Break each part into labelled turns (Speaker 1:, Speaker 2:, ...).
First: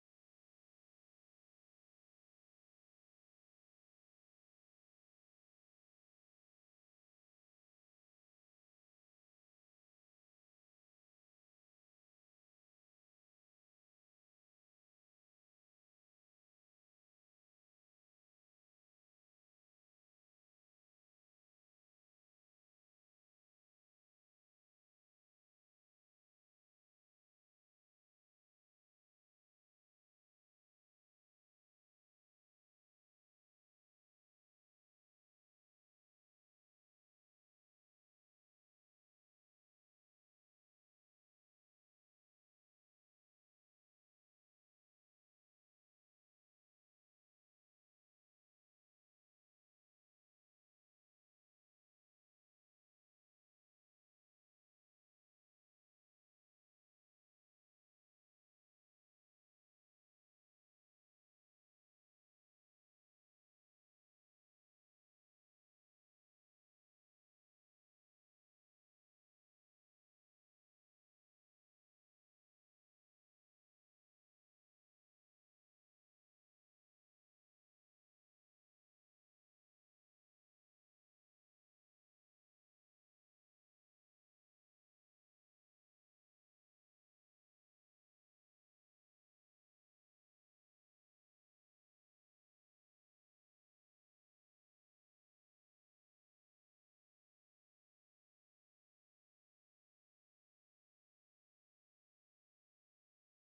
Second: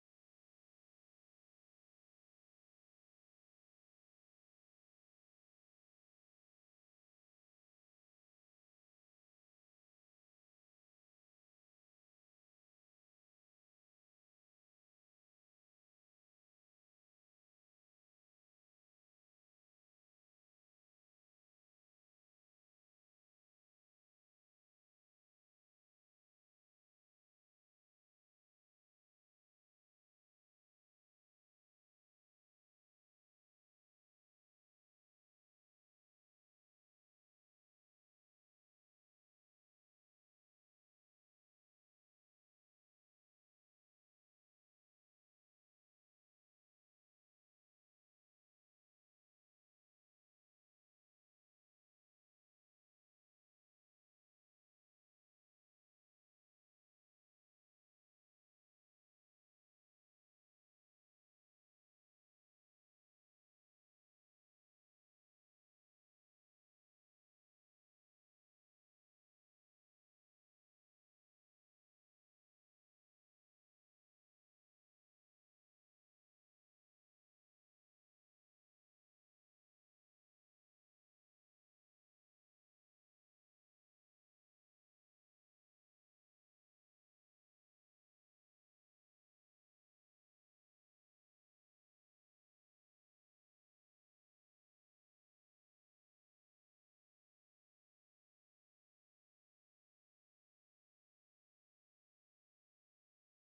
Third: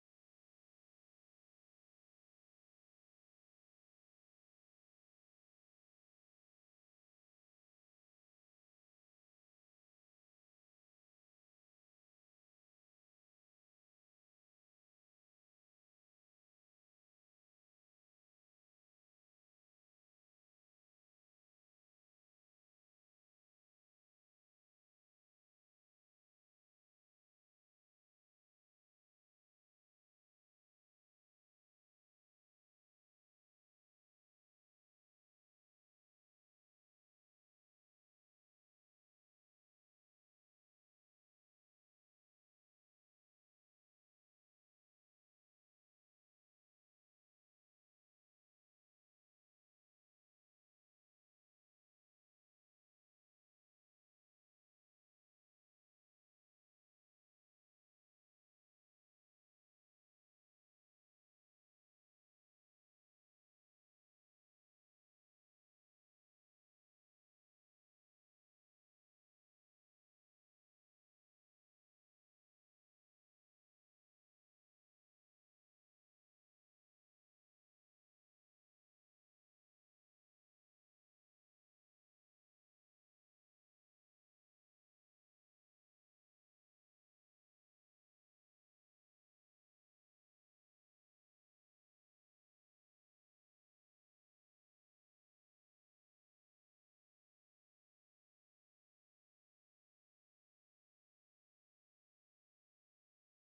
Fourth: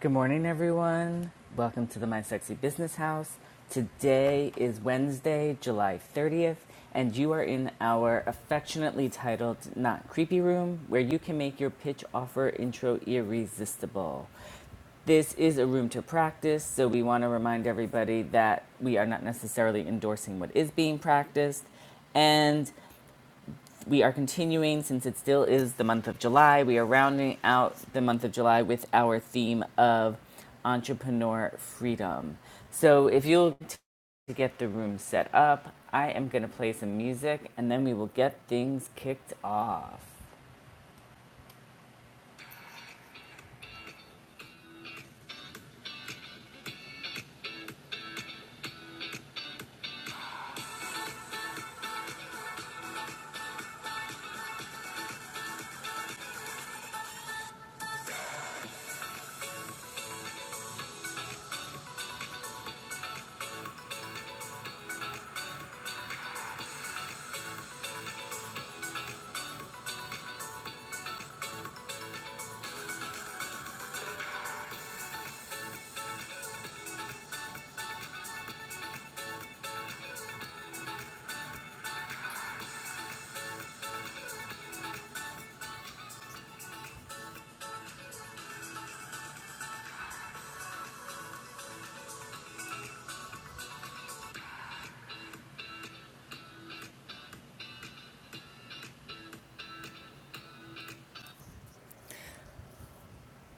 Speaker 1: Good morning, everyone. Welcome to the My Sexy Business House. Today is Wednesday, July 30th, and you are in our affectionately titled Not Creepy Room, where you can make your pitch offer intro irresistible. This is a room to practice, so we want to remind everybody that we are not necessarily endorsing what is being practiced. And we are continuing since it still is the month of July. We are rounding out the month of July with our theme of entrepreneur freedom. So if you'll t- to get the room set up, I am going to play some music and then we will get things kicked off.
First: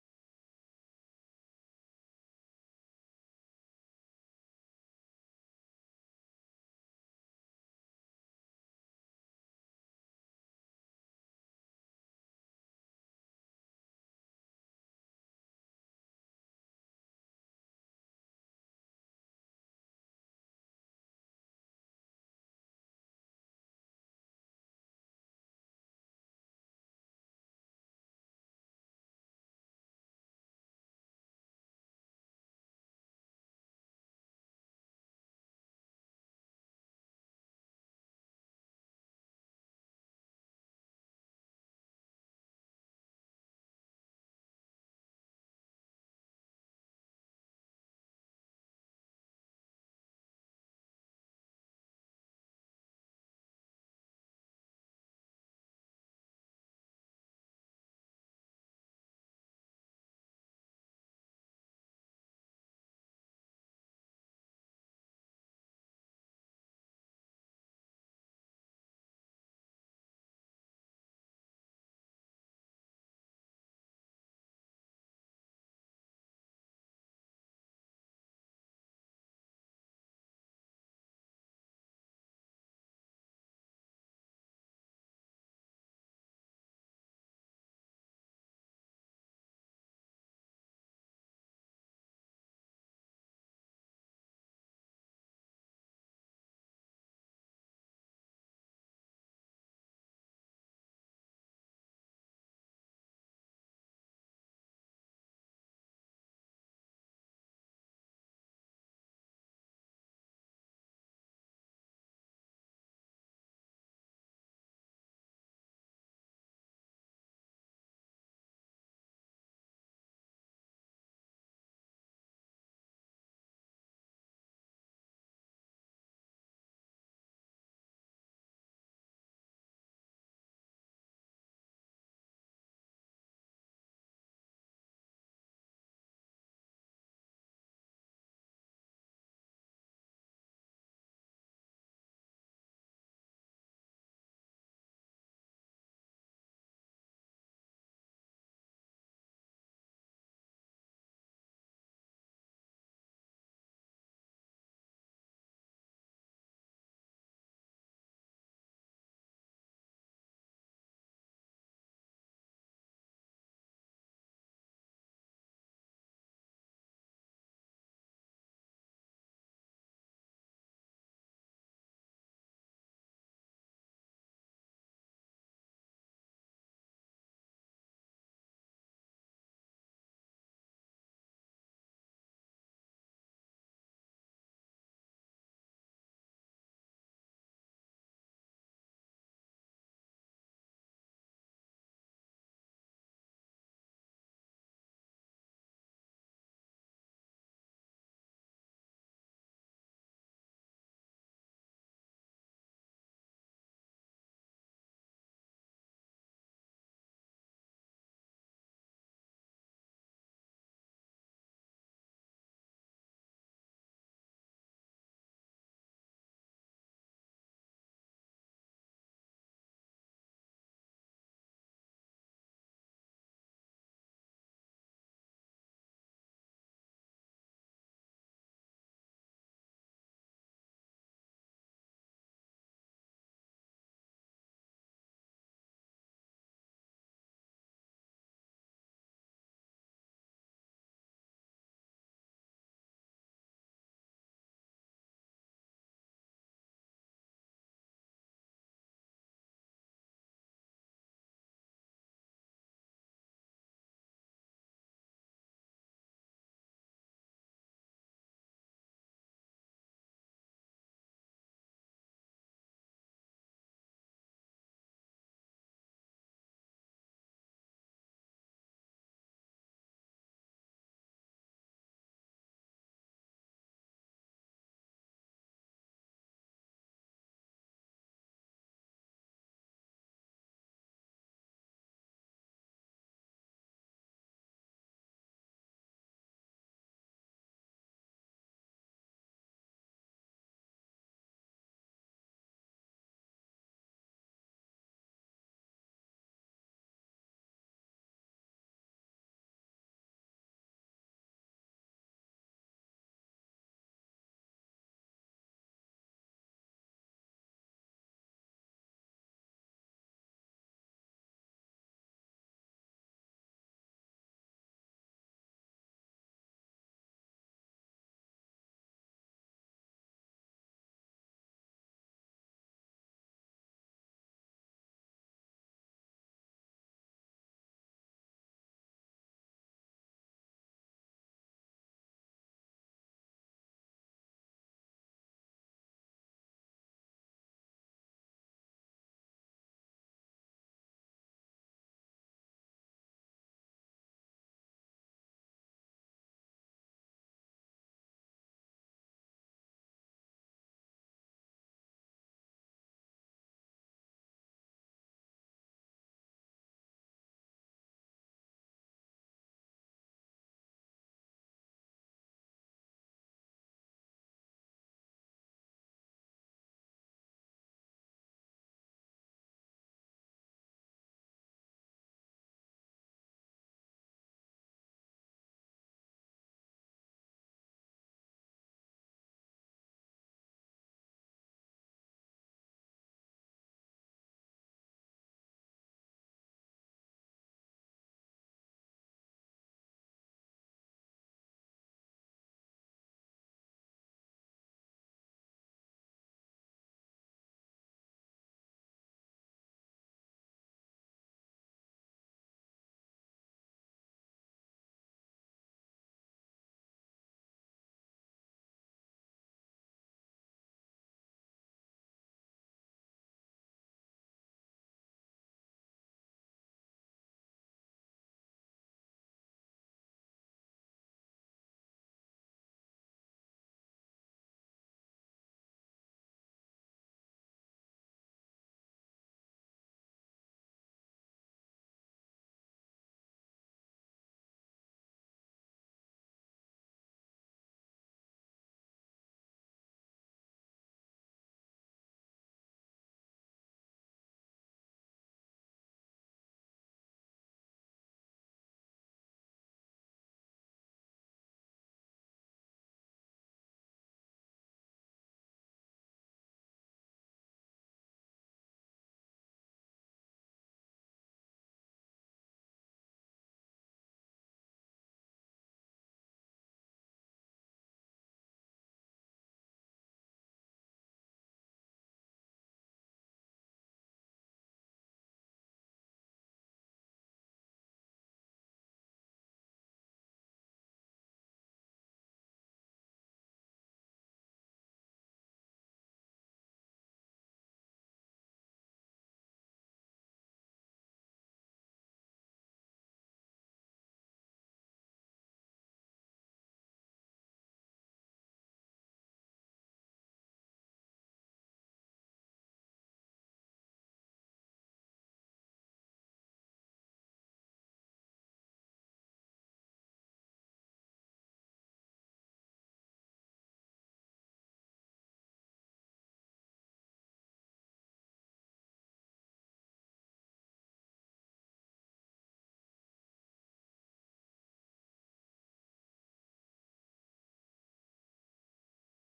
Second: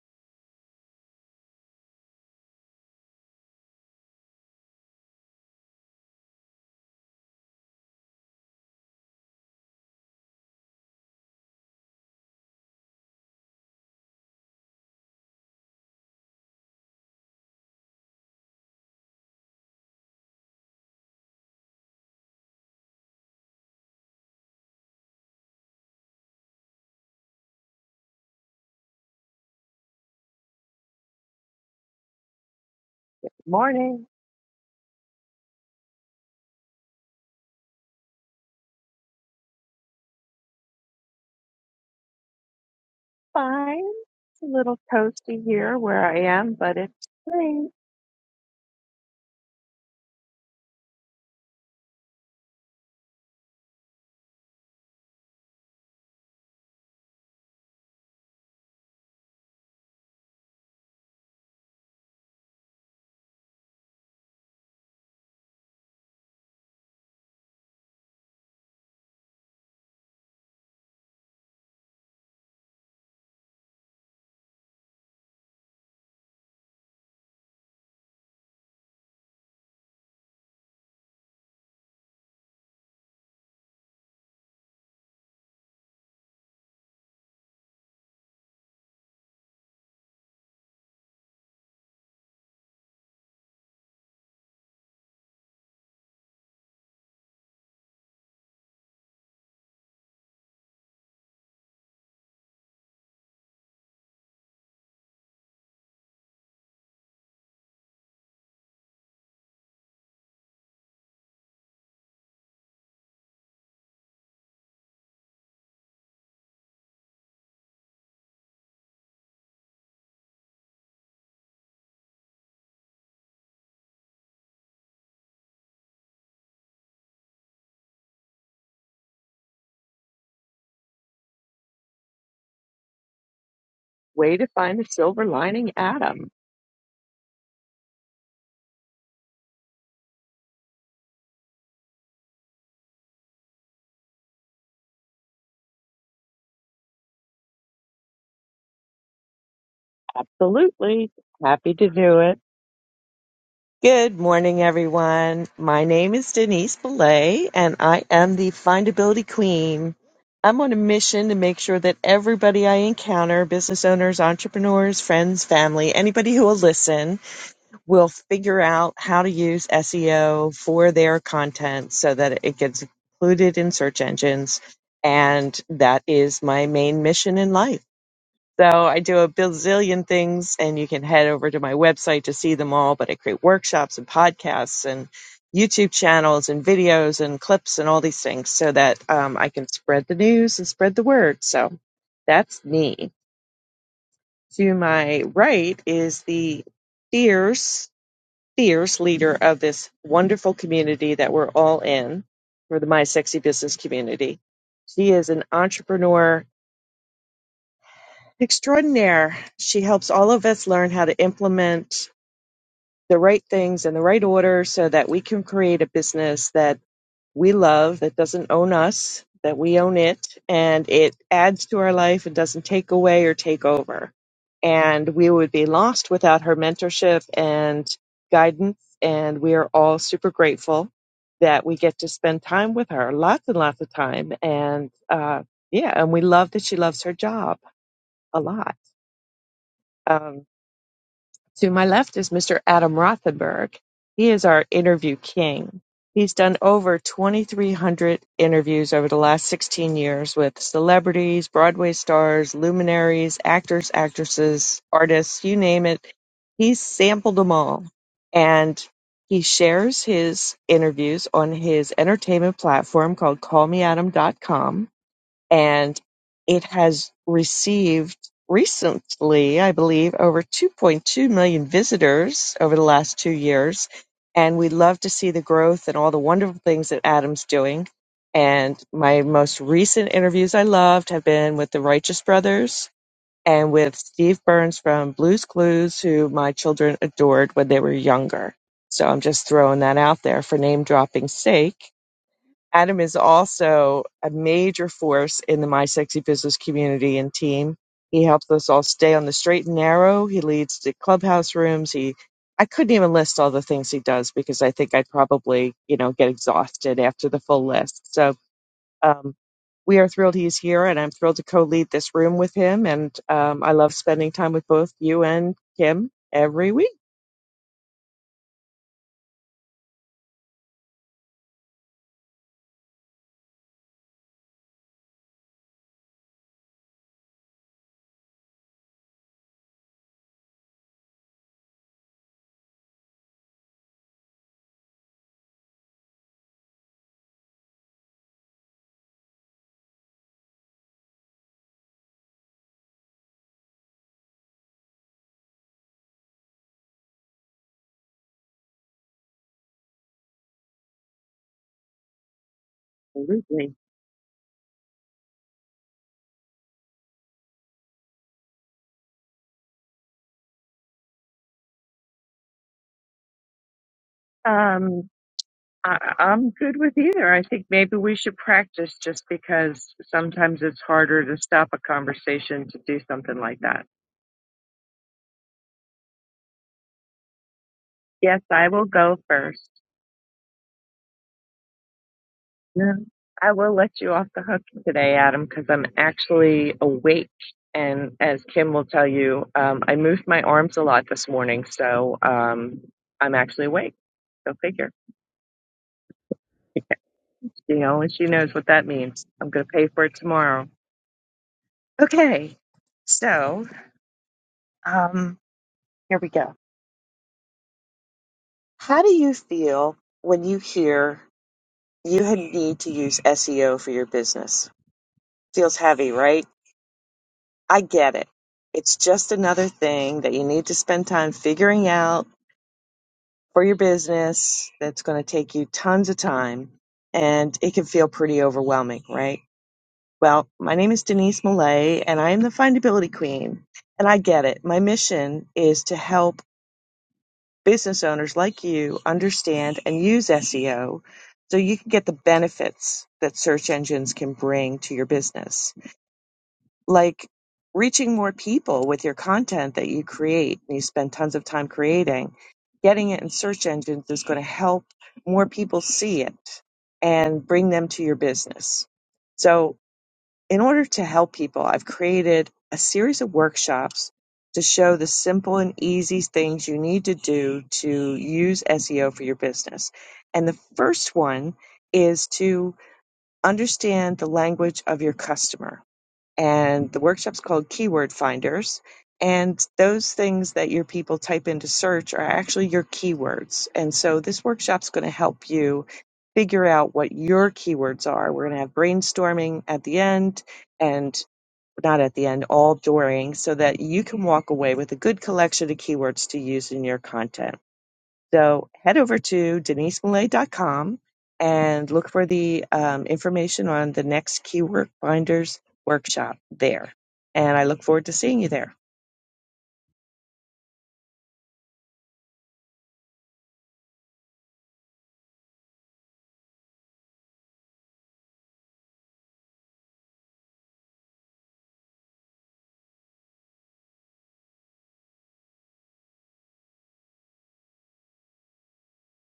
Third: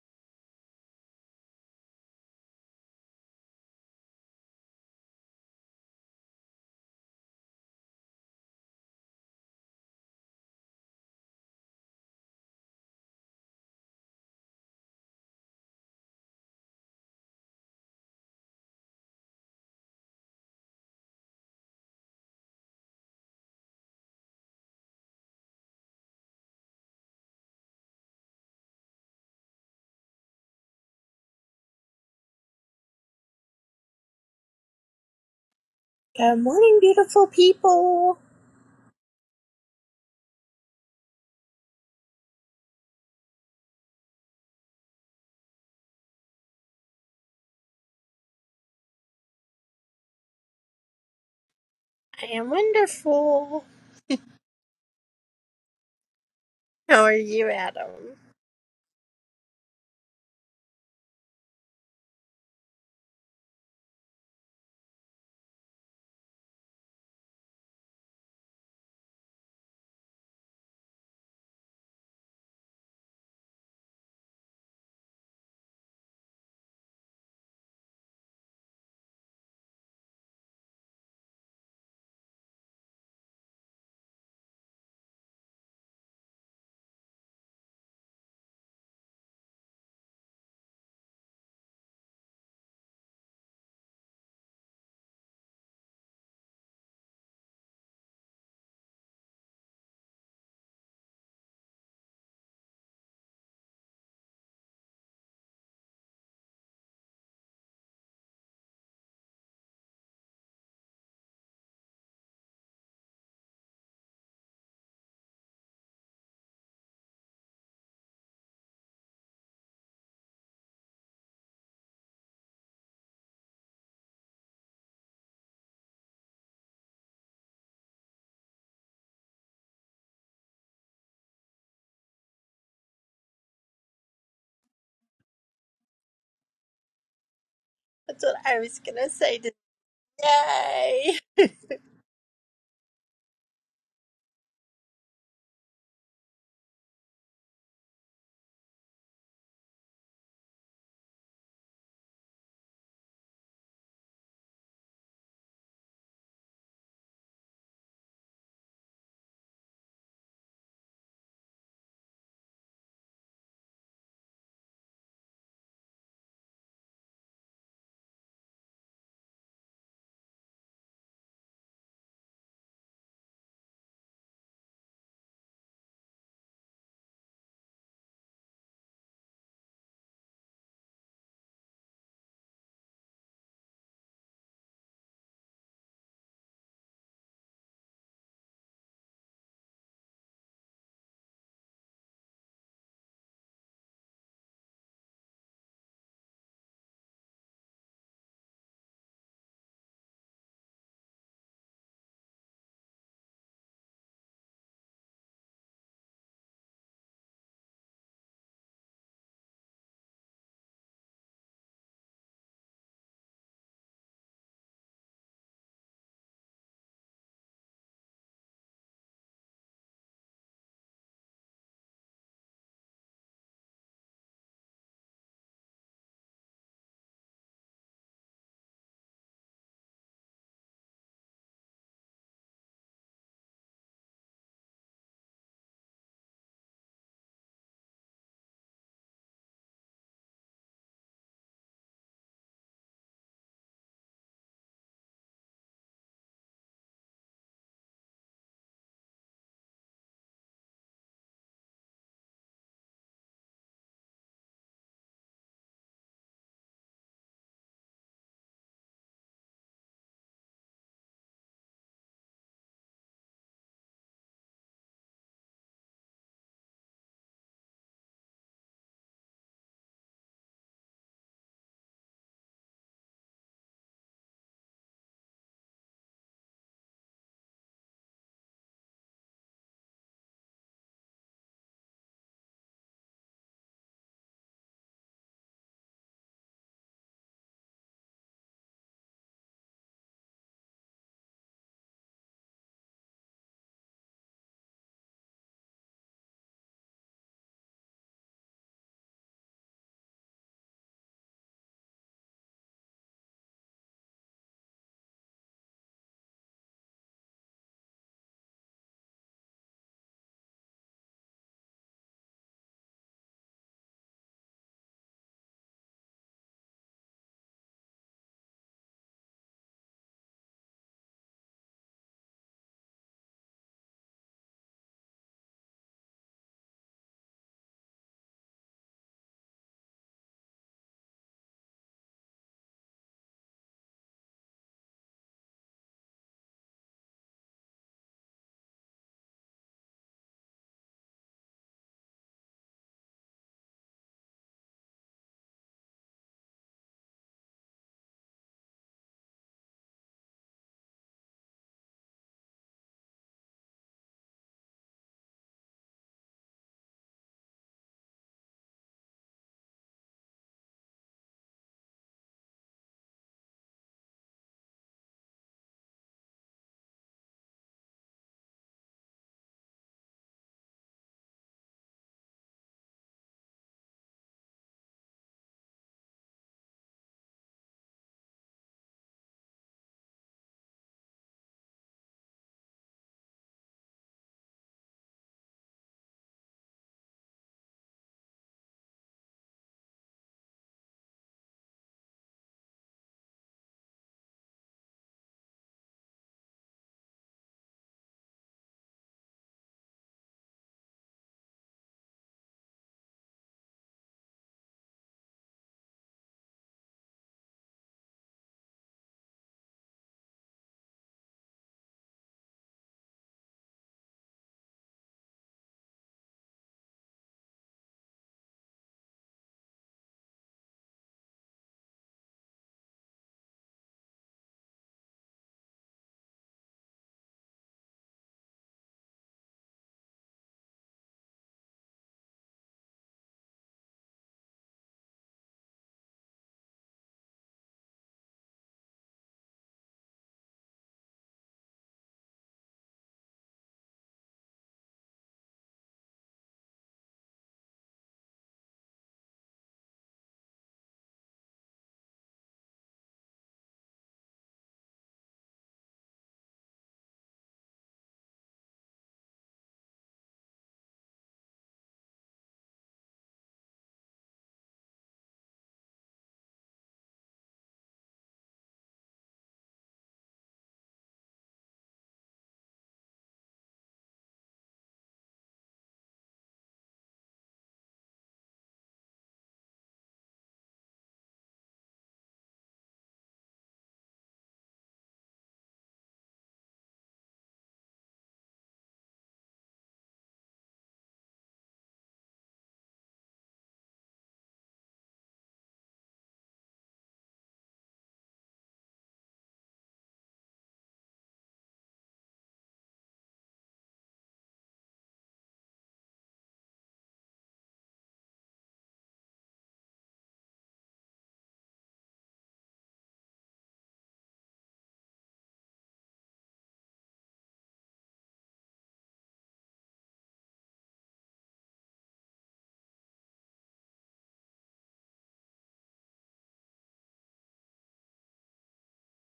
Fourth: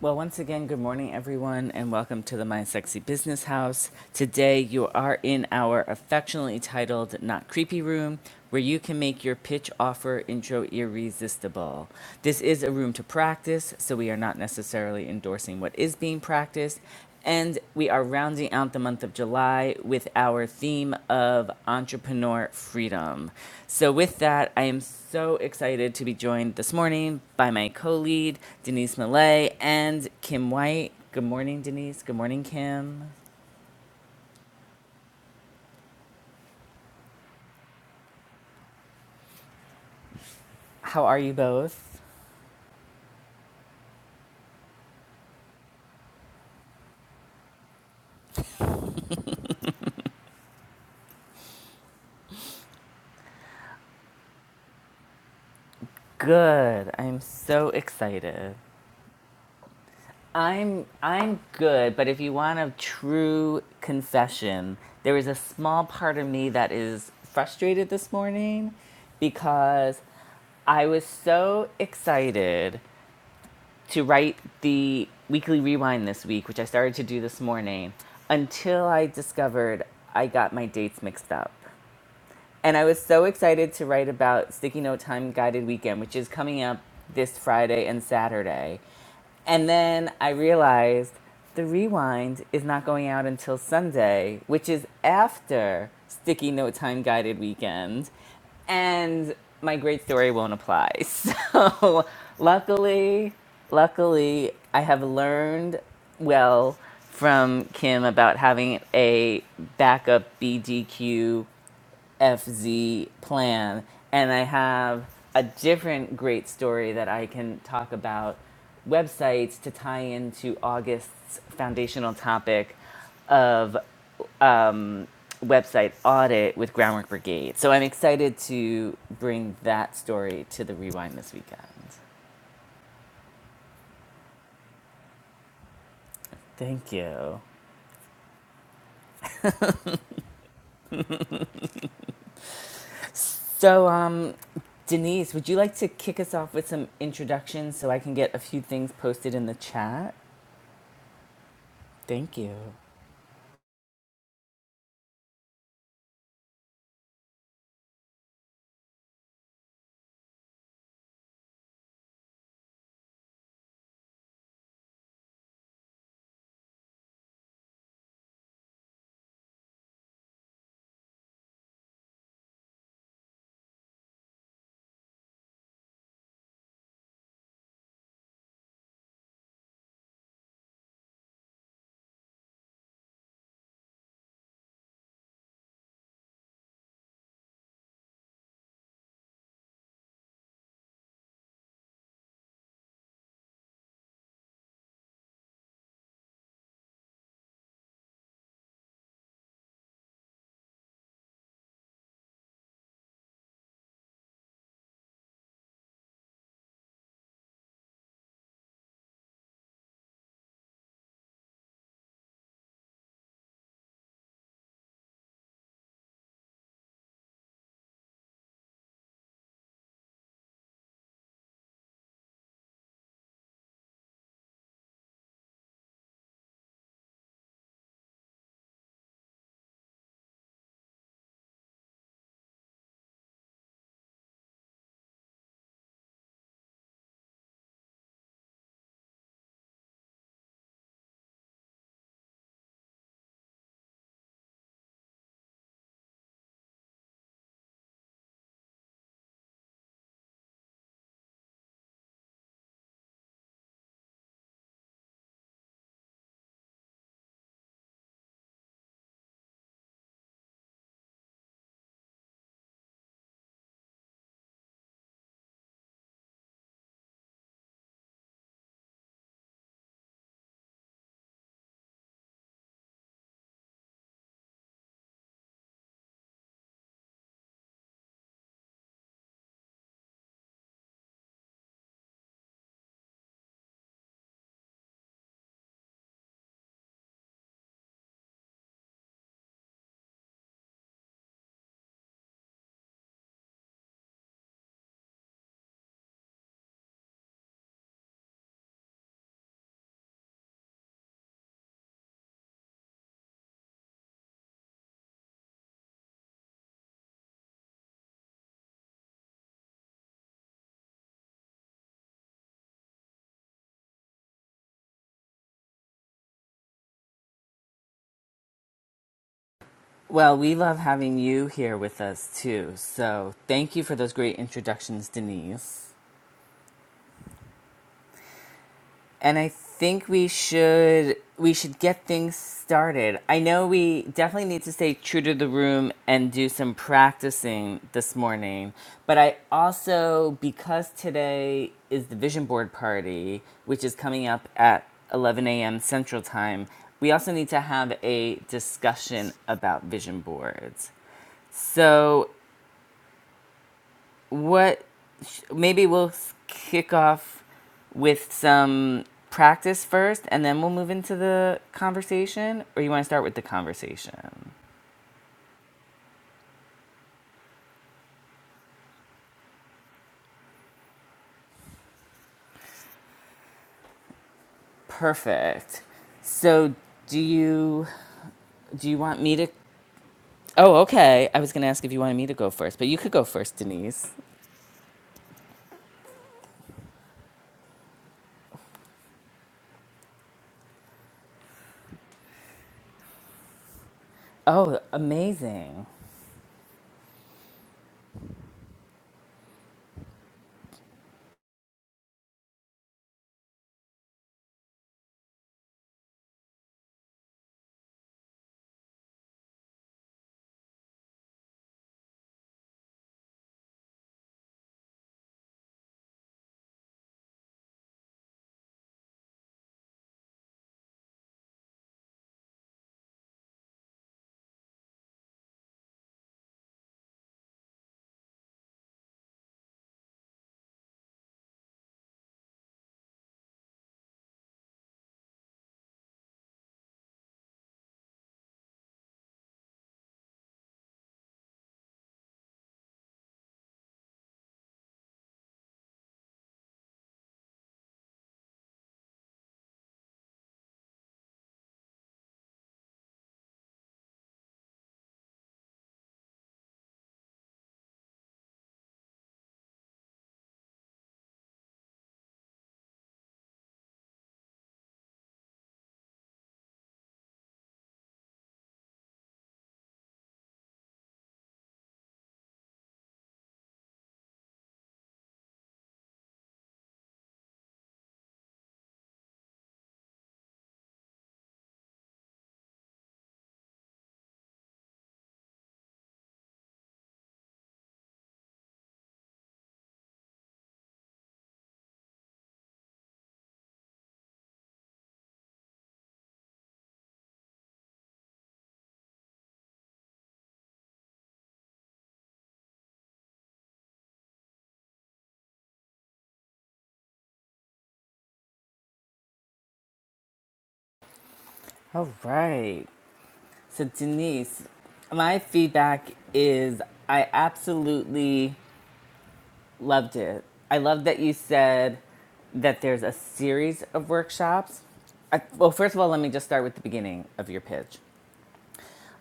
Speaker 1: Well, once again, good morning, everyone, and welcome to the My Sexy Business House. Today, you are in our affectionately titled Not Creepy Room, where you can make your pitch offer intro irresistible. This is a room to practice, so we are not necessarily endorsing what is being practiced, and we are rounding out the month of July with our theme of entrepreneur freedom. So, with that, I am so excited to be joined this morning by my co lead, Denise Millay, and Kim White. Good morning, Denise. Good morning, Kim.
Speaker 2: Morning.
Speaker 3: Good morning, beautiful people.
Speaker 1: How are you both?
Speaker 2: Fine. It's a little toasty here where I am, but it's great.
Speaker 3: I am wonderful.
Speaker 1: Good.
Speaker 3: How are
Speaker 1: I'm
Speaker 3: you,
Speaker 1: so
Speaker 3: Adam?
Speaker 1: excited. I'm I'm good, but if you want a true confession, there is a small part of me that is frustrated this morning because I was so excited to write the weekly rewind this week, which I started to do this morning, until I discovered I got my dates mixed up. And I was so excited to write about Sticky Note Time Guided Weekend, which is coming up this Friday and Saturday. And then I realized the rewind is not going out until Sunday, which is after Sticky Note Time Guided Weekend. And my great story won't apply. So luckily, luckily, I have learned well from Kim about having a backup BDQ FZ plan. And I have a different great story that I can talk about websites to tie into August's foundational topic of um, website audit with Groundwork Brigade. So I'm excited to bring that story to the rewind this weekend.
Speaker 2: Way to find a silver lining, Adam.
Speaker 1: Thank you.
Speaker 3: That's what I was going to say today.
Speaker 1: So, um, Denise, would you like to kick us off with some introductions so I can get a few things posted in the chat?
Speaker 2: Absolutely. Happy to do
Speaker 1: Thank
Speaker 2: it.
Speaker 1: you.
Speaker 2: Good morning, everyone. My name is Denise Belay, and I am the Findability Queen. I'm on a mission to make sure that everybody I encounter business owners, entrepreneurs, friends, family, anybody who will listen will figure out how to use SEO for their content so that it gets included in search engines. And that is my main mission in life. So I do a bazillion things, and you can head over to my website to see them all. But I create workshops and podcasts and YouTube channels and videos and clips and all these things so that um, I can spread the news and spread the word. So that's me. To my right is the fierce fierce leader of this wonderful community that we're all in for the My Sexy Business community. She is an entrepreneur extraordinaire. She helps all of us learn how to implement the right things in the right order so that we can create a business that we love that doesn't own us, that we own it, and it adds to our life and doesn't take away or take over. And we would be lost without her mentorship and guidance. And we are all super grateful that we get to spend time with her, lots and lots of time. And uh, yeah, and we love that she loves her job a lot. Um, to my left is Mr. Adam Rothenberg. He is our interview king. He's done over 2,300 interviews over the last 16 years with celebrities, Broadway stars, luminaries, actors, actresses, artists, you name it. He's sampled them all. And he shares his interviews on his entertainment platform called callmeadam.com and it has received recently, I believe, over 2.2 million visitors over the last two years. And we love to see the growth and all the wonderful things that Adam's doing. And my most recent interviews I loved have been with the Righteous Brothers and with Steve Burns from Blues Clues, who my children adored when they were younger. So I'm just throwing that out there for name dropping's sake Adam is also a major force in the My Sexy Business community and team. He helps us all stay on the straight and narrow. He leads the clubhouse rooms. He, I couldn't even list all the things he does because I think I'd probably, you know, get exhausted after the full list. So um, we are thrilled he's here, and I'm thrilled to co-lead this room with him. And um, I love spending time with both you and Kim every week.
Speaker 1: Well, we love having you here with us too. So thank you for those great introductions, Denise. And I think we should we should get things started. I know we definitely need to stay true to the room and do some practicing this morning, but I also because today is the vision board party, which is coming up at 11 a.m. Central Time, we also need to have a discussion about vision boards. So
Speaker 2: Absolutely.
Speaker 1: what sh- maybe we'll s- kick off with some practice first and then we'll move into the conversation or you want to start with the conversation
Speaker 2: Um, I, I'm good with either. I think maybe we should practice just because sometimes it's harder to stop a conversation to do something like that.
Speaker 1: perfect so do you
Speaker 2: Yes, I will
Speaker 1: do you
Speaker 2: go
Speaker 1: want me to
Speaker 2: first.
Speaker 1: oh okay i was going to ask if you wanted me to go first but
Speaker 2: No,
Speaker 1: you could go
Speaker 2: I
Speaker 1: first
Speaker 2: will let
Speaker 1: denise
Speaker 2: you off the hook today, Adam, because I'm actually awake. And as Kim will tell you, um, I moved my arms a lot this morning, so um, I'm actually awake. Go
Speaker 1: oh
Speaker 2: figure.
Speaker 1: amazing
Speaker 2: You know, and she knows what that means. I'm going to pay for it tomorrow. Okay, so um, here we go. How do you feel when you hear you had need to use SEO for your business? Feels heavy, right? I get it. It's just another thing that you need to spend time figuring out for your business that's going to take you tons of time and it can feel pretty overwhelming, right? Well, my name is Denise Millay and I am the findability queen. And I get it. My mission is to help business owners like you understand and use SEO so you can get the benefits that search engines can bring to your business. like reaching more people with your content that you create and you spend tons of time creating, getting it in search engines is going to help more people see it and bring them to your business. So, in order to help people, I've created a series of workshops to show the simple and easy things you need to do to use SEO for your business. And the first one is to understand the language of your customer and the workshop's called Keyword Finders. And those things that your people type into search are actually your keywords. And so this workshop's going to help you figure out what your keywords are. We're going to have brainstorming at the end and not at the end, all during, so that you can walk away with a good collection of keywords to use in your content. So head over to denisemillay.com and look for the um, information on the next Keyword Binders workshop there. And I look forward to seeing you there.
Speaker 1: all right so denise my feedback is i absolutely Loved it. I love that you said that there's a series of workshops. I, well, first of all, let me just start with the beginning of your pitch.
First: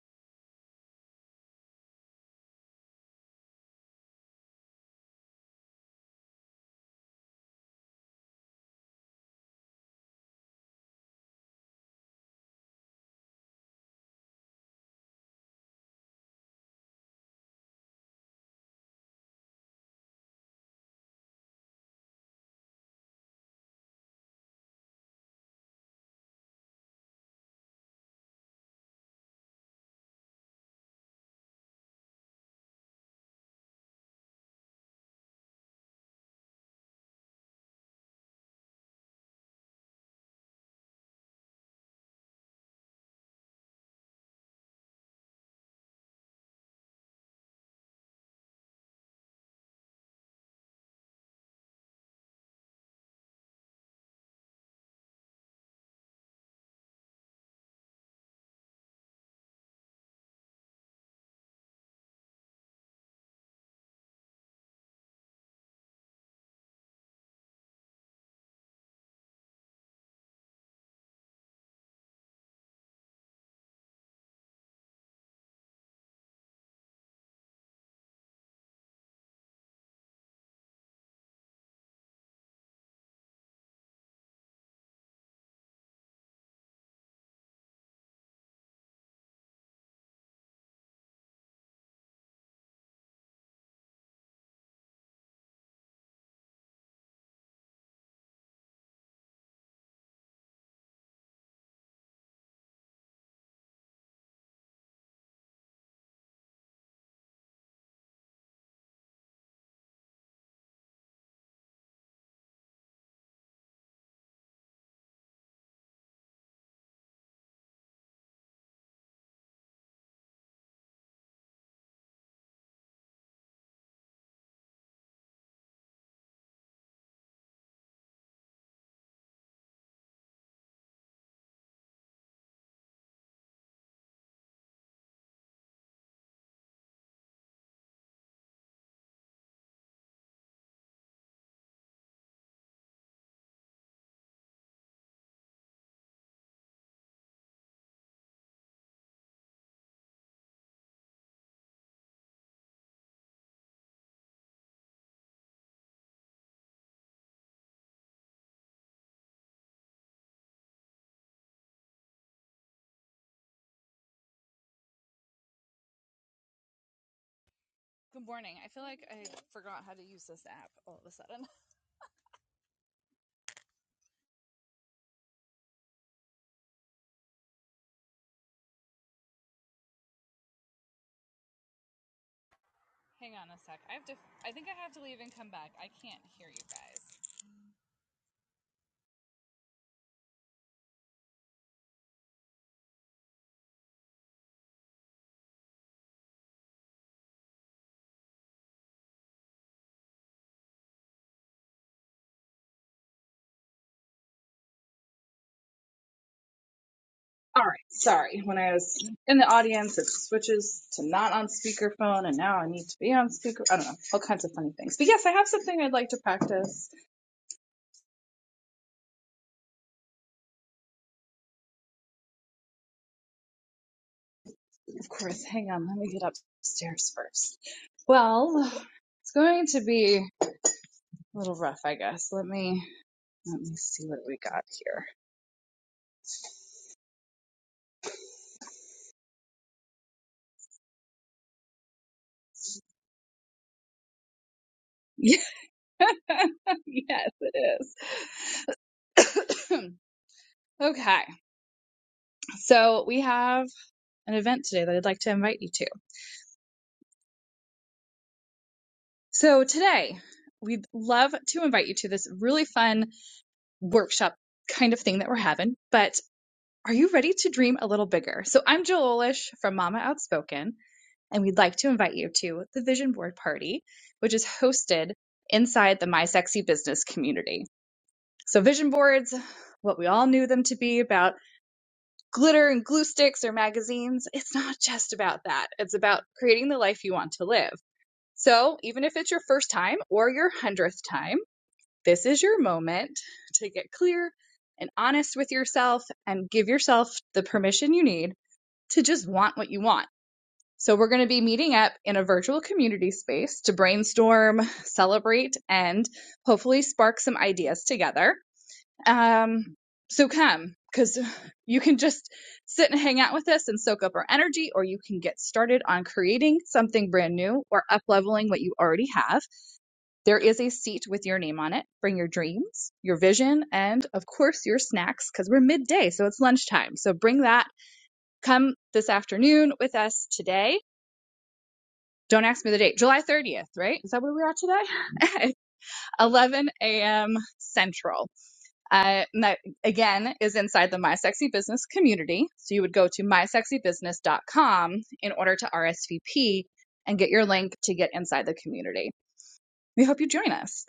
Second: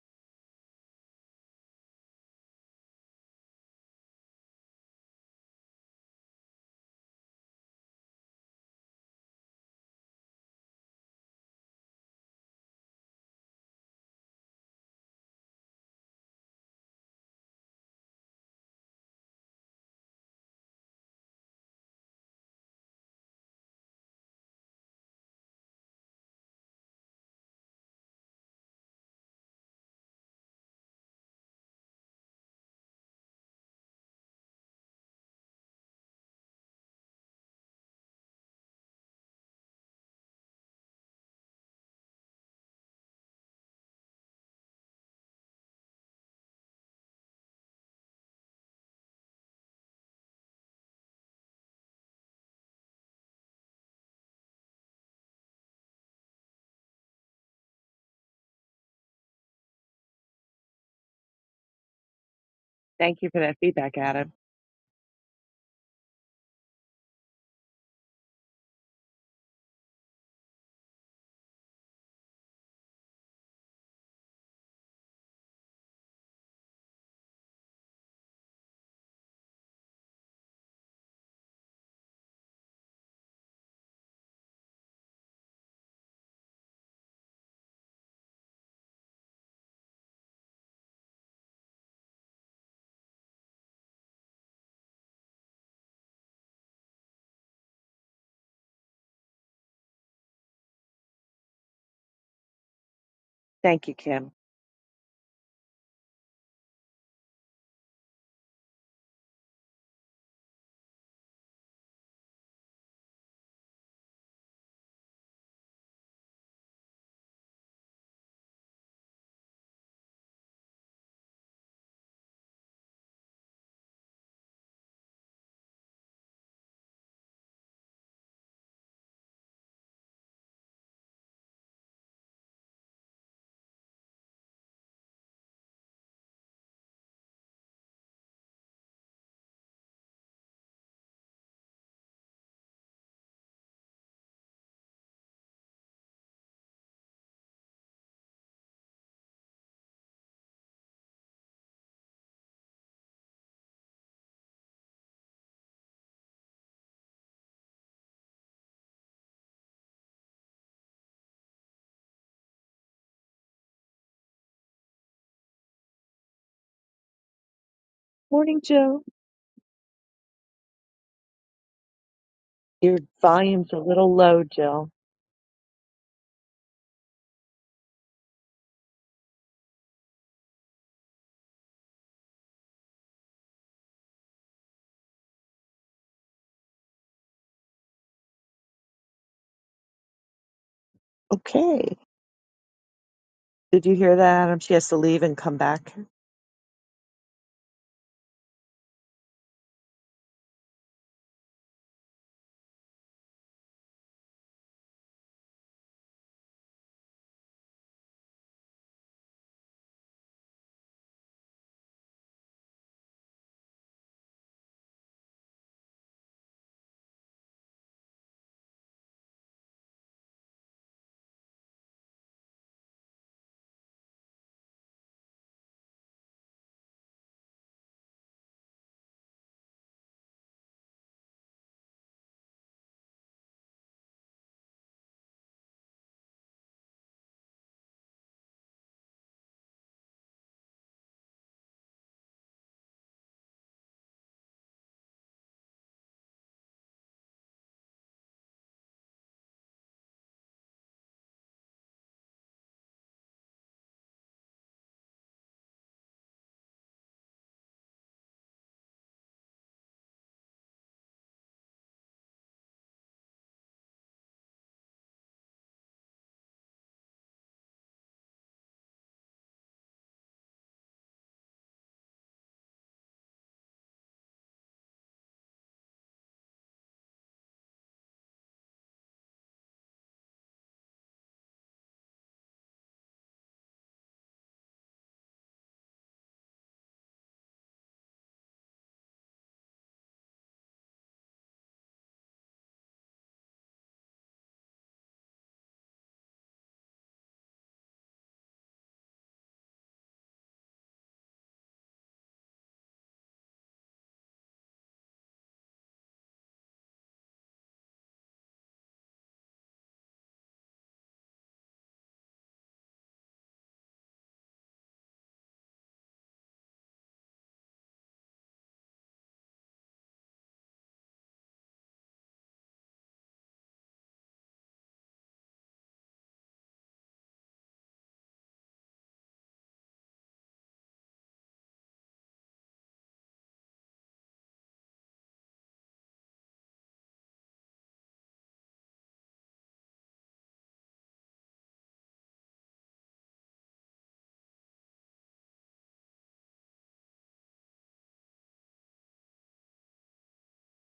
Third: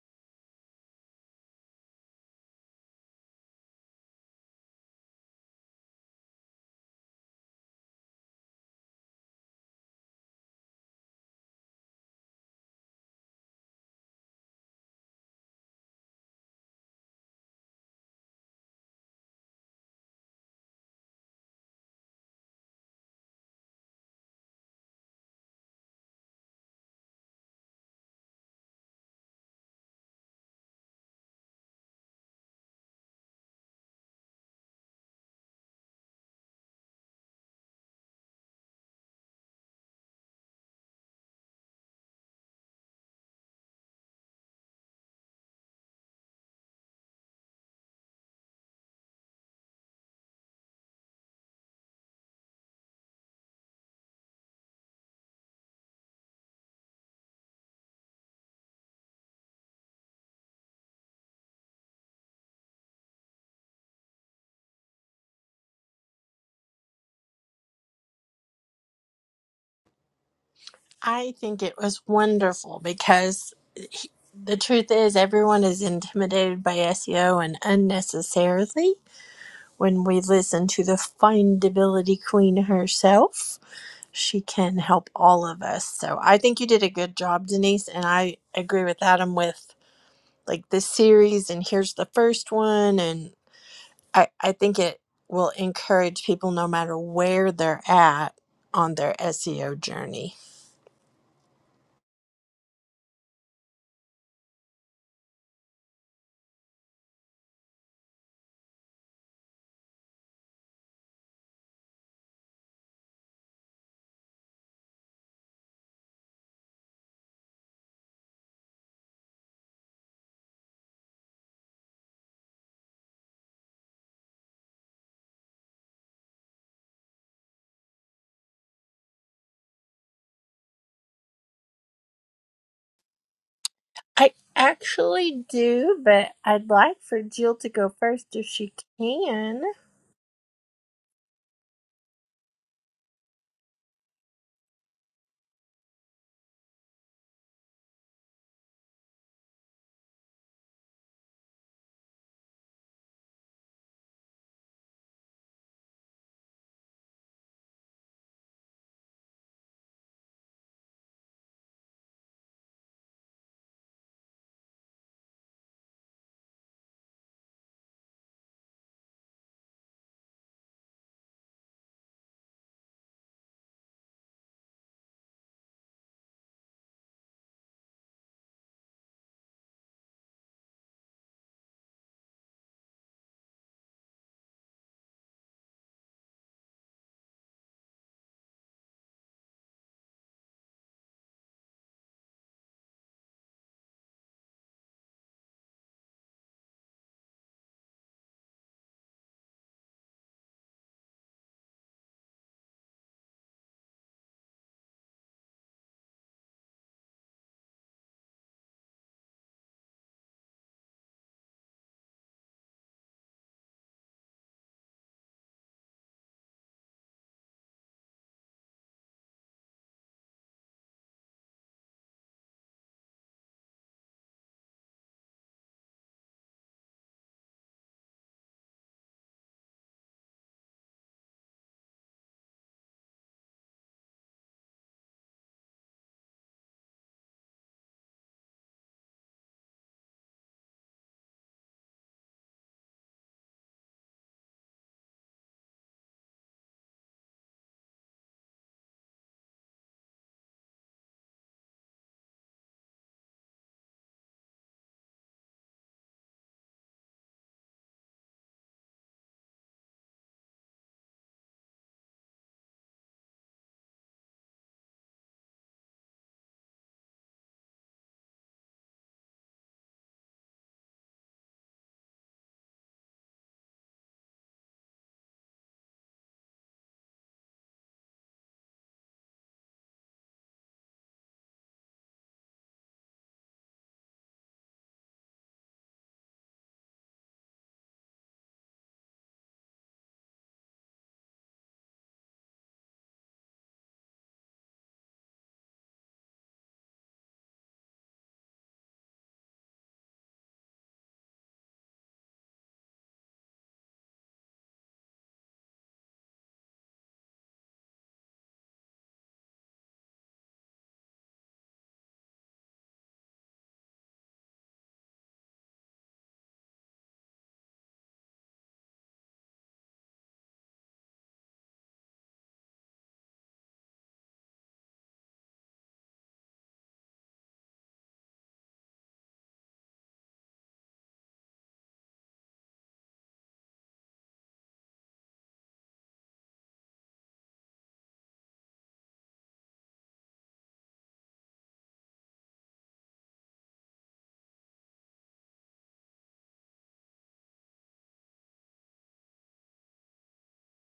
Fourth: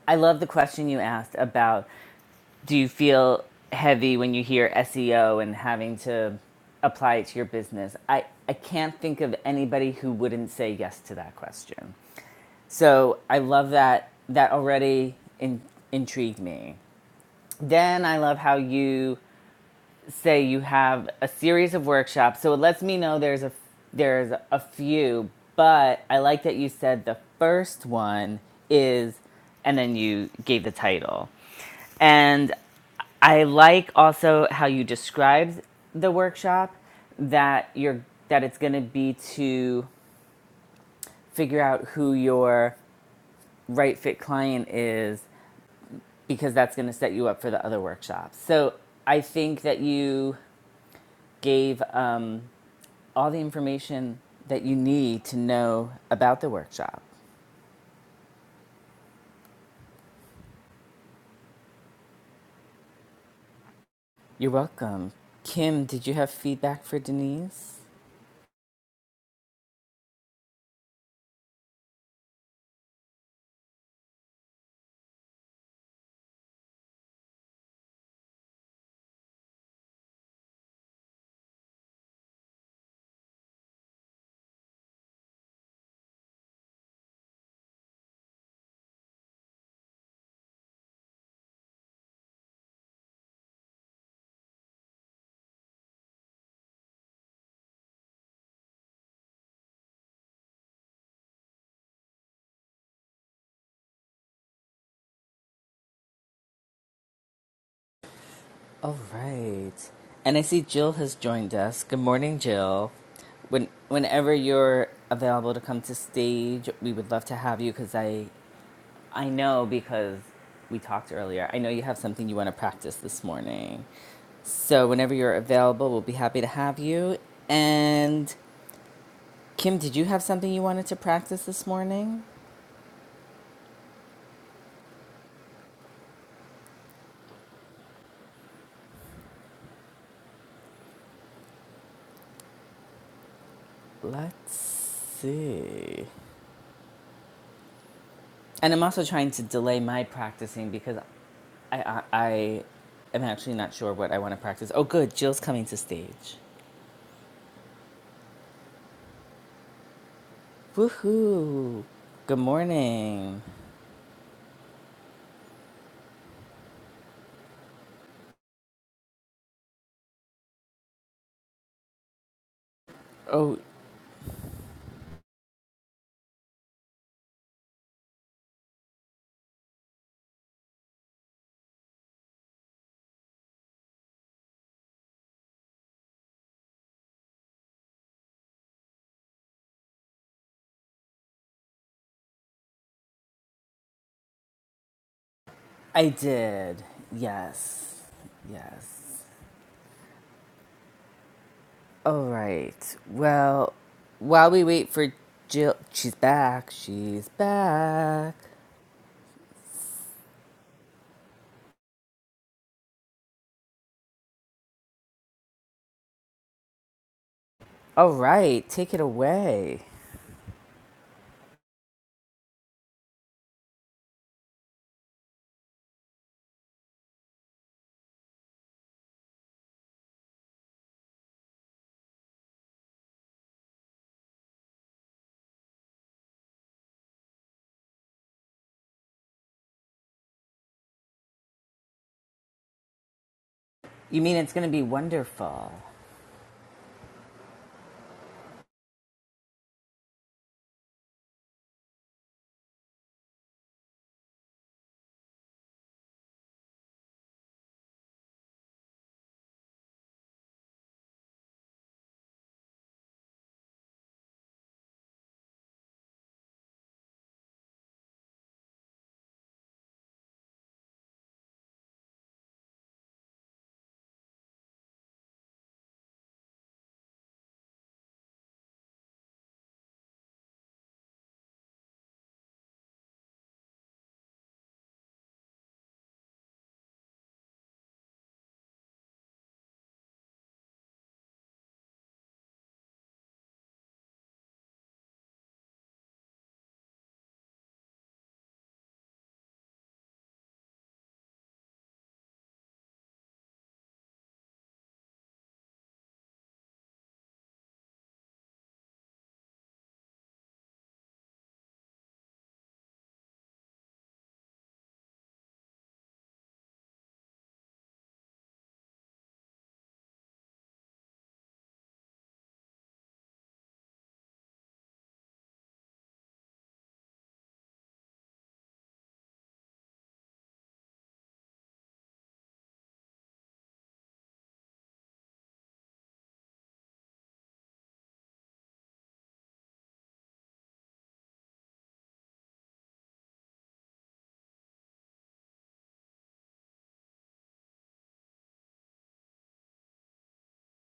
Speaker 1: I love the question you asked about do you feel heavy when you hear SEO and having to apply it to your business? I, I can't think of anybody who wouldn't say yes to that question. So I love that. That already in, intrigued me. Then I love how you say you have a series of workshops so it lets me know there's a there's a few but i like that you said the first one is and then you gave the title and i like also how you described the workshop that you're that it's going to be to figure out who your right fit client is because that's going to set you up for the other workshops so i think that you gave um, all the information that you need to know about the workshop.
Speaker 2: Thank you for that feedback, Adam.
Speaker 1: You're welcome. Kim, did you have feedback for Denise?
Speaker 3: I think it was wonderful because he- the truth is, everyone is intimidated by SEO and unnecessarily. When we listen to the findability queen herself, she can help all of us. So I think you did a good job, Denise. And I agree with Adam with like this series and here's the first one and I, I think it will encourage people no matter where they're at on their SEO journey.
Speaker 2: Thank you, Kim.
Speaker 1: All right. And I see Jill has joined us. Good morning, Jill. When whenever you're available to come to stage, we would love to have you cuz I I know because we talked earlier. I know you have something you want to practice this morning. So whenever you're available, we'll be happy to have you. And Kim, did you have something you wanted to practice this morning?
Speaker 3: I actually do, but I'd like for Jill to go first if she can.
Speaker 1: Let's see. And I'm also trying to delay my practicing because I, I, I am actually not sure what I want to practice. Oh, good. Jill's coming to stage. Woohoo. Good morning.
Speaker 4: Good morning.
Speaker 2: Morning,
Speaker 4: I feel like
Speaker 2: Jill.
Speaker 4: I forgot how to use this app all of a sudden.
Speaker 2: Your
Speaker 1: Oh,
Speaker 2: volume's a little low, Jill.
Speaker 4: Hang on a sec. I have to I think I have to leave and come back. I can't hear you guys.
Speaker 2: Okay. Did you hear that, Adam? She has to leave and come back.
Speaker 1: I did. Yes. Yes. All right. Well, while we wait for Jill, she's back. She's
Speaker 4: All right.
Speaker 1: back.
Speaker 4: Sorry. When I was in the audience, it switches to not on speakerphone and now I need to be on speaker. I don't know. All kinds of funny things. But yes, I have something I'd like to practice.
Speaker 1: All right. Take it away.
Speaker 4: Of course. Hang on. Let me get upstairs first. Well, it's going to be a little rough, I guess. Let me let me see what we got here.
Speaker 1: You mean it's going to be
Speaker 4: Yeah.
Speaker 1: wonderful?
Speaker 4: yes, it is. okay, so we have an event today that I'd like to invite you to. So today, we'd love to invite you to this really fun workshop kind of thing that we're having, but are you ready to dream a little bigger? So I'm Jill Olish from Mama Outspoken, and we'd like to invite you to the Vision Board Party, which is hosted inside the My Sexy Business community. So vision boards, what we all knew them to be about glitter and glue sticks or magazines. It's not just about that. It's about creating the life you want to live. So, even if it's your first time or your hundredth time, this is your moment to get clear and honest with yourself and give yourself the permission you need to just want what you want. So, we're going to be meeting up in a virtual community space to brainstorm, celebrate, and hopefully spark some ideas together. Um, so come, because you can just sit and hang out with us and soak up our energy, or you can get started on creating something brand new or up leveling what you already have. There is a seat with your name on it. Bring your dreams, your vision, and of course your snacks, because we're midday, so it's lunchtime. So bring that. Come this afternoon with us today. Don't ask me the date. July 30th, right? Is that where we are at today? 11 a.m. Central. Uh, and that again is inside the My Sexy Business community. So you would go to mysexybusiness.com in order to RSVP and get your link to get inside the community. We hope you join us.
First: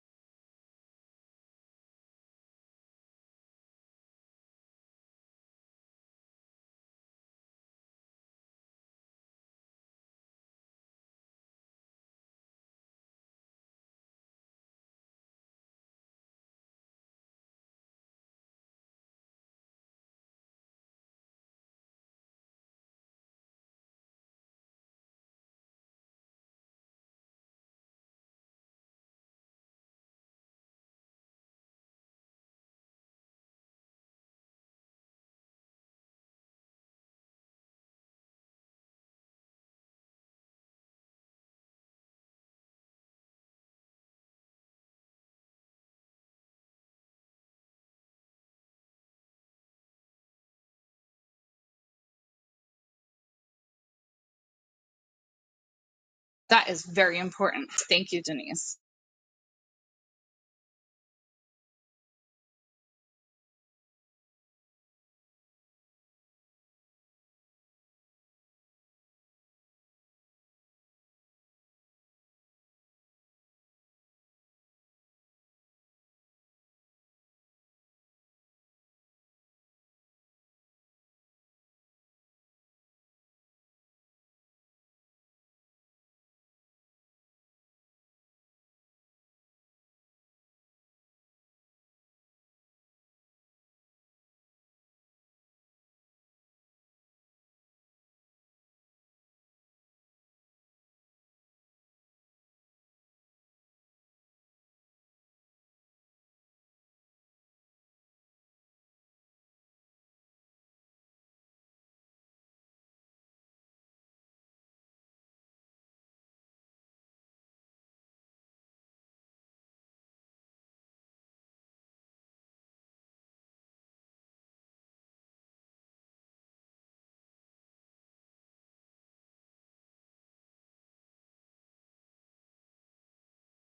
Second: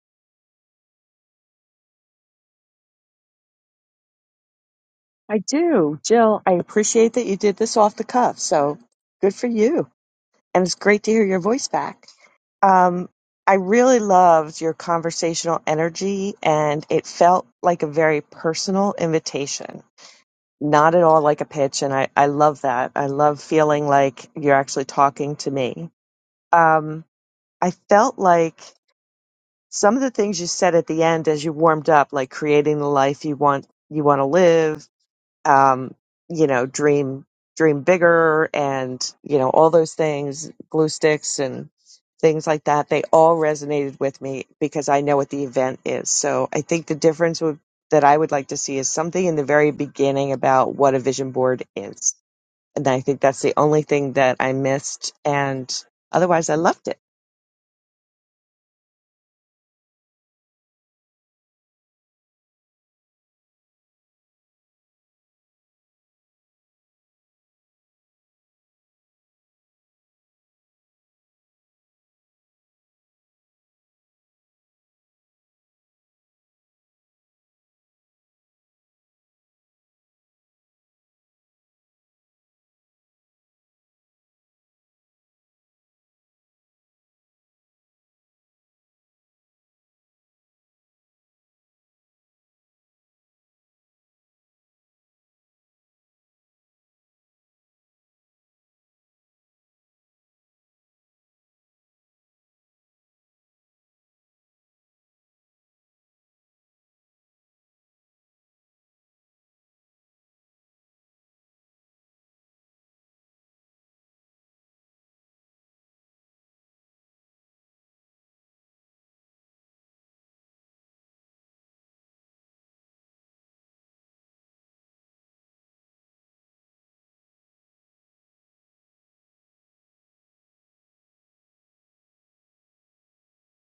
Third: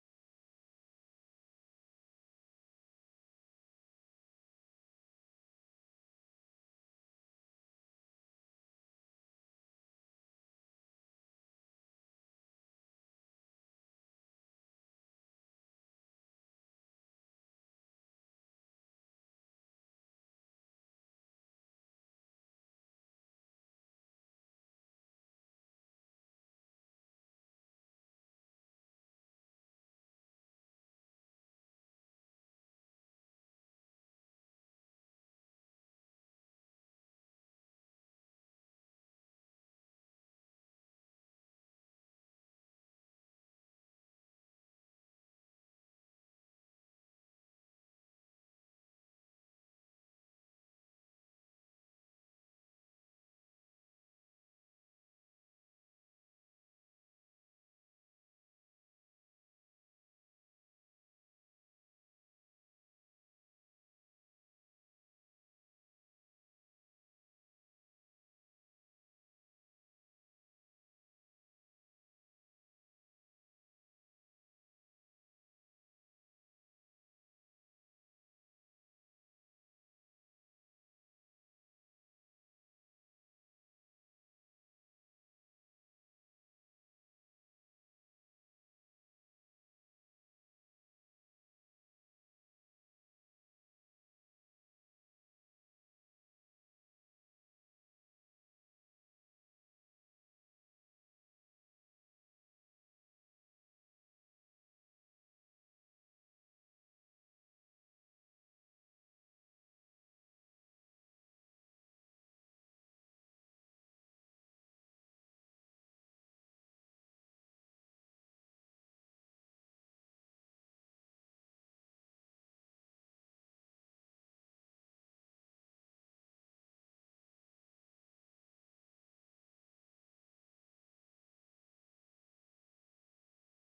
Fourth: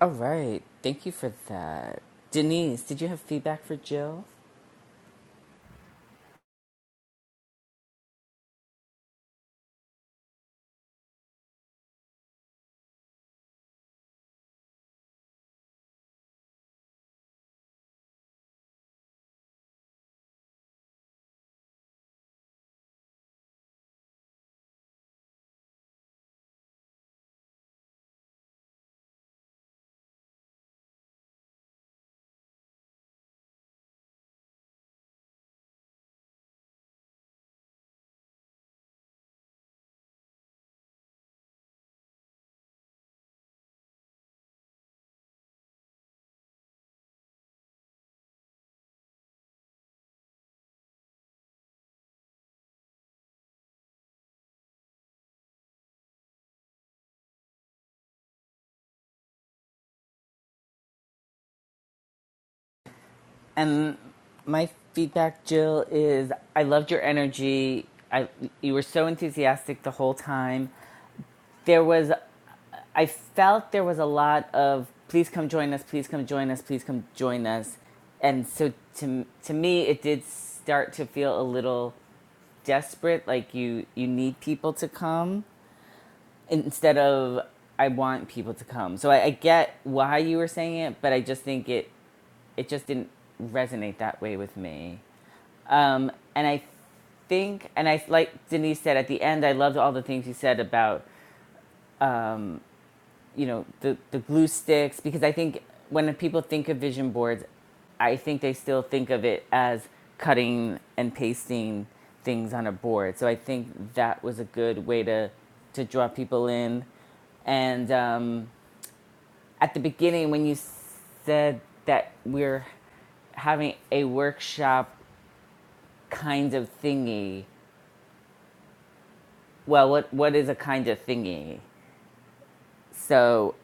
Speaker 1: All right. Thank you for that. Denise, did you have feedback for Jill?
Speaker 2: I do. Jill, I appreciate that you did this off the cuff. So good for you. And it's great to hear your voice back. Um, I really loved your conversational energy, and it felt like a very personal invitation, not at all like a pitch. And I, I love that. I love feeling like you're actually talking to me. Um, I felt like some of the things you said at the end as you warmed up, like creating the life you want you want to live um, you know, dream dream bigger and, you know, all those things, glue sticks and things like that, they all resonated with me because I know what the event is. So I think the difference would that I would like to see is something in the very beginning about what a vision board is and I think that's the only thing that I missed. And otherwise, I
Speaker 4: That is
Speaker 2: loved it.
Speaker 4: very important. Thank you, Denise.
Speaker 1: And my feedback, Jill, is I loved your energy. I, you were so enthusiastic the whole time. There was, I felt there was a lot of, please come join us, please come join us, please come join us. And so to, to me, it did start to feel a little desperate, like you, you need people to come instead of I want people to come. So I, I get why you were saying it, but I just think it it just didn't resonate that way with me. Um, and I think, and I like Denise said at the end, I loved all the things you said about you know the the glue sticks because I think when people think of vision boards, I think they still think of it as cutting and pasting things on a board. So I think that was a good way to to draw people in, and um, at the beginning when you said that we're having a workshop kind of thingy. Well, what what is a kind of thingy? So,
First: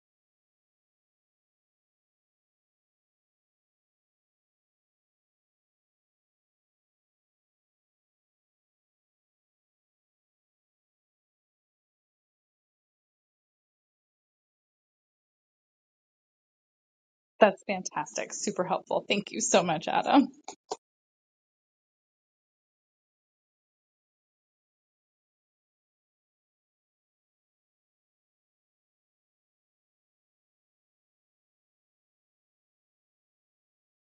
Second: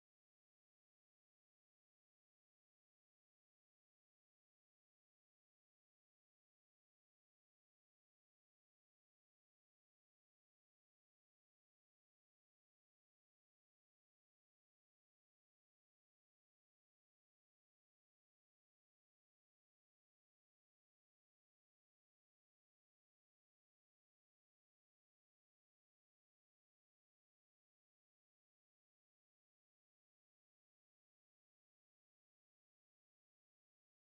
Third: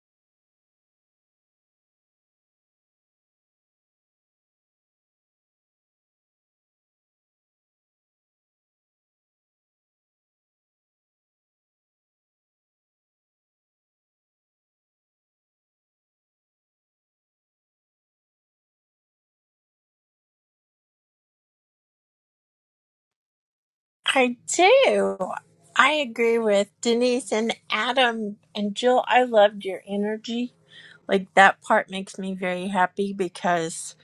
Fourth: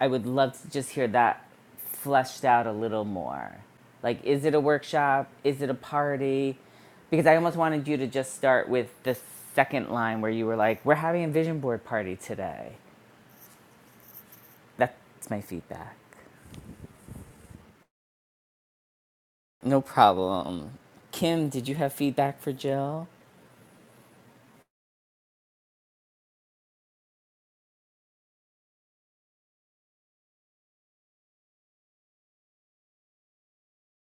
Speaker 1: I would love to just hear that fleshed out a little more. Like, is it a workshop? Is it a party? Because I almost wanted you to just start with the second line where you were like, "We're having a vision board party today." That's my feedback.
Speaker 4: That's fantastic. Super helpful. Thank you so
Speaker 1: No
Speaker 4: much, Adam.
Speaker 1: problem. Kim, did you have feedback for Jill?
Speaker 3: I do. I agree with Denise and Adam and Jill. I loved your energy. Like that part makes me very happy because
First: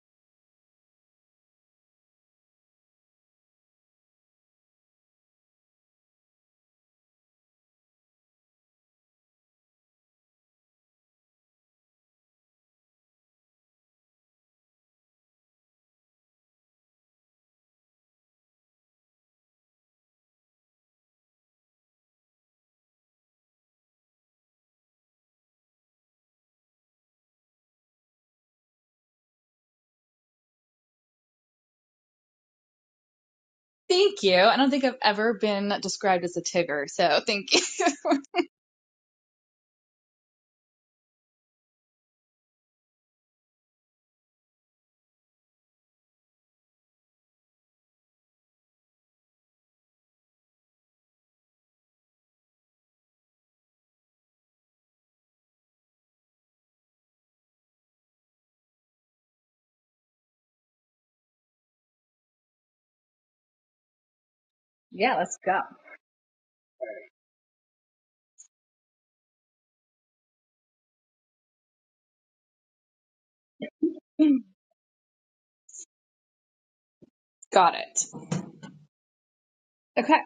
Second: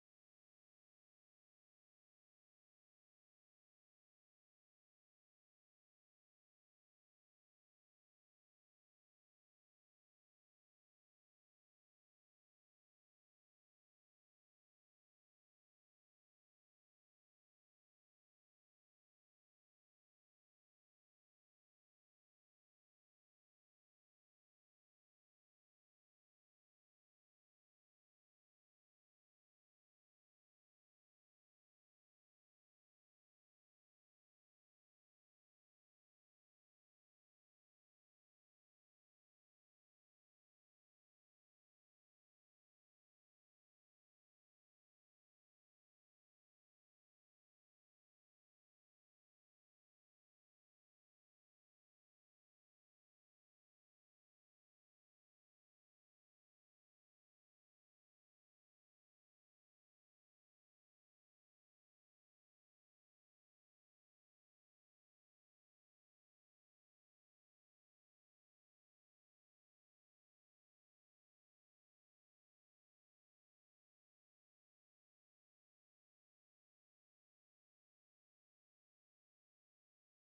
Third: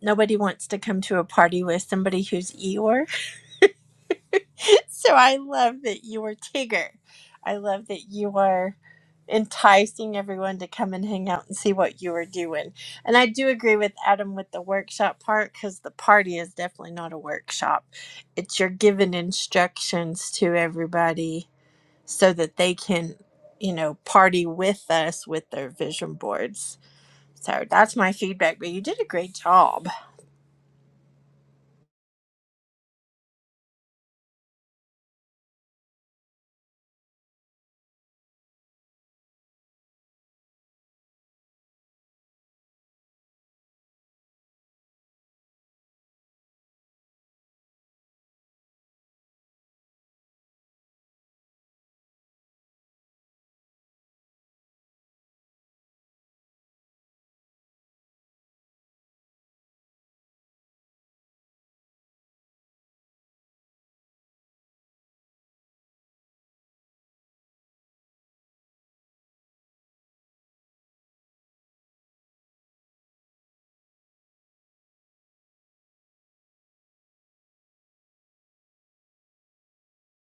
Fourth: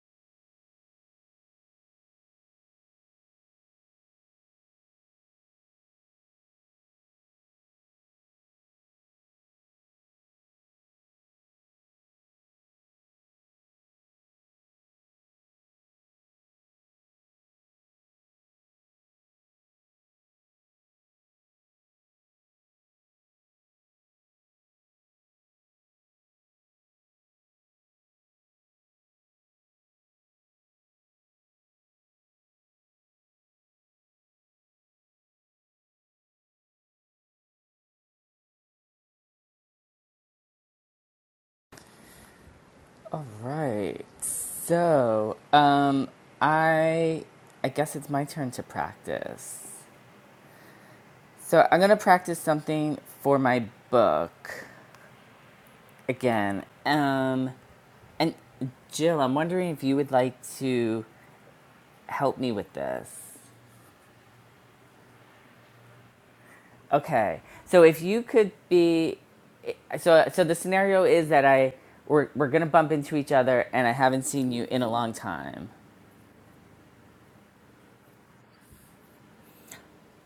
Speaker 3: nobody wants to come to a party with somebody who's Eeyore. so I love that you are Tigger. I love that you are enticing everyone to come and hang out and see what you are doing. And I do agree with Adam with the workshop part because the party is definitely not a workshop. It's you're giving instructions to everybody so that they can, you know, party with us with their vision boards. So that's my feedback, but you did a great job.
Speaker 4: Thank you. I don't think I've ever been described as a Tigger, so thank you.
Speaker 1: Right. So, um, I I guess it's my turn to practice. So I'm gonna practice something for my book again. Um, and Jill, I'm wondering if you would like to help me with this.
Speaker 4: Yeah, let's go.
Speaker 1: Okay. So if you could be, so so the scenario is that I we're we're gonna bump into each other, and I haven't seen you in a long time.
Speaker 4: Got it. Okay.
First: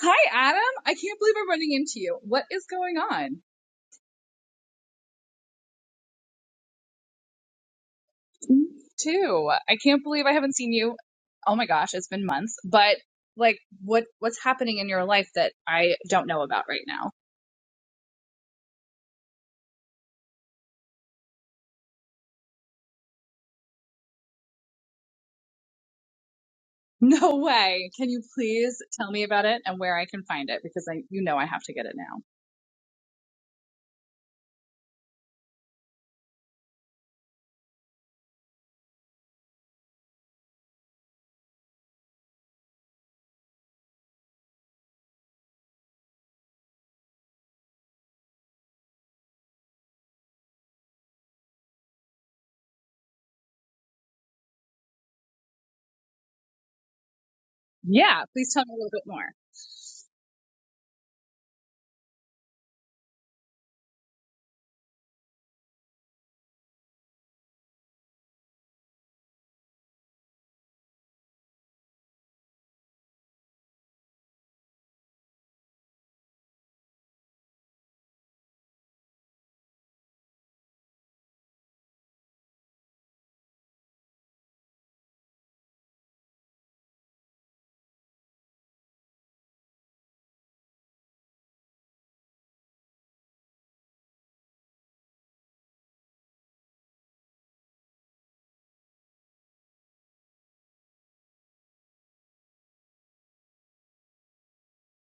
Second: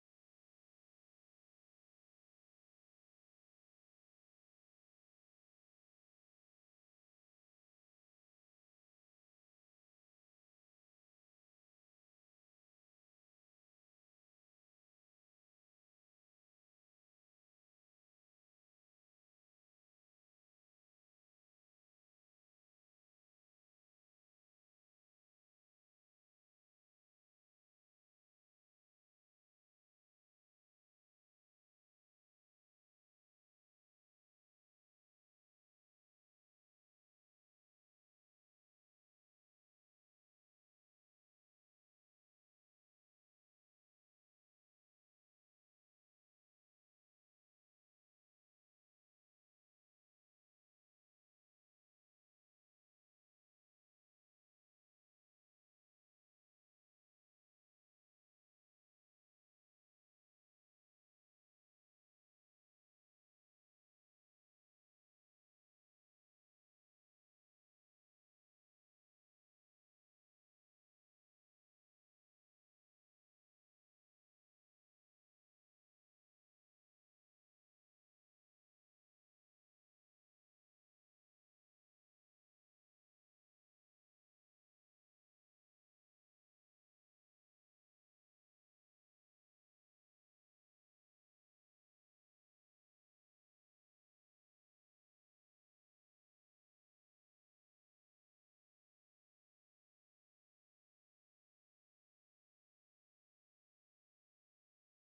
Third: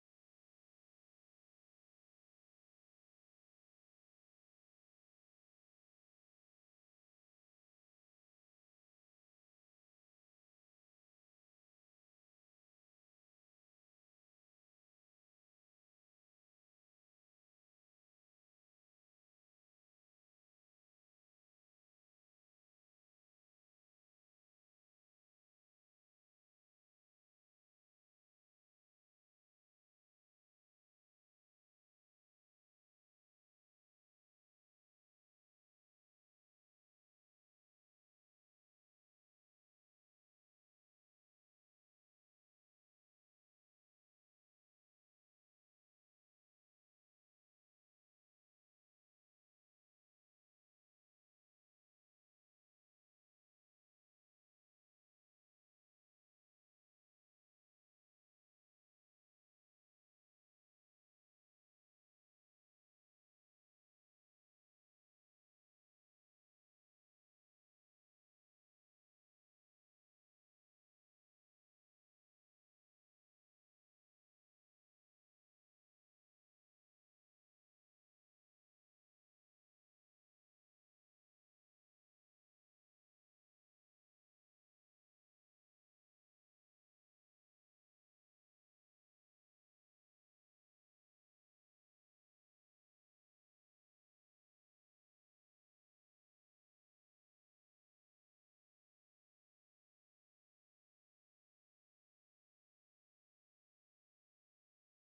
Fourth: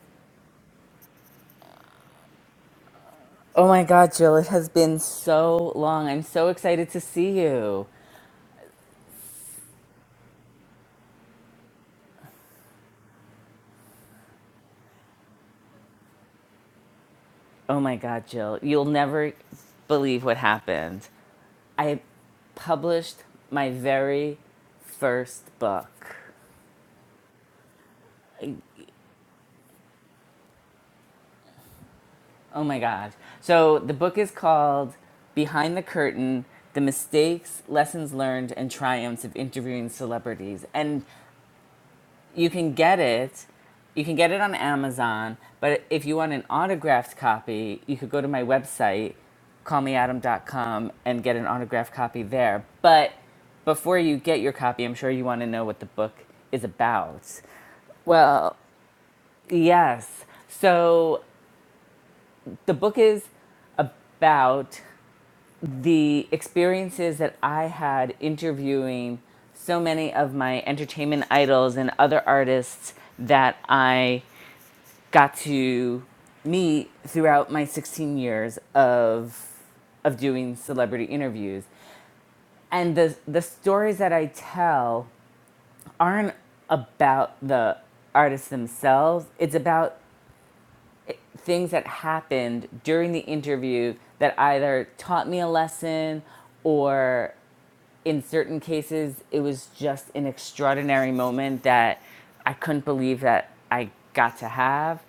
Speaker 4: Hi, Adam. I can't believe I'm running into you. What is going on?
Speaker 1: Oh my God, Jill, it has been so long. I'm so excited to see you.
Speaker 4: too. I can't believe I haven't seen you. Oh my gosh, it's been months. But like what what's happening in your life that I don't know about right now?
Speaker 1: Oh my God, Jill, you'll never believe what happened. I published my very first book.
Speaker 4: No way. Can you please tell me about it and where I can find it because I you know I have to get it now.
Speaker 1: Oh my God. So the book is called Behind the Curtain The Mistakes, Lessons Learned, and Triumphs of Interviewing Celebrities. And you can get it. You can get it on Amazon, but if you want an autographed copy, you could go to my website, callmeadam.com, and get an autographed copy there. But before you get your copy, I'm sure you want to know what the book is about.
Speaker 4: Yeah, please
Speaker 1: Well,
Speaker 4: tell me a little bit more.
Speaker 1: yes. So the book is about the experiences that I had interviewing so many of my entertainment idols and other artists that I got to meet throughout my 16 years of of doing celebrity interviews and the the stories that I tell aren't about the artists themselves it's about things that happened during the interview that either taught me a lesson or in certain cases, it was just an extraordinary moment that I couldn't believe that I got to have.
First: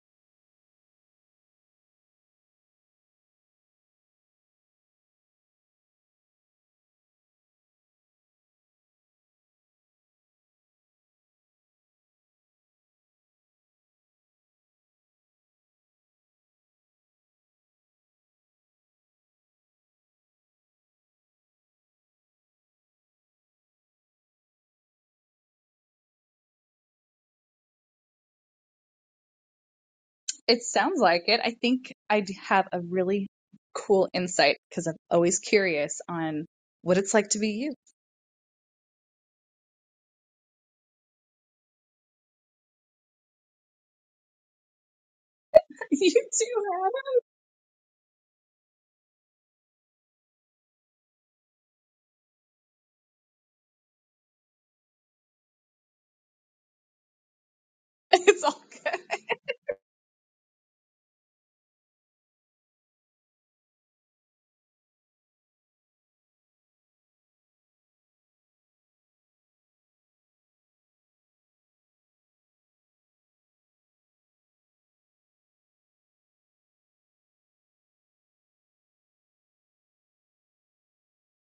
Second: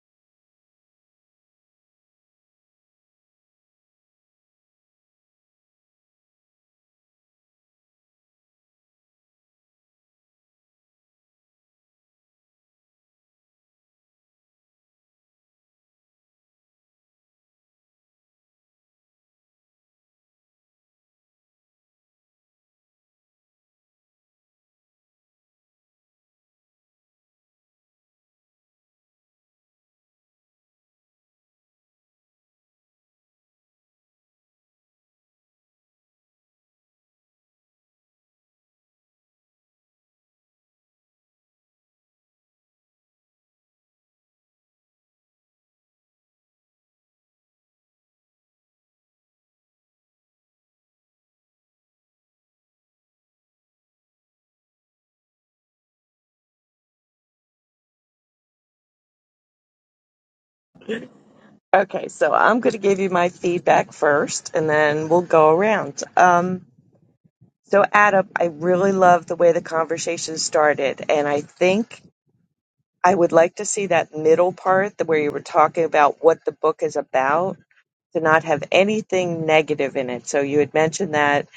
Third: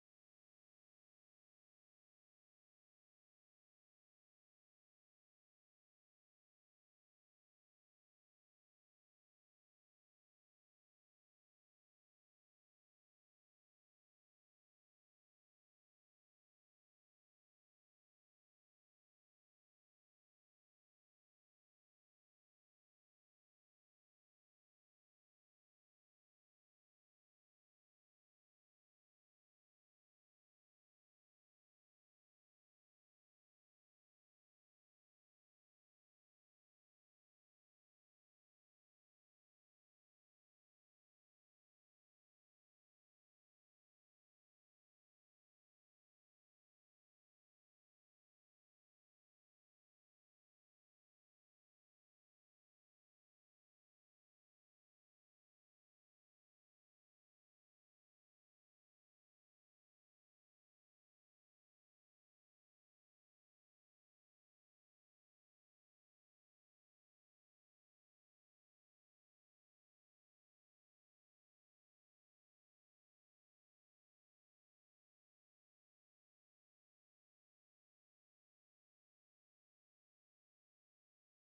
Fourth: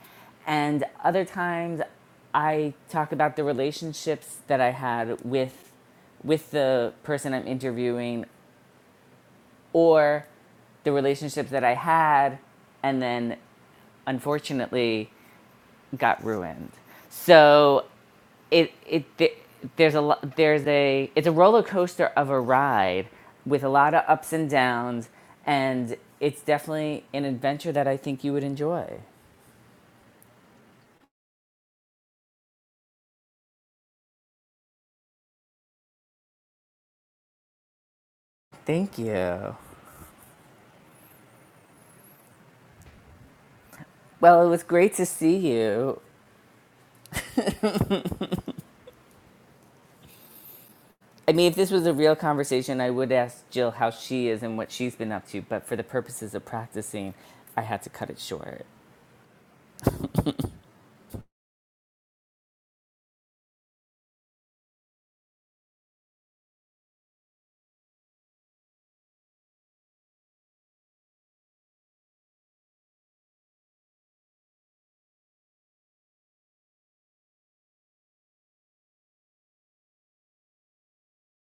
Speaker 1: And other times, I talk about the relationships that I had with with the person I'm interviewing, or the relationships that I had, and then unfortunately got ruined. So it it th- there's a lo- there's a it's a roller coaster of a ride with a lot of ups and downs, and it's definitely an adventure that I think you would enjoy.
Speaker 4: It sounds like it. I think I'd have a really cool insight because I'm always curious on what it's like to be you.
Speaker 1: Thank you. Well, it was great to see you.
Speaker 4: you too,
Speaker 1: I mean, if this was a real conversation, I would ask Jill how she is and what she's been up to, but for the purposes of practicing, I had to cut it
Speaker 4: Hannah. It's all
Speaker 1: short.
Speaker 4: good.
Speaker 2: Okay, so I'm going to give you my feedback first, and then we'll go around. Um, so, Adam, I really love the way the conversation started, and I think I would like to see that middle part the- where you were talking about what the book is about. to not have anything negative in it. So you had mentioned that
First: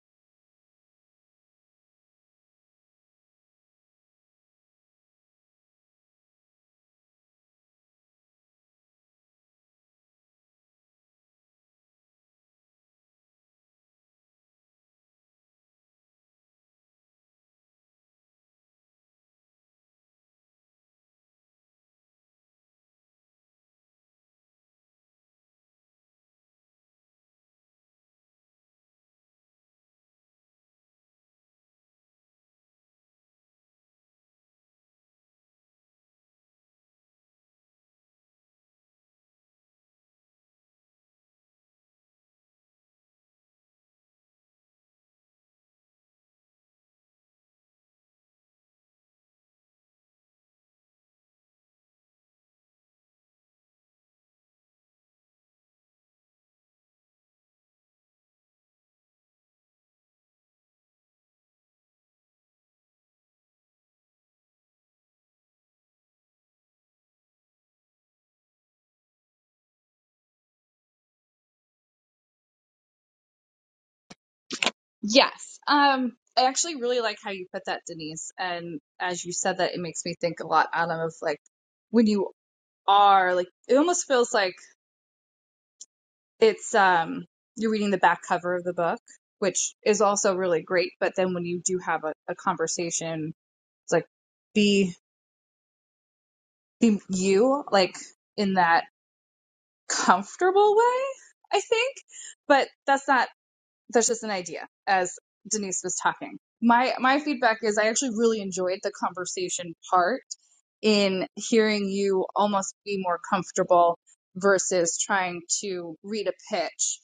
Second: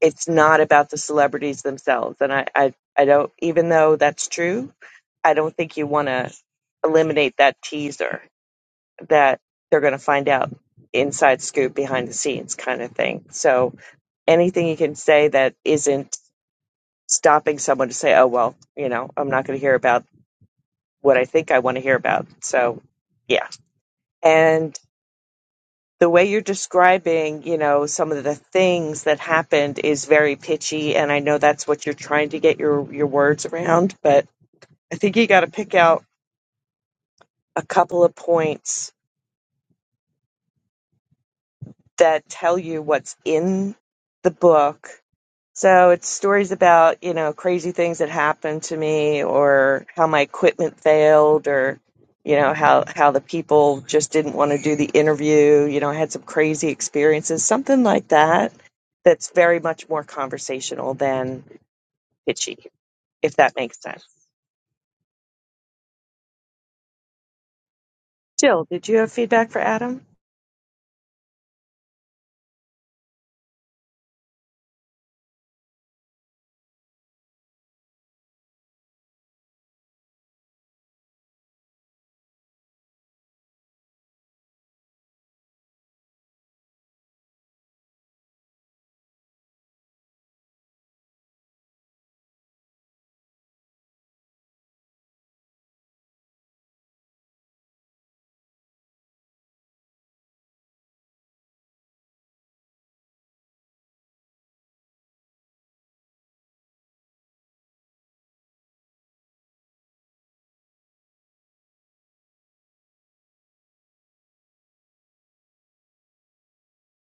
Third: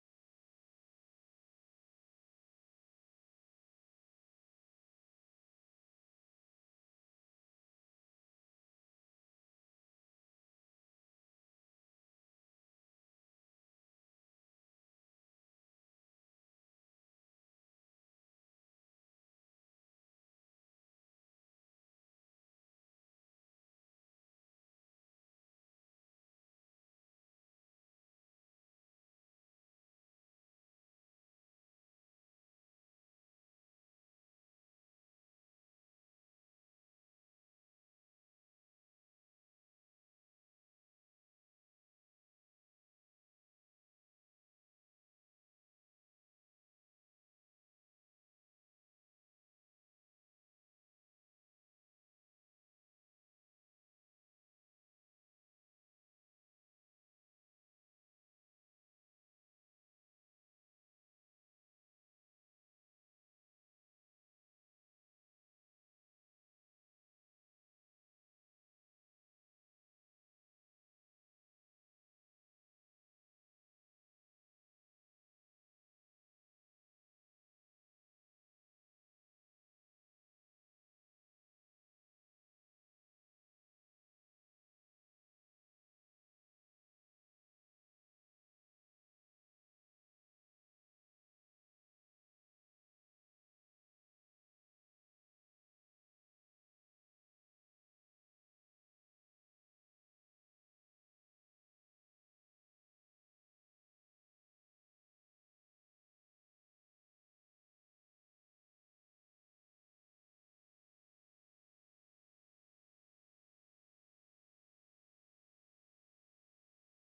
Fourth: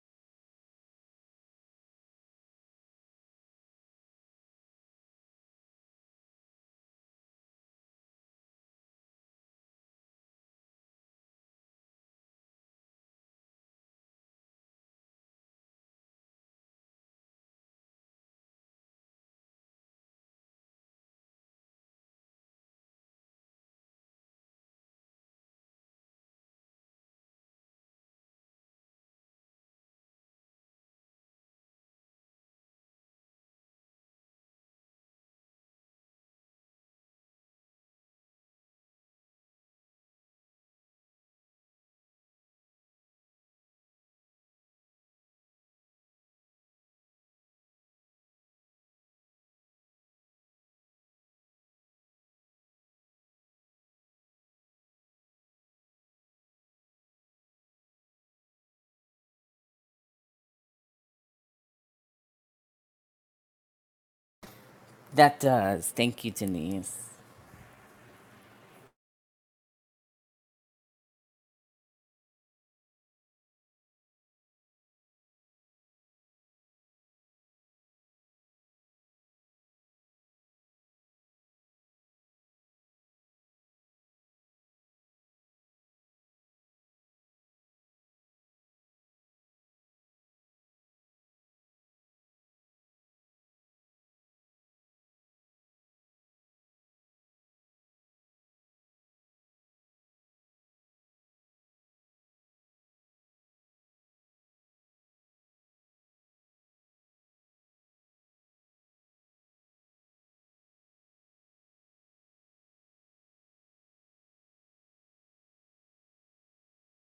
Speaker 2: it's not about the celebrities themselves. And I, I, I don't, even though that's true, I don't think you want to eliminate that teaser that they're going to find out inside scoop behind the scenes kind of thing. So anything you can say that isn't stopping someone to say, oh, well, you know, I'm not going to hear about what I think I want to hear about. So, yeah. and. the way you're describing, you know, some of the things that happened is very pitchy, and I know that's what you're trying to get your your words around, but I think you got to pick out a couple of points that tell you what's in the book So it's stories about, you know, crazy things that happened to me or how my equipment failed or, you know, how, how the people just didn't want to do the interview. You know, I had some crazy experiences, something like that, that's very much more conversational than pitchy, if that makes sense.
Speaker 1: That does. Thank you, Denise.
Speaker 2: Jill, did you have feedback for Adam?
Speaker 4: Yes. Um, I actually really like how you put that, Denise. And as you said that, it makes me think a lot, Adam, of like when you are like, it almost feels like it's, um, you're reading the back cover of the book, which is also really great. But then when you do have a, a conversation, it's like, be, be you, like in that comfortable way, I think. But that's not that's just an idea as Denise was talking. My my feedback is I actually really enjoyed the conversation part in hearing you almost be more comfortable versus trying to read a pitch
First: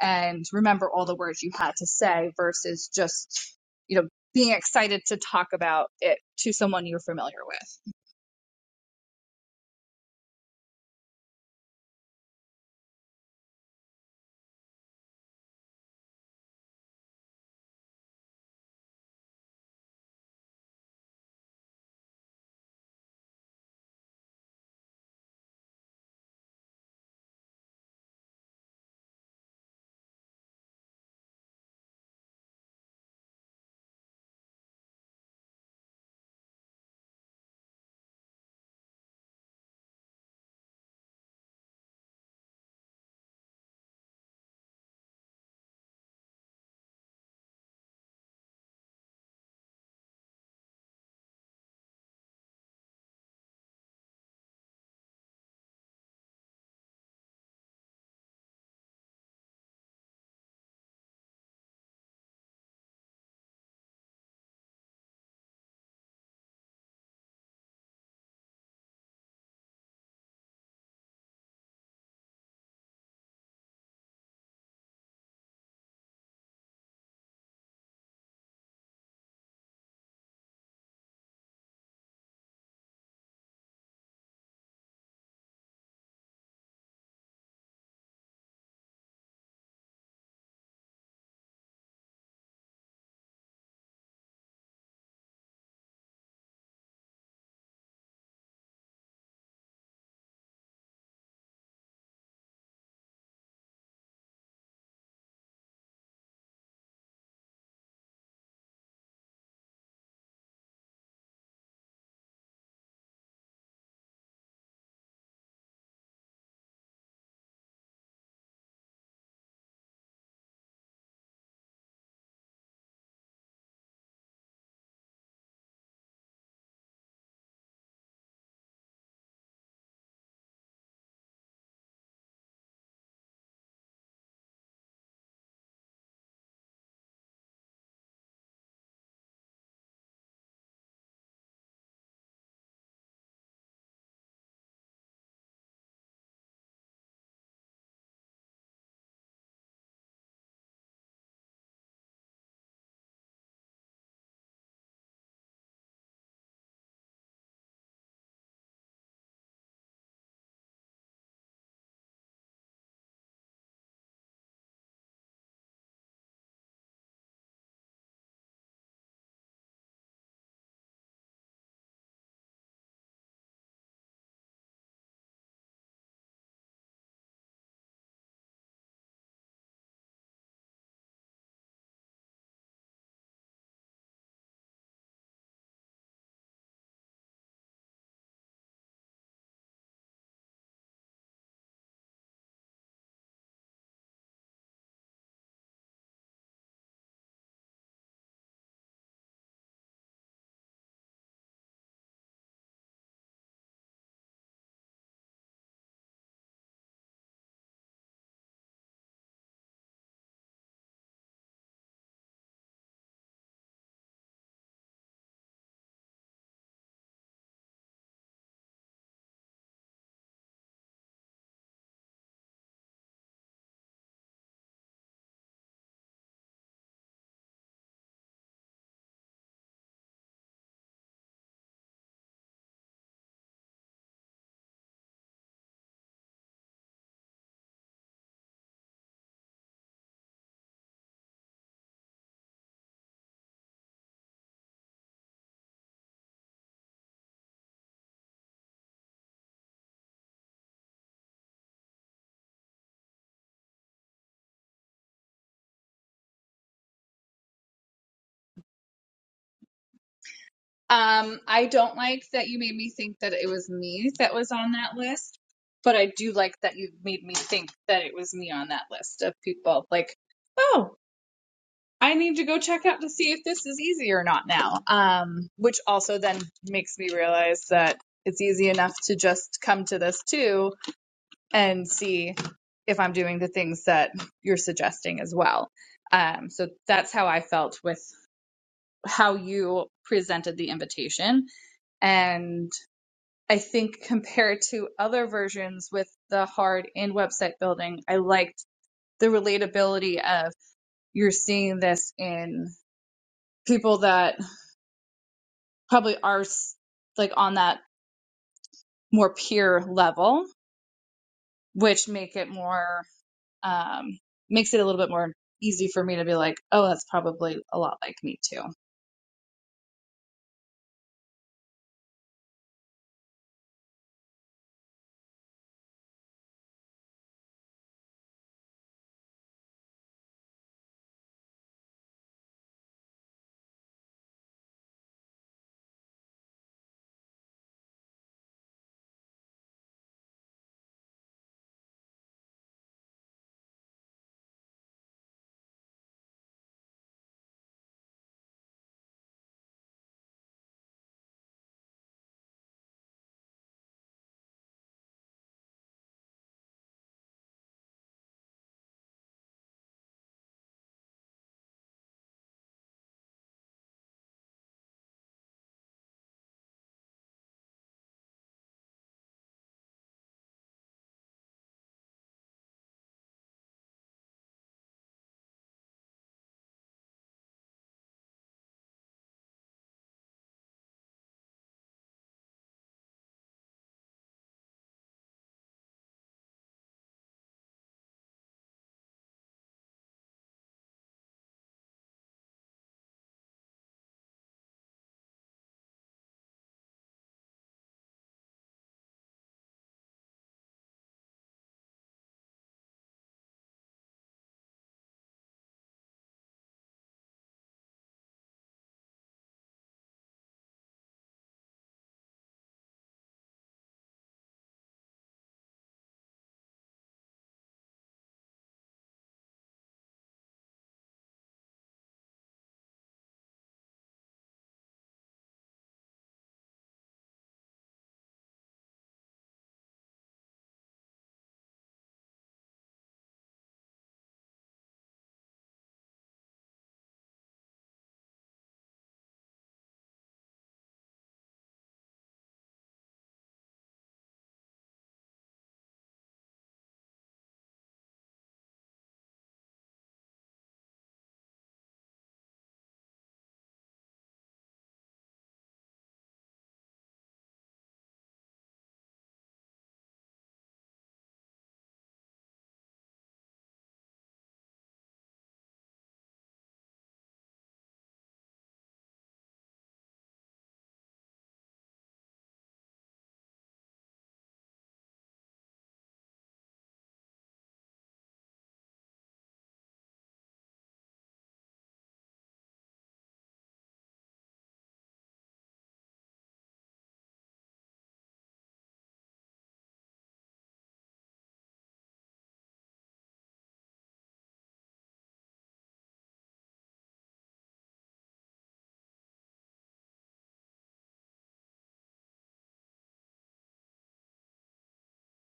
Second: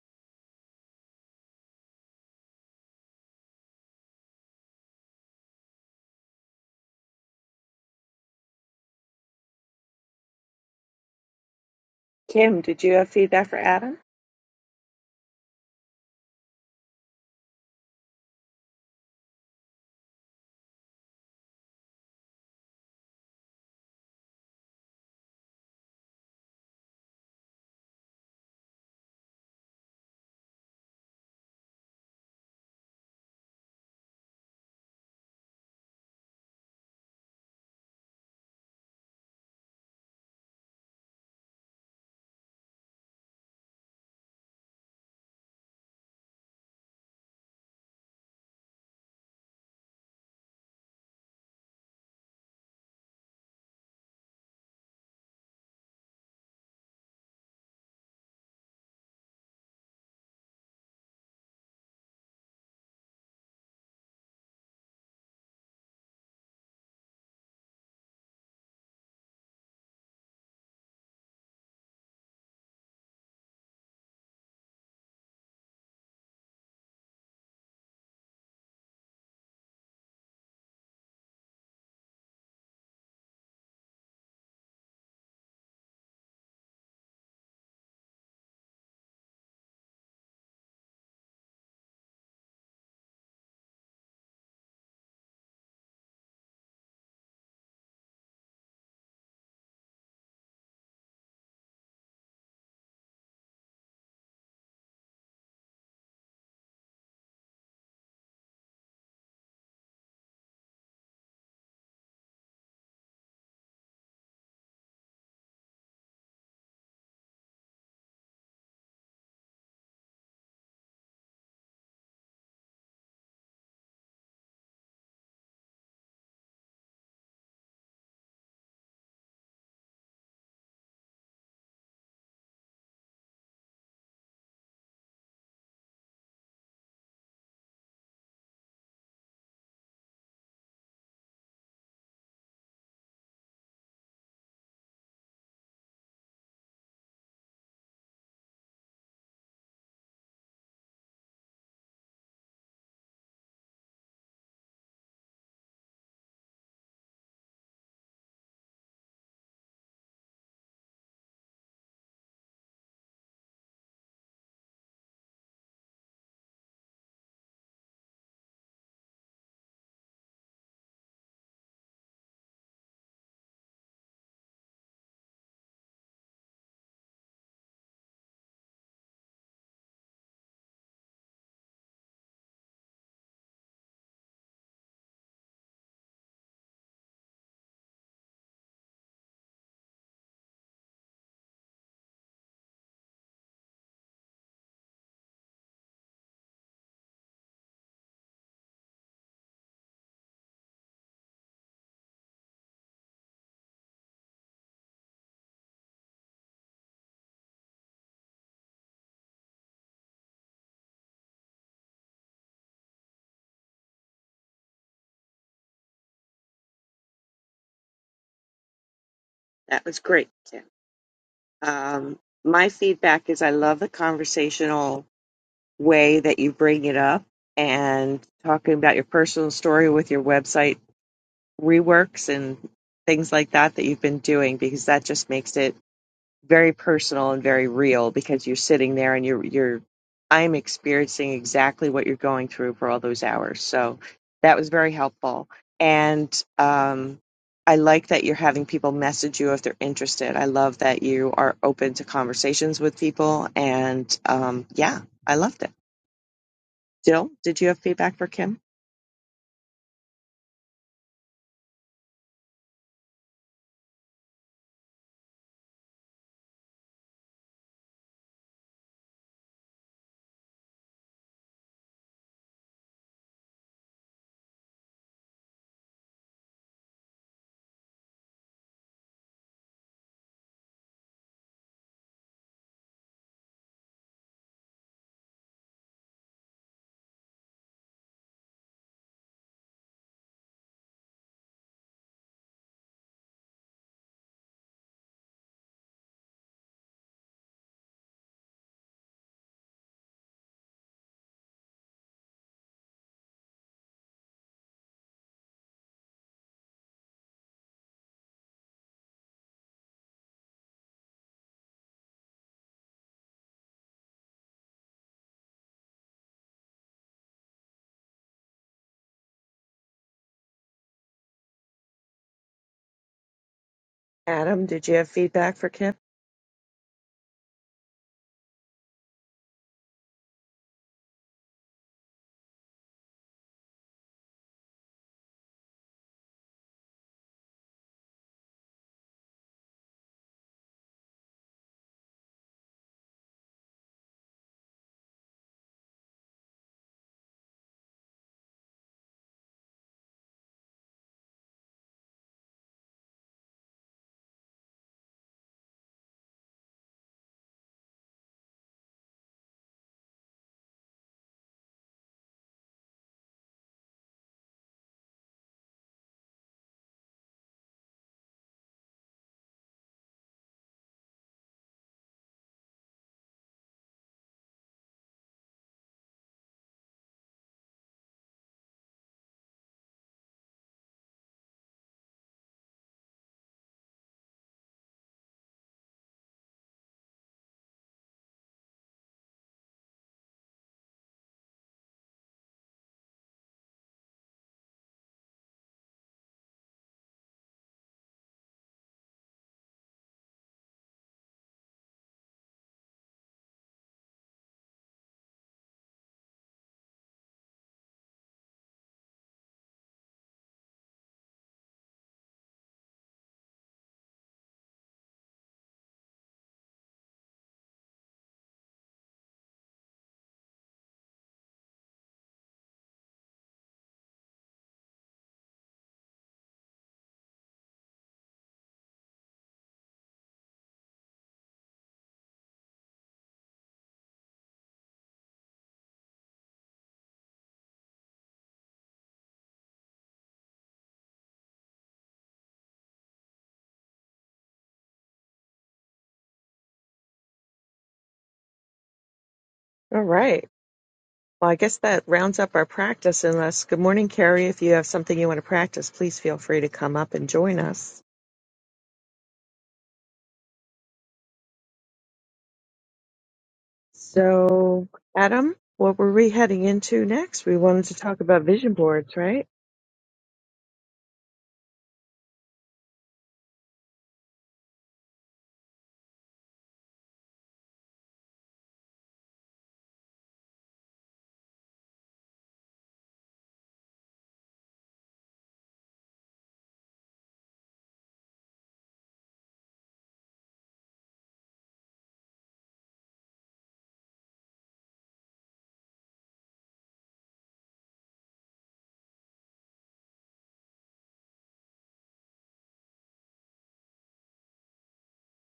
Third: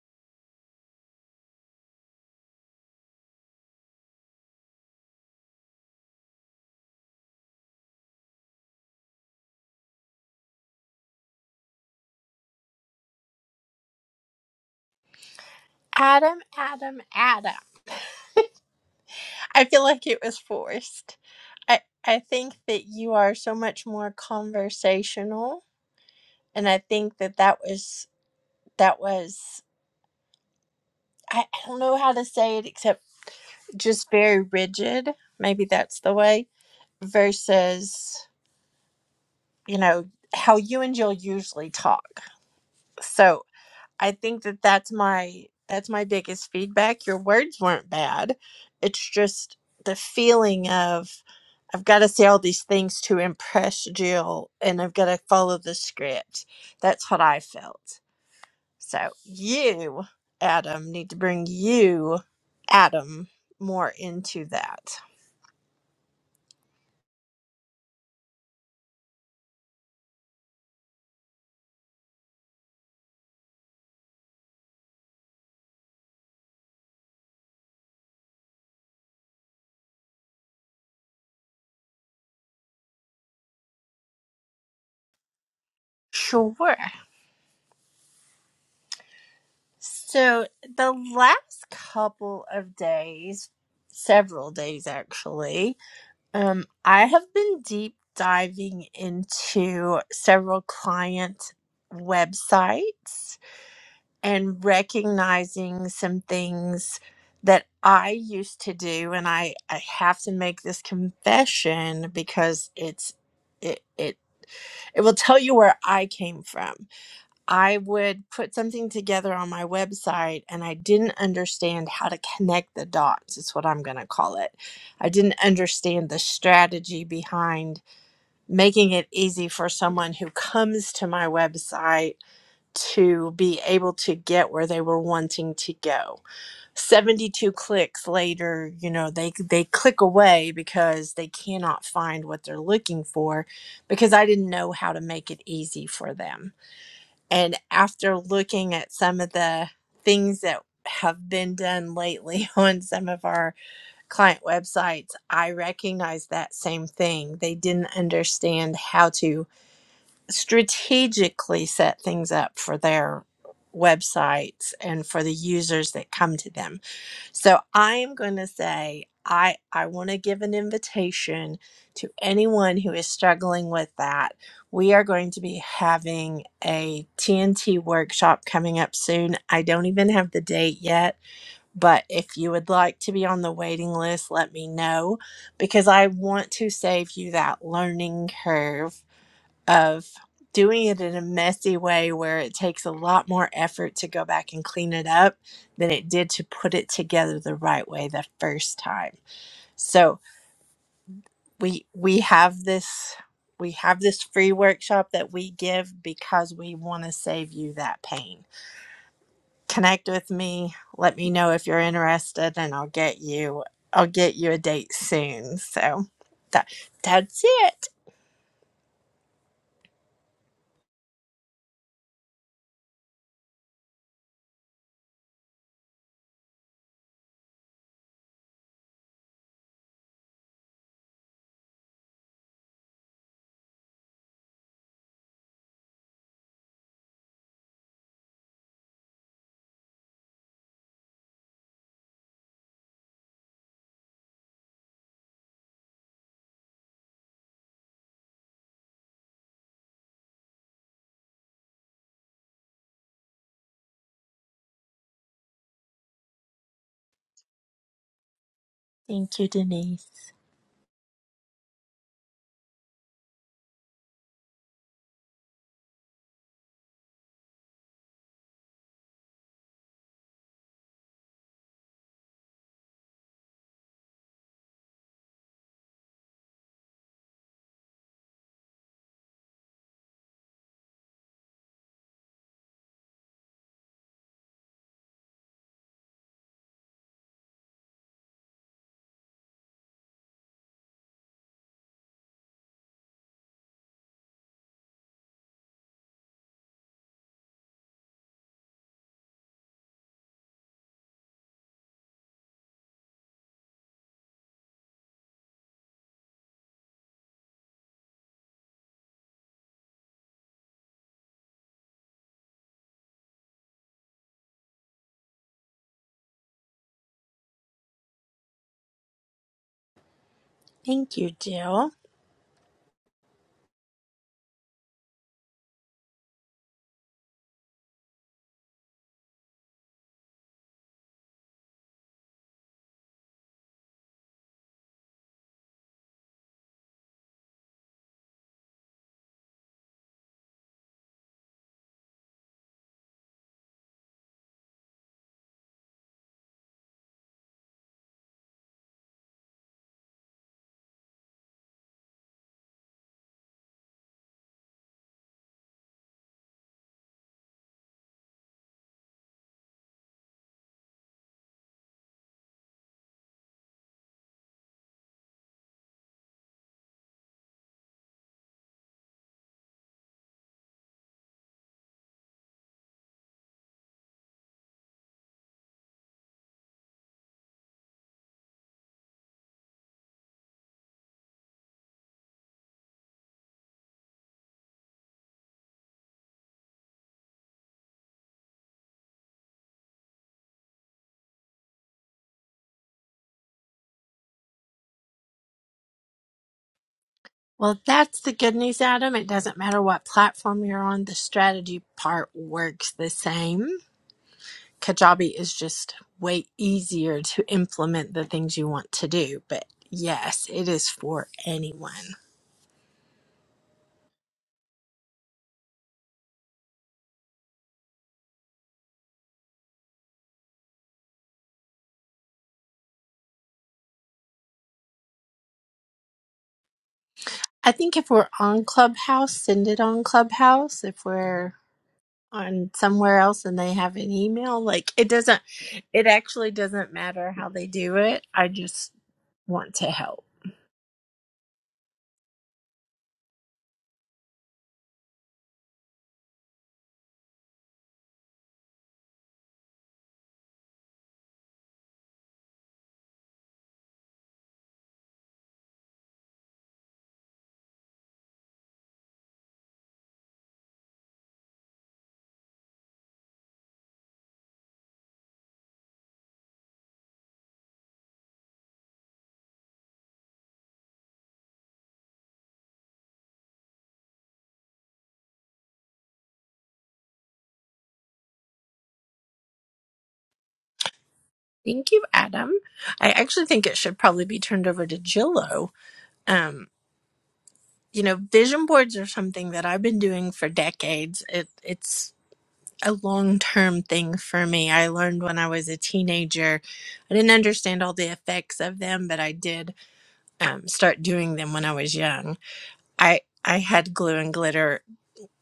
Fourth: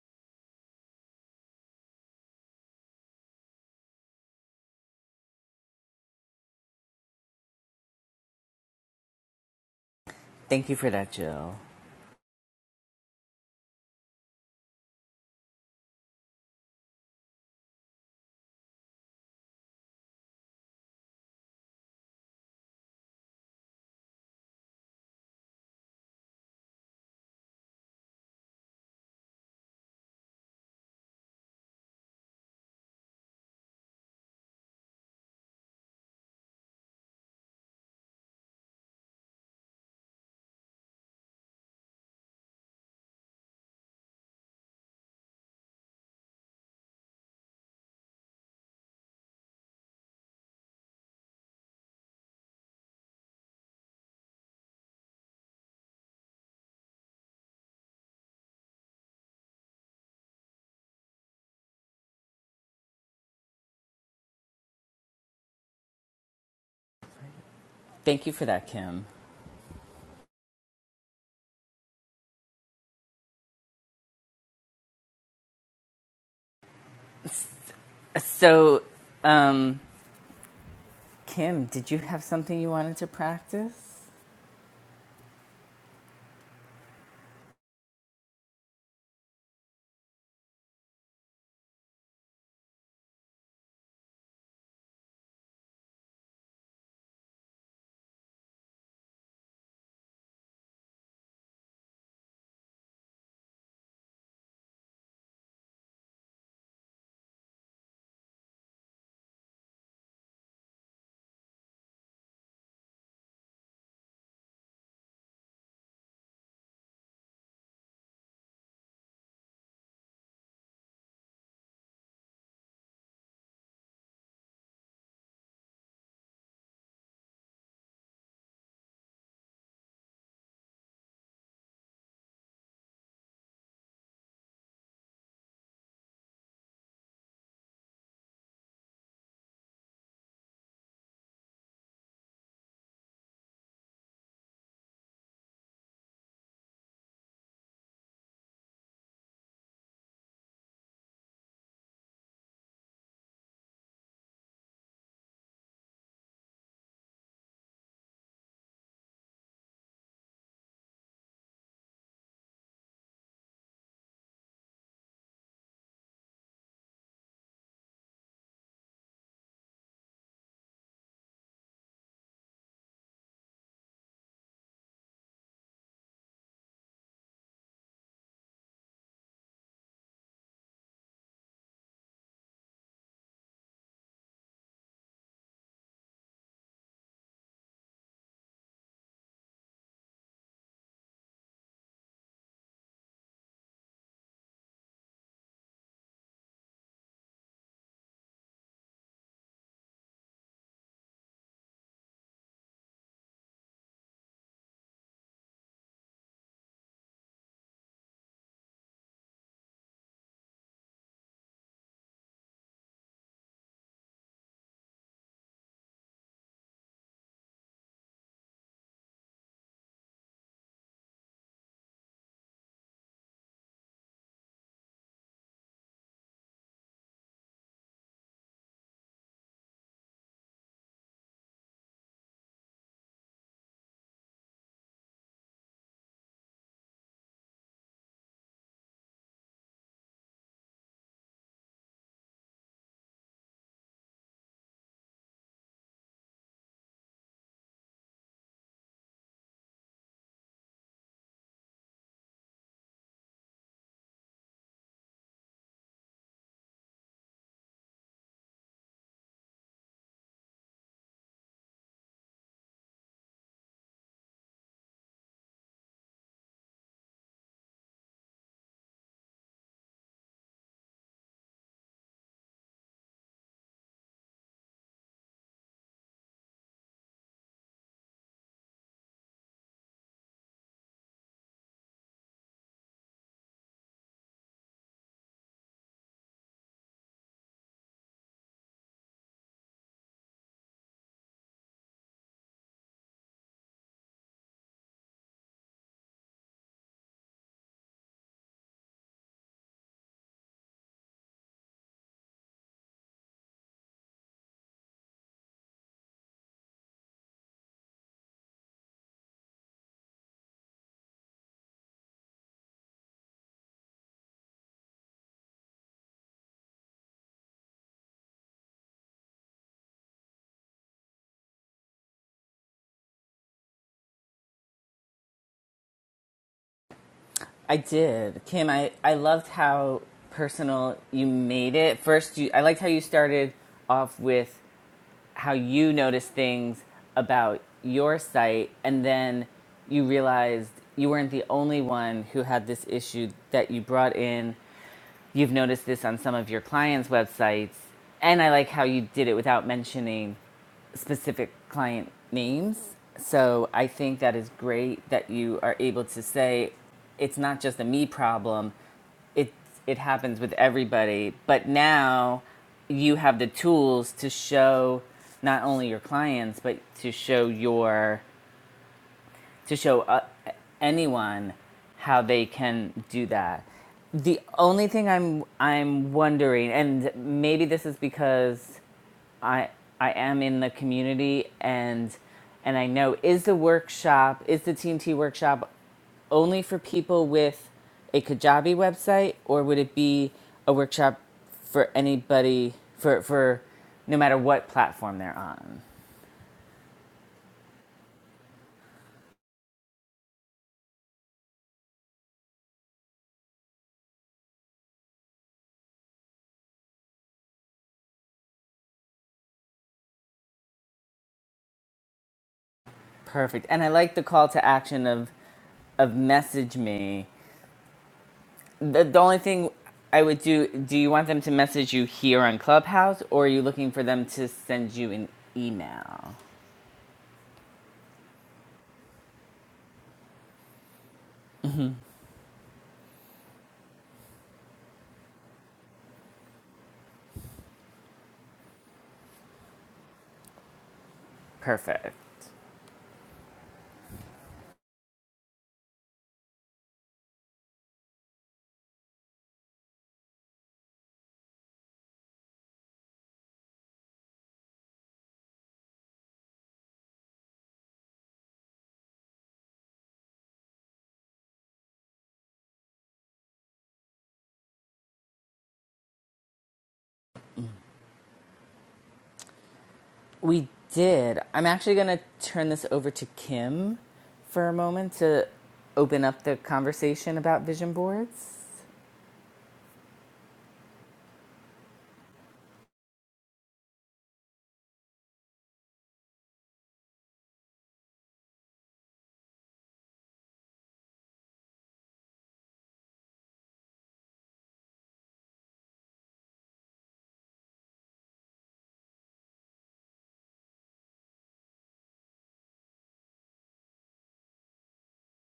Speaker 4: and remember all the words you had to say versus just you know being excited to talk about it to someone you're familiar with.
Speaker 1: Thank you for that, Jill.
Speaker 2: Kim, did you have feedback for Adam?
Speaker 3: Adam, Adam, Adam. I feel like it was forced. I, I think that you are so much more conversational and i think that that was that was I, I don't know how to say it except just very rigid maybe that's the way versus you know how you and jill usually talk so I think that that's my that's my biggest feedback. Your words weren't bad. It's just the feeling of I've got to say all these things to impress Jill and I've got to follow the script. That's what I felt. So you, Adam, need to bring you, Adam, more into that.
Speaker 1: Thank you for that, Kim. So, um, Kim, did you have something you wanted to practice?
Speaker 3: Sure. So the last couple of days, several days actually, Um, I have been deep diving into several client websites and recognizing some things that I used to do, and I, I have to make this confession because it's it it it will tell you where I came from. I would put something together on my website and I didn't understand how to connect the dots, is what I'm going to call it. I didn't understand the strategy behind making it easy for someone who comes to my website to be able to get where they were wanting to go. 72 clicks later, you know, they they click away because they cannot find what they're looking for because I didn't know how to make it easy for them. And after looking at some of the things that have been done lately on some of our client websites, I recognize that same thing. They didn't understand how to strategically set things up for their websites and for the users that come to them. So I am going to say I I want to give an invitation to anyone who is struggling with that. We are going to be having a TNT workshop coming up soon. I don't even have the date yet, but if you would like to be on the waiting list, let me know because I want to save you that learning curve of doing it in a messy way where it takes a lot more effort to go back and clean it up than it did to put it together the right way the first time. So we we have this we have this free workshop that we give because we want to save you that pain. Connect with me, let me know if you're interested and I'll get you I'll get you a date soon. So that that's it.
Speaker 2: That was great, Kim. Um, my feedback is I love the conversational. way that you bring it up and talking about your personal story with your website reworks and things like that that you've been doing because that just makes it very personal and very real because you're sitting there and you're you're I'm experiencing exactly what you're going through for all those hours. So that was very helpful. And um I like that you're having people message you if they're interested. I love that you are open to conversations with people and um yeah, I loved it. Jill, did you have feedback for Kim?
Speaker 3: Thank you Denise.
Speaker 4: Um, I don't like that you made me think that it was me that was on that list, but I do like that you made me think that it was me on that list of people. Like, oh, I need to go check out to see if this is easy or not now. Um, which also then makes me realize that it's easy enough to just come to this too and see if I'm doing the things that you're suggesting as well. Um, so that's how I felt with how you presented the invitation and I think compared to other versions with the hard and website building, I liked the relatability of you're seeing this in people that probably are s- like on that more peer level, which make it more um, makes it a little bit more easy for me to be like, oh, that's probably a lot like me too.
Speaker 3: Thank you Jill.
Speaker 2: Adam, did you have feedback for Kim?
Speaker 1: I did. Kim, I, I loved how personal you made it. First, you, I liked how you started off with how you noticed things about your site, and then you realized you weren't the only one who had this issue that you brought in. You've noticed this on some of your clients' websites, and I like how you did it without mentioning specific client names. So I think that is great that you are able to say it's not just a me problem. It it happens with everybody, but now you have the tools to show not only your clients but to show your to show uh, anyone how they can do that. The only thing I'm I'm wondering and maybe this is because I I am in the community and and I know is the workshop is the TNT workshop only for people with a Kajabi website or would it be a workshop for anybody for for no matter what platform they're on?
Speaker 3: Well, that's the good news, Adam. It doesn't matter what platform you're on, the strategy part works the same. Kajabi is just way easier to implement the things you want to do. But yes, it is for anyone.
Speaker 1: Perfect. And I like the call to action of of message me. The, the only thing I would do do you want them to message you here on Clubhouse or are you looking for them to send you an email?
Speaker 3: I think if we're on Clubhouse, send it on Clubhouse. If we're on somewhere else and they have an email, like it doesn't, it actually doesn't matter how they do it. I just want to help.
Speaker 1: Perfect.
Speaker 2: All right. Well, I guess that rounds up our practice. Unless, good morning, Carrie. If you have something you want to practice, please feel free to come up and join us. So, Adam, what were we heading into next? We wanted to talk about vision boards, right?
Speaker 1: We did. I'm actually going to turn this over to Kim for a moment to open up the conversation about vision boards.
Speaker 3: Thank you, Adam. I actually think it should probably be turned over to Jillo. Um, you know, vision boards are something that I've been doing for decades. It it's a long-term thing for me. I learned when I was a teenager. I didn't understand all the effects of them, but I did um, start doing them when I was young. I I had glue and glitter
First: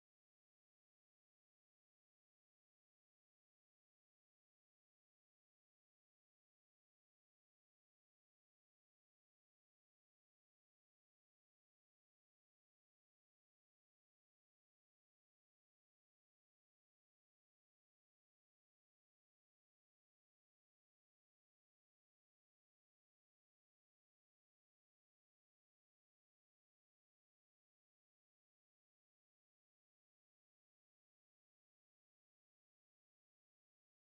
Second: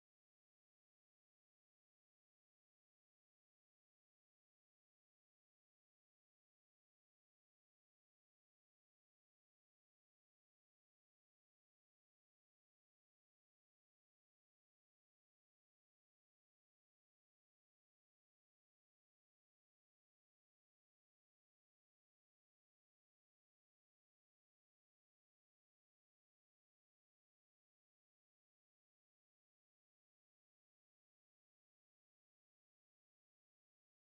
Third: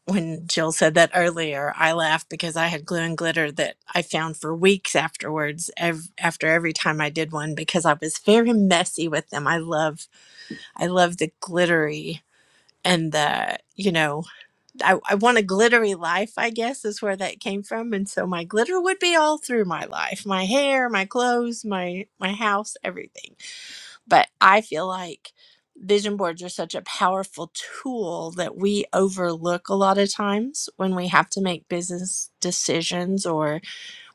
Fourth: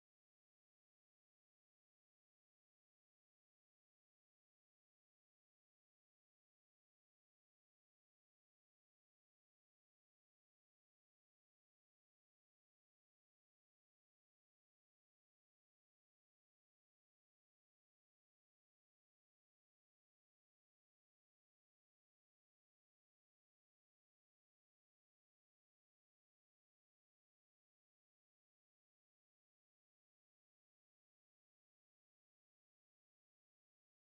Speaker 3: when Jill said that earlier, I laughed because I had glue and glitter that I found for weeks afterwards. Ev- after every time I did one, because I was very messy with them. I love, I love the glittery and the, you know, I, I want a glittery life. I guess is where that came from. And so my glitter would be all through my life, my hair, my clothes, my my house, everything. But I feel like vision boards are such a powerful tool that we overlook a lot of times when we have to make business decisions or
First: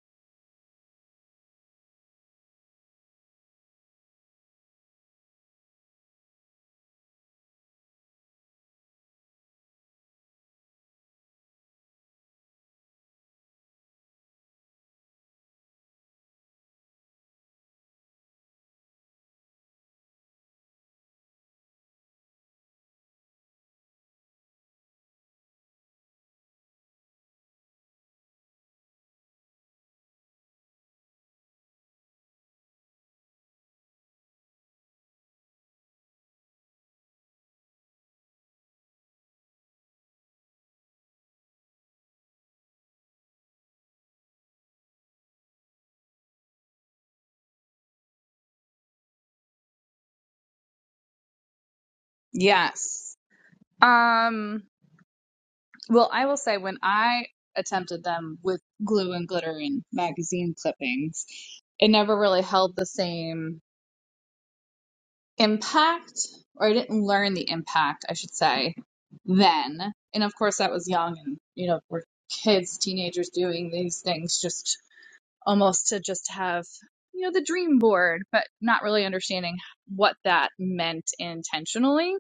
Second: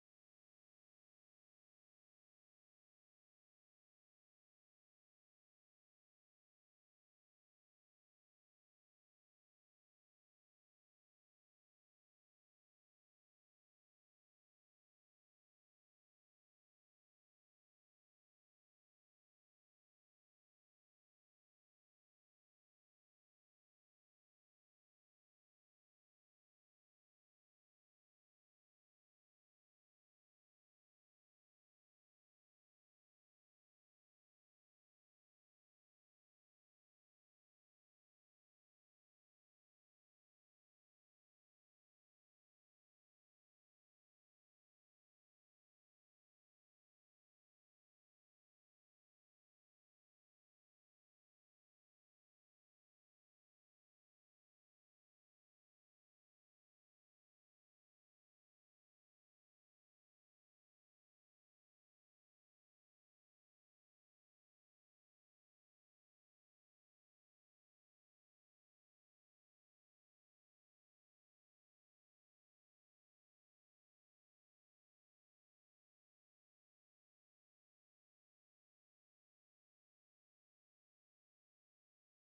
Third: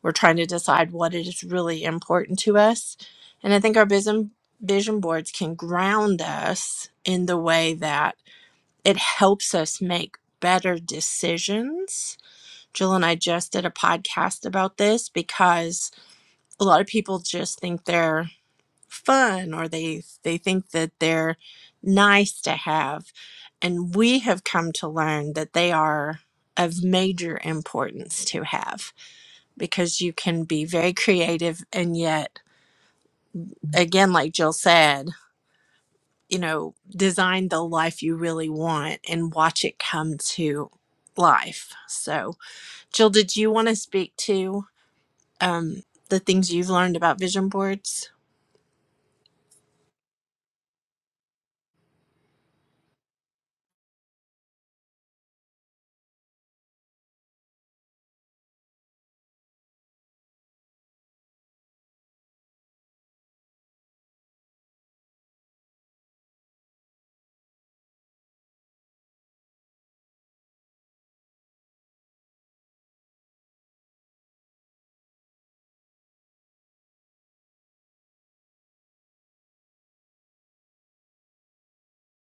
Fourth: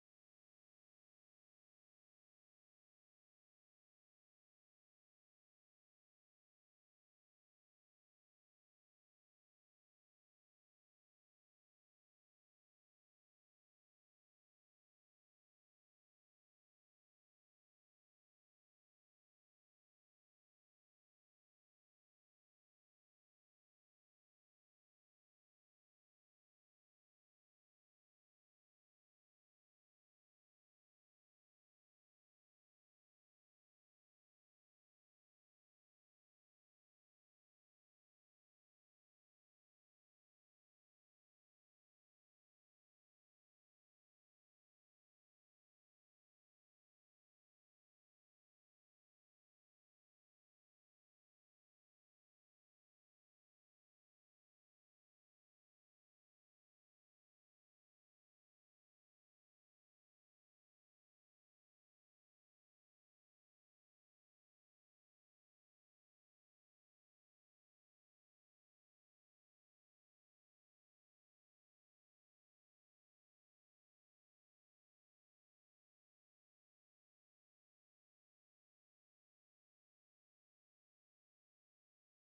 Speaker 3: we're trying to decide what is really important to us. And I think our vision vision boards can ground us in the way that it helps us make better decisions. Jill and I just did a podcast about this because a lot of people just think they're fun or they they think that they're nice to have and we have come to learn that they are of major importance to have because you can be very creative and yet again like Jill said you know design the life you really want and watch it come to life so Jill did you want to speak to um the things you've learned about vision boards
Speaker 4: Yes. Um. Well, I will say when I attempted them with glue and glitter and magazine clippings, it never really held the same impact, or I didn't learn the impact, I should say, then. And of course, that was young and, you know, we're kids, teenagers doing these things just almost to just have, you know, the dream board, but not really understanding what that meant intentionally.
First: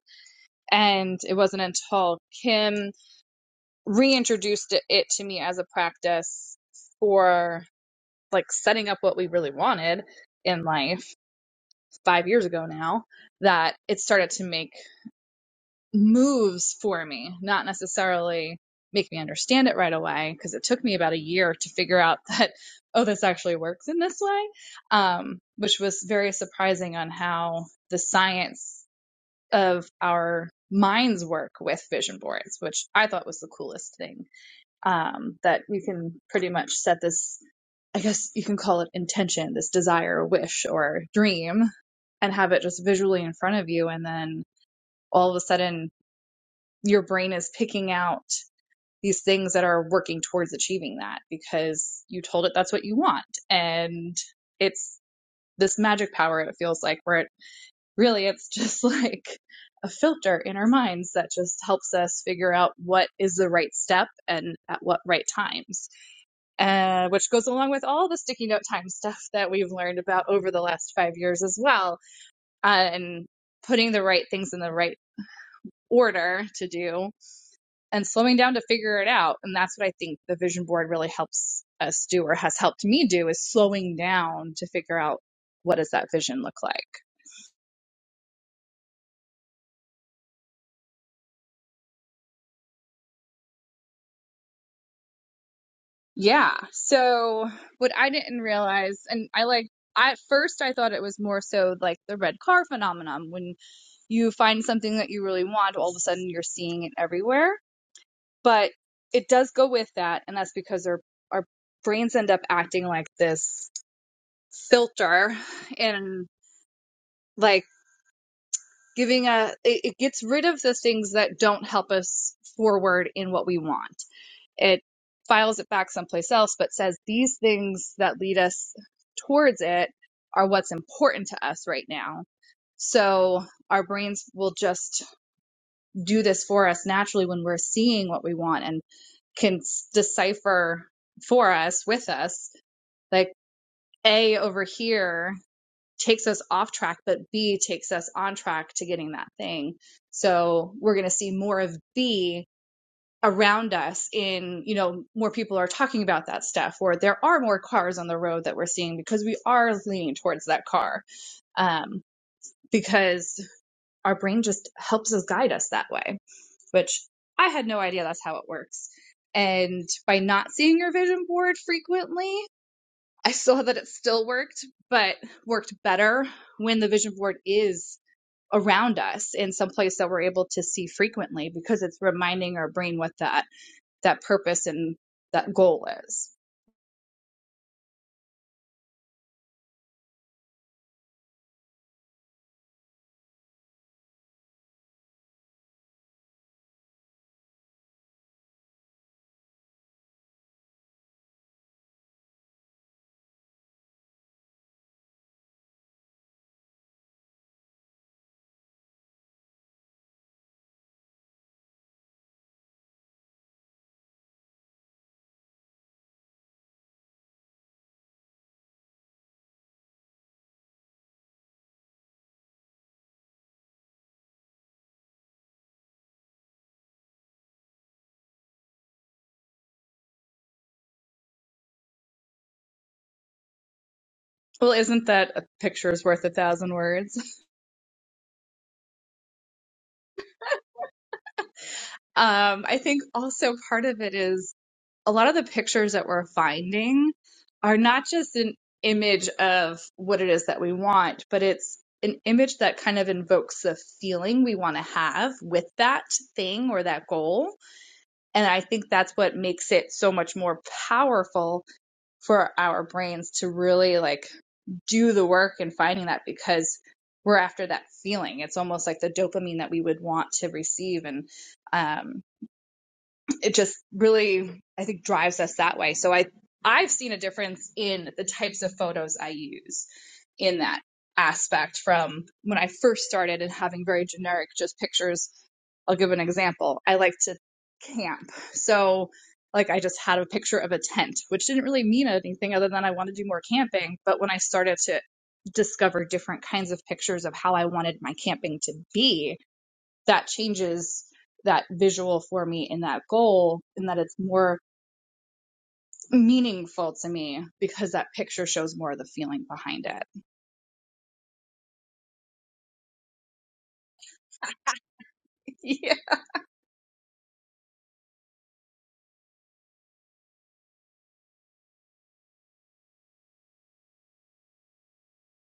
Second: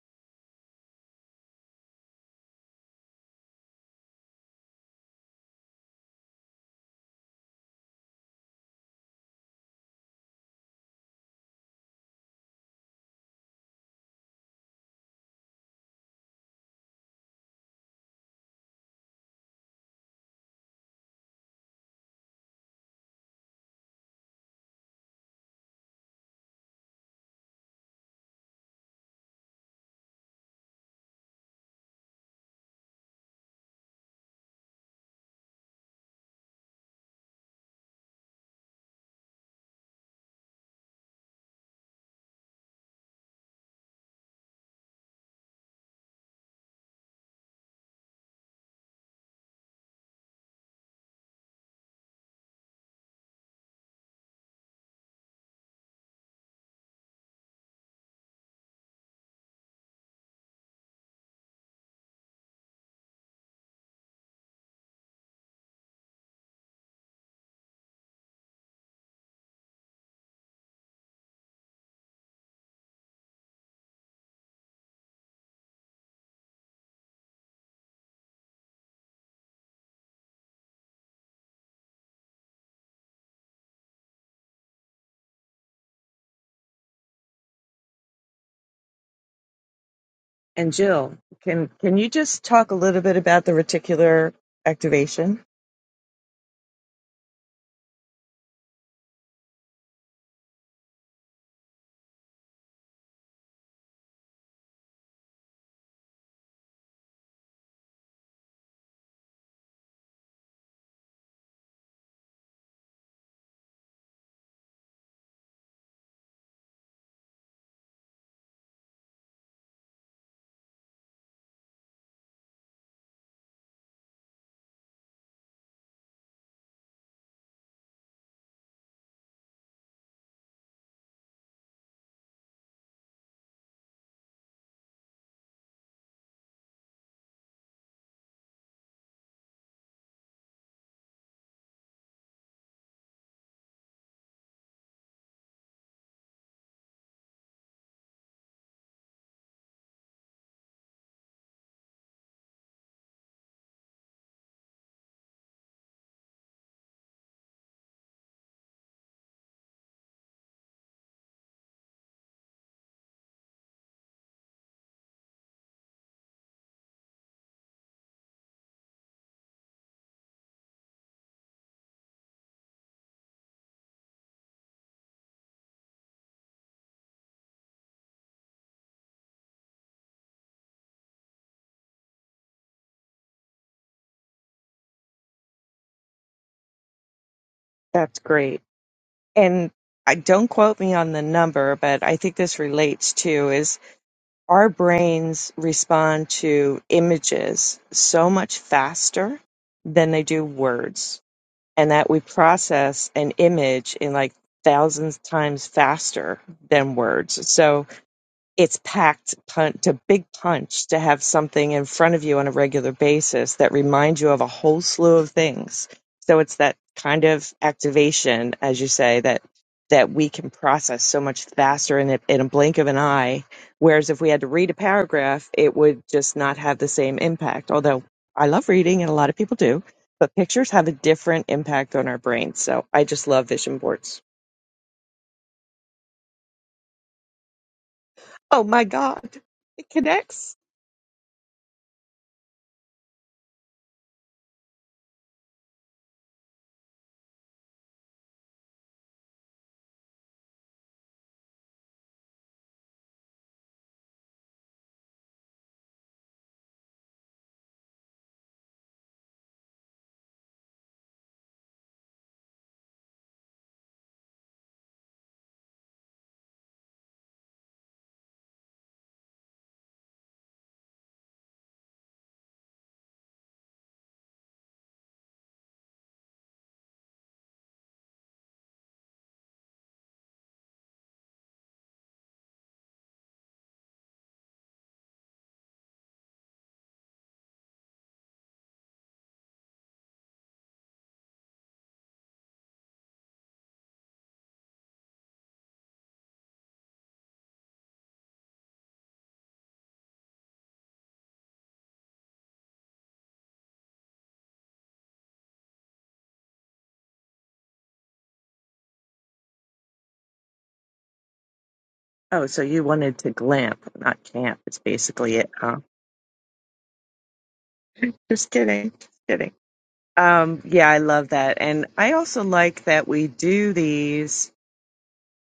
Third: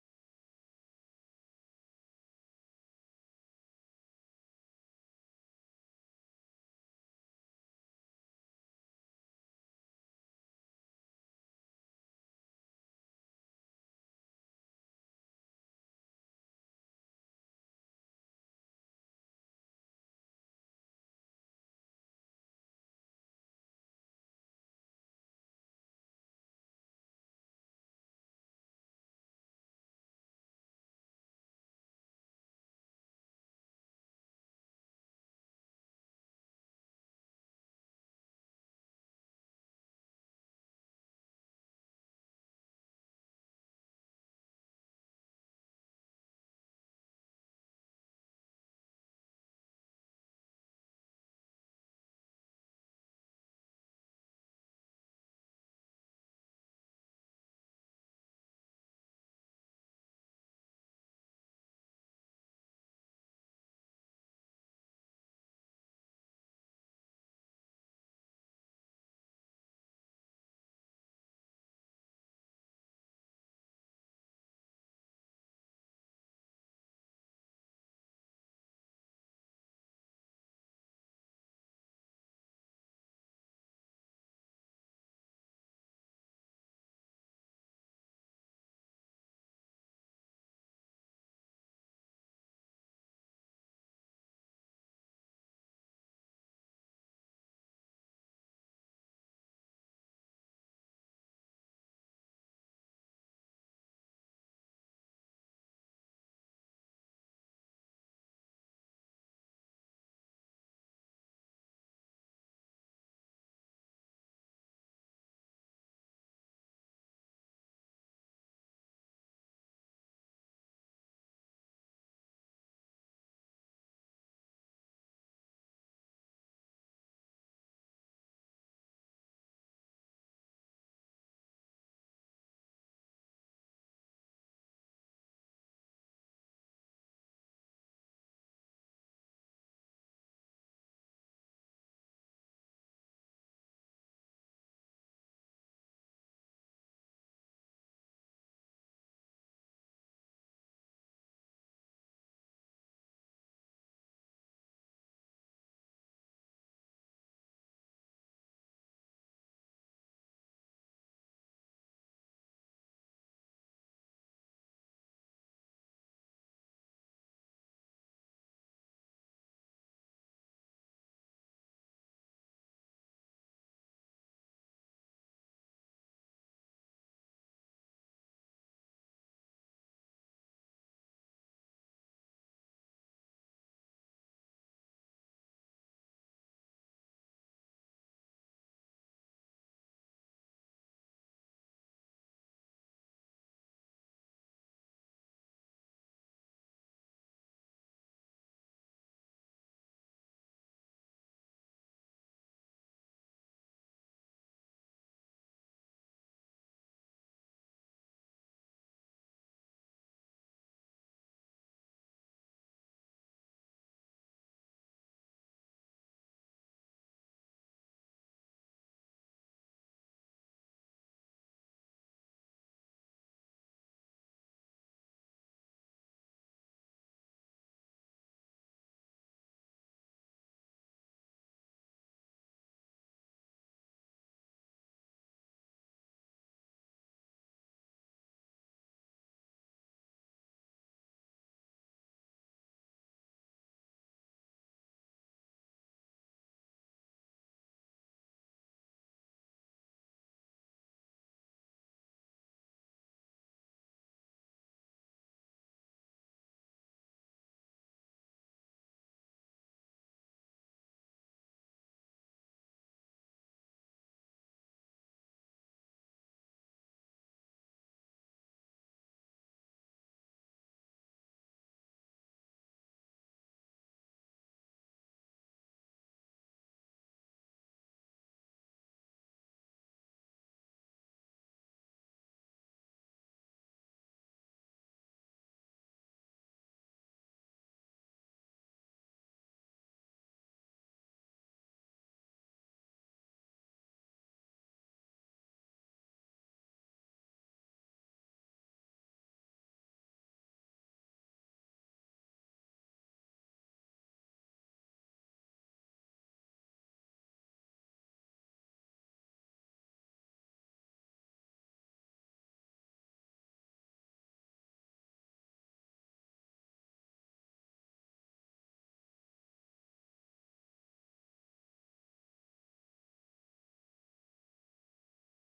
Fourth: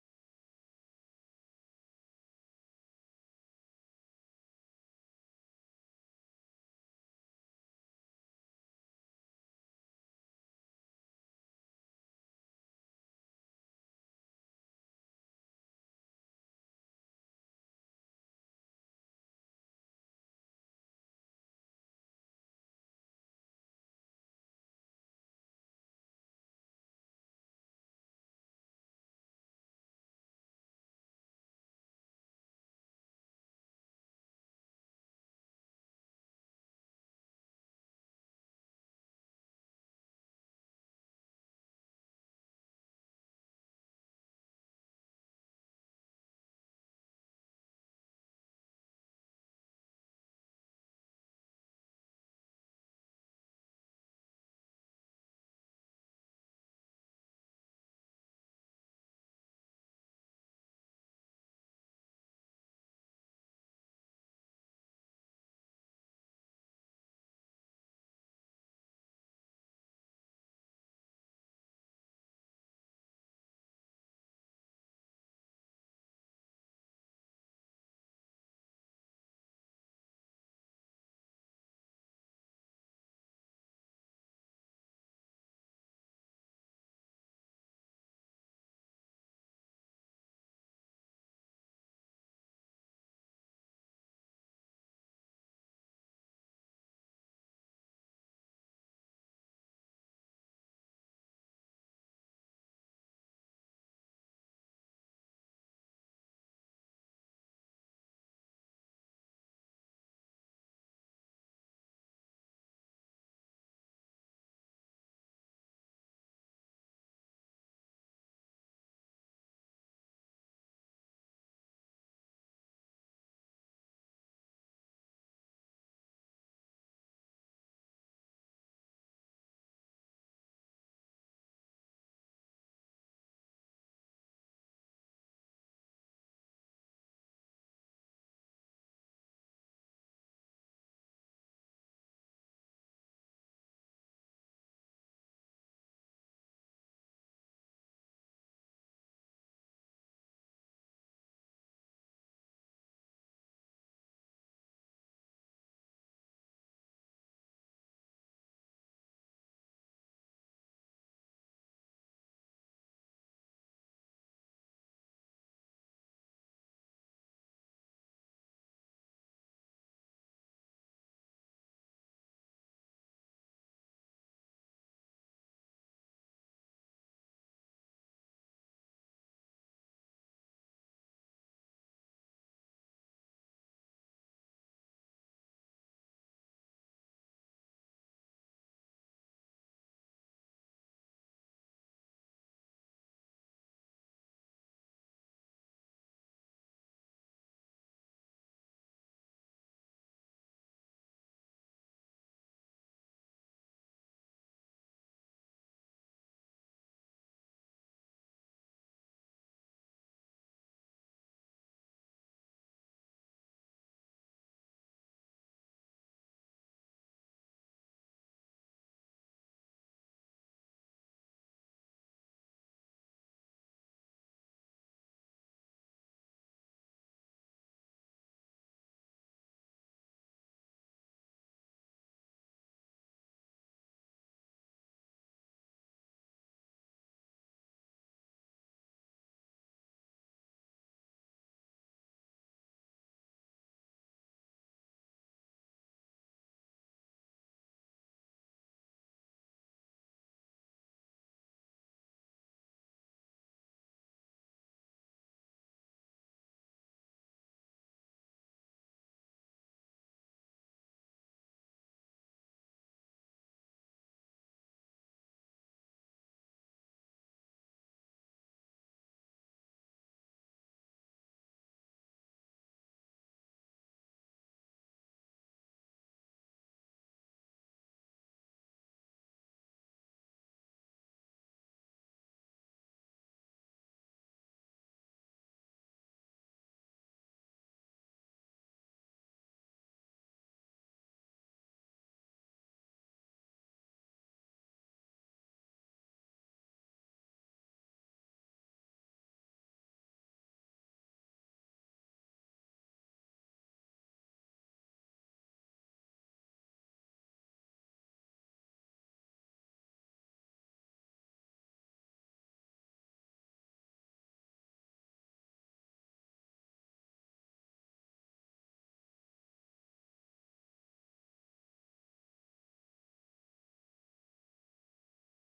Speaker 4: And it wasn't until Kim reintroduced it to me as a practice for like setting up what we really wanted in life five years ago now that it started to make moves for me, not necessarily make me understand it right away because it took me about a year to figure out that, oh, this actually works in this way, um, which was very surprising on how the science of our minds work with vision boards, which I thought was the coolest thing um, that you can pretty much set this i guess you can call it intention this desire wish or dream and have it just visually in front of you and then all of a sudden your brain is picking out these things that are working towards achieving that because you told it that's what you want and it's this magic power it feels like where it really it's just like a filter in our minds that just helps us figure out what is the right step and at what right times uh, which goes along with all the sticky note time stuff that we've learned about over the last five years as well, uh, and putting the right things in the right order to do and slowing down to figure it out. And that's what I think the vision board really helps us do or has helped me do is slowing down to figure out what does that vision look like.
Speaker 2: And Jill, can can you just talk a little bit about the reticular activation?
Speaker 4: Yeah. So what I didn't realize, and I like, I- at first I thought it was more so like the red car phenomenon when you find something that you really want, all of a sudden you're seeing it everywhere. But it does go with that, and that's because our our brains end up acting like this filter and like giving a it, it gets rid of the things that don't help us forward in what we want. It files it back someplace else, but says these things that lead us towards it are what's important to us right now. So our brains will just do this for us naturally when we're seeing what we want and can decipher for us with us like a over here takes us off track but b takes us on track to getting that thing so we're going to see more of b around us in you know more people are talking about that stuff or there are more cars on the road that we're seeing because we are leaning towards that car um, because our brain just helps us guide us that way which I had no idea that's how it works. And by not seeing your vision board frequently, I saw that it still worked, but worked better when the vision board is around us in some place that we're able to see frequently because it's reminding our brain what that that purpose and that goal is.
Speaker 2: That's great. and I don't quote me on the number, but I think this relates to is our brains respond to images so much faster than they do words, and that we process an image in like thousands times faster than words. So it's packed punch to big punch to have something in front of you on a regular basis that reminds you of a whole slew of things. So it's that kind of activation, as you say, that that we can process so much faster in a, in a blink of an eye. Whereas if we had to read a paragraph, it would just not have the same impact. Although I love reading, and a lot of people do, but pictures have a different impact on our brains. So I just love vision boards.
Speaker 4: Well, isn't that a picture's worth a thousand words?
Speaker 2: Oh my god, it connects.
Speaker 4: Um, I think also part of it is a lot of the pictures that we're finding are not just an image of what it is that we want, but it's an image that kind of invokes the feeling we want to have with that thing or that goal. And I think that's what makes it so much more powerful for our brains to really like do the work in finding that because we're after that feeling. It's almost like the dopamine that we would want to receive. And, um, it just really i think drives us that way so i i've seen a difference in the types of photos i use in that aspect from when i first started and having very generic just pictures i'll give an example i like to camp so like i just had a picture of a tent which didn't really mean anything other than i want to do more camping but when i started to discover different kinds of pictures of how i wanted my camping to be that changes that visual for me in that goal and that it's more meaningful to me because that picture shows more of the feeling behind it.
Speaker 2: Oh, so you wanted to glamp, not camp. It's basically it, huh?
Speaker 4: yeah.
Speaker 2: Just kidding. Just kidding. Um, yeah, I love that. And I also like that we do these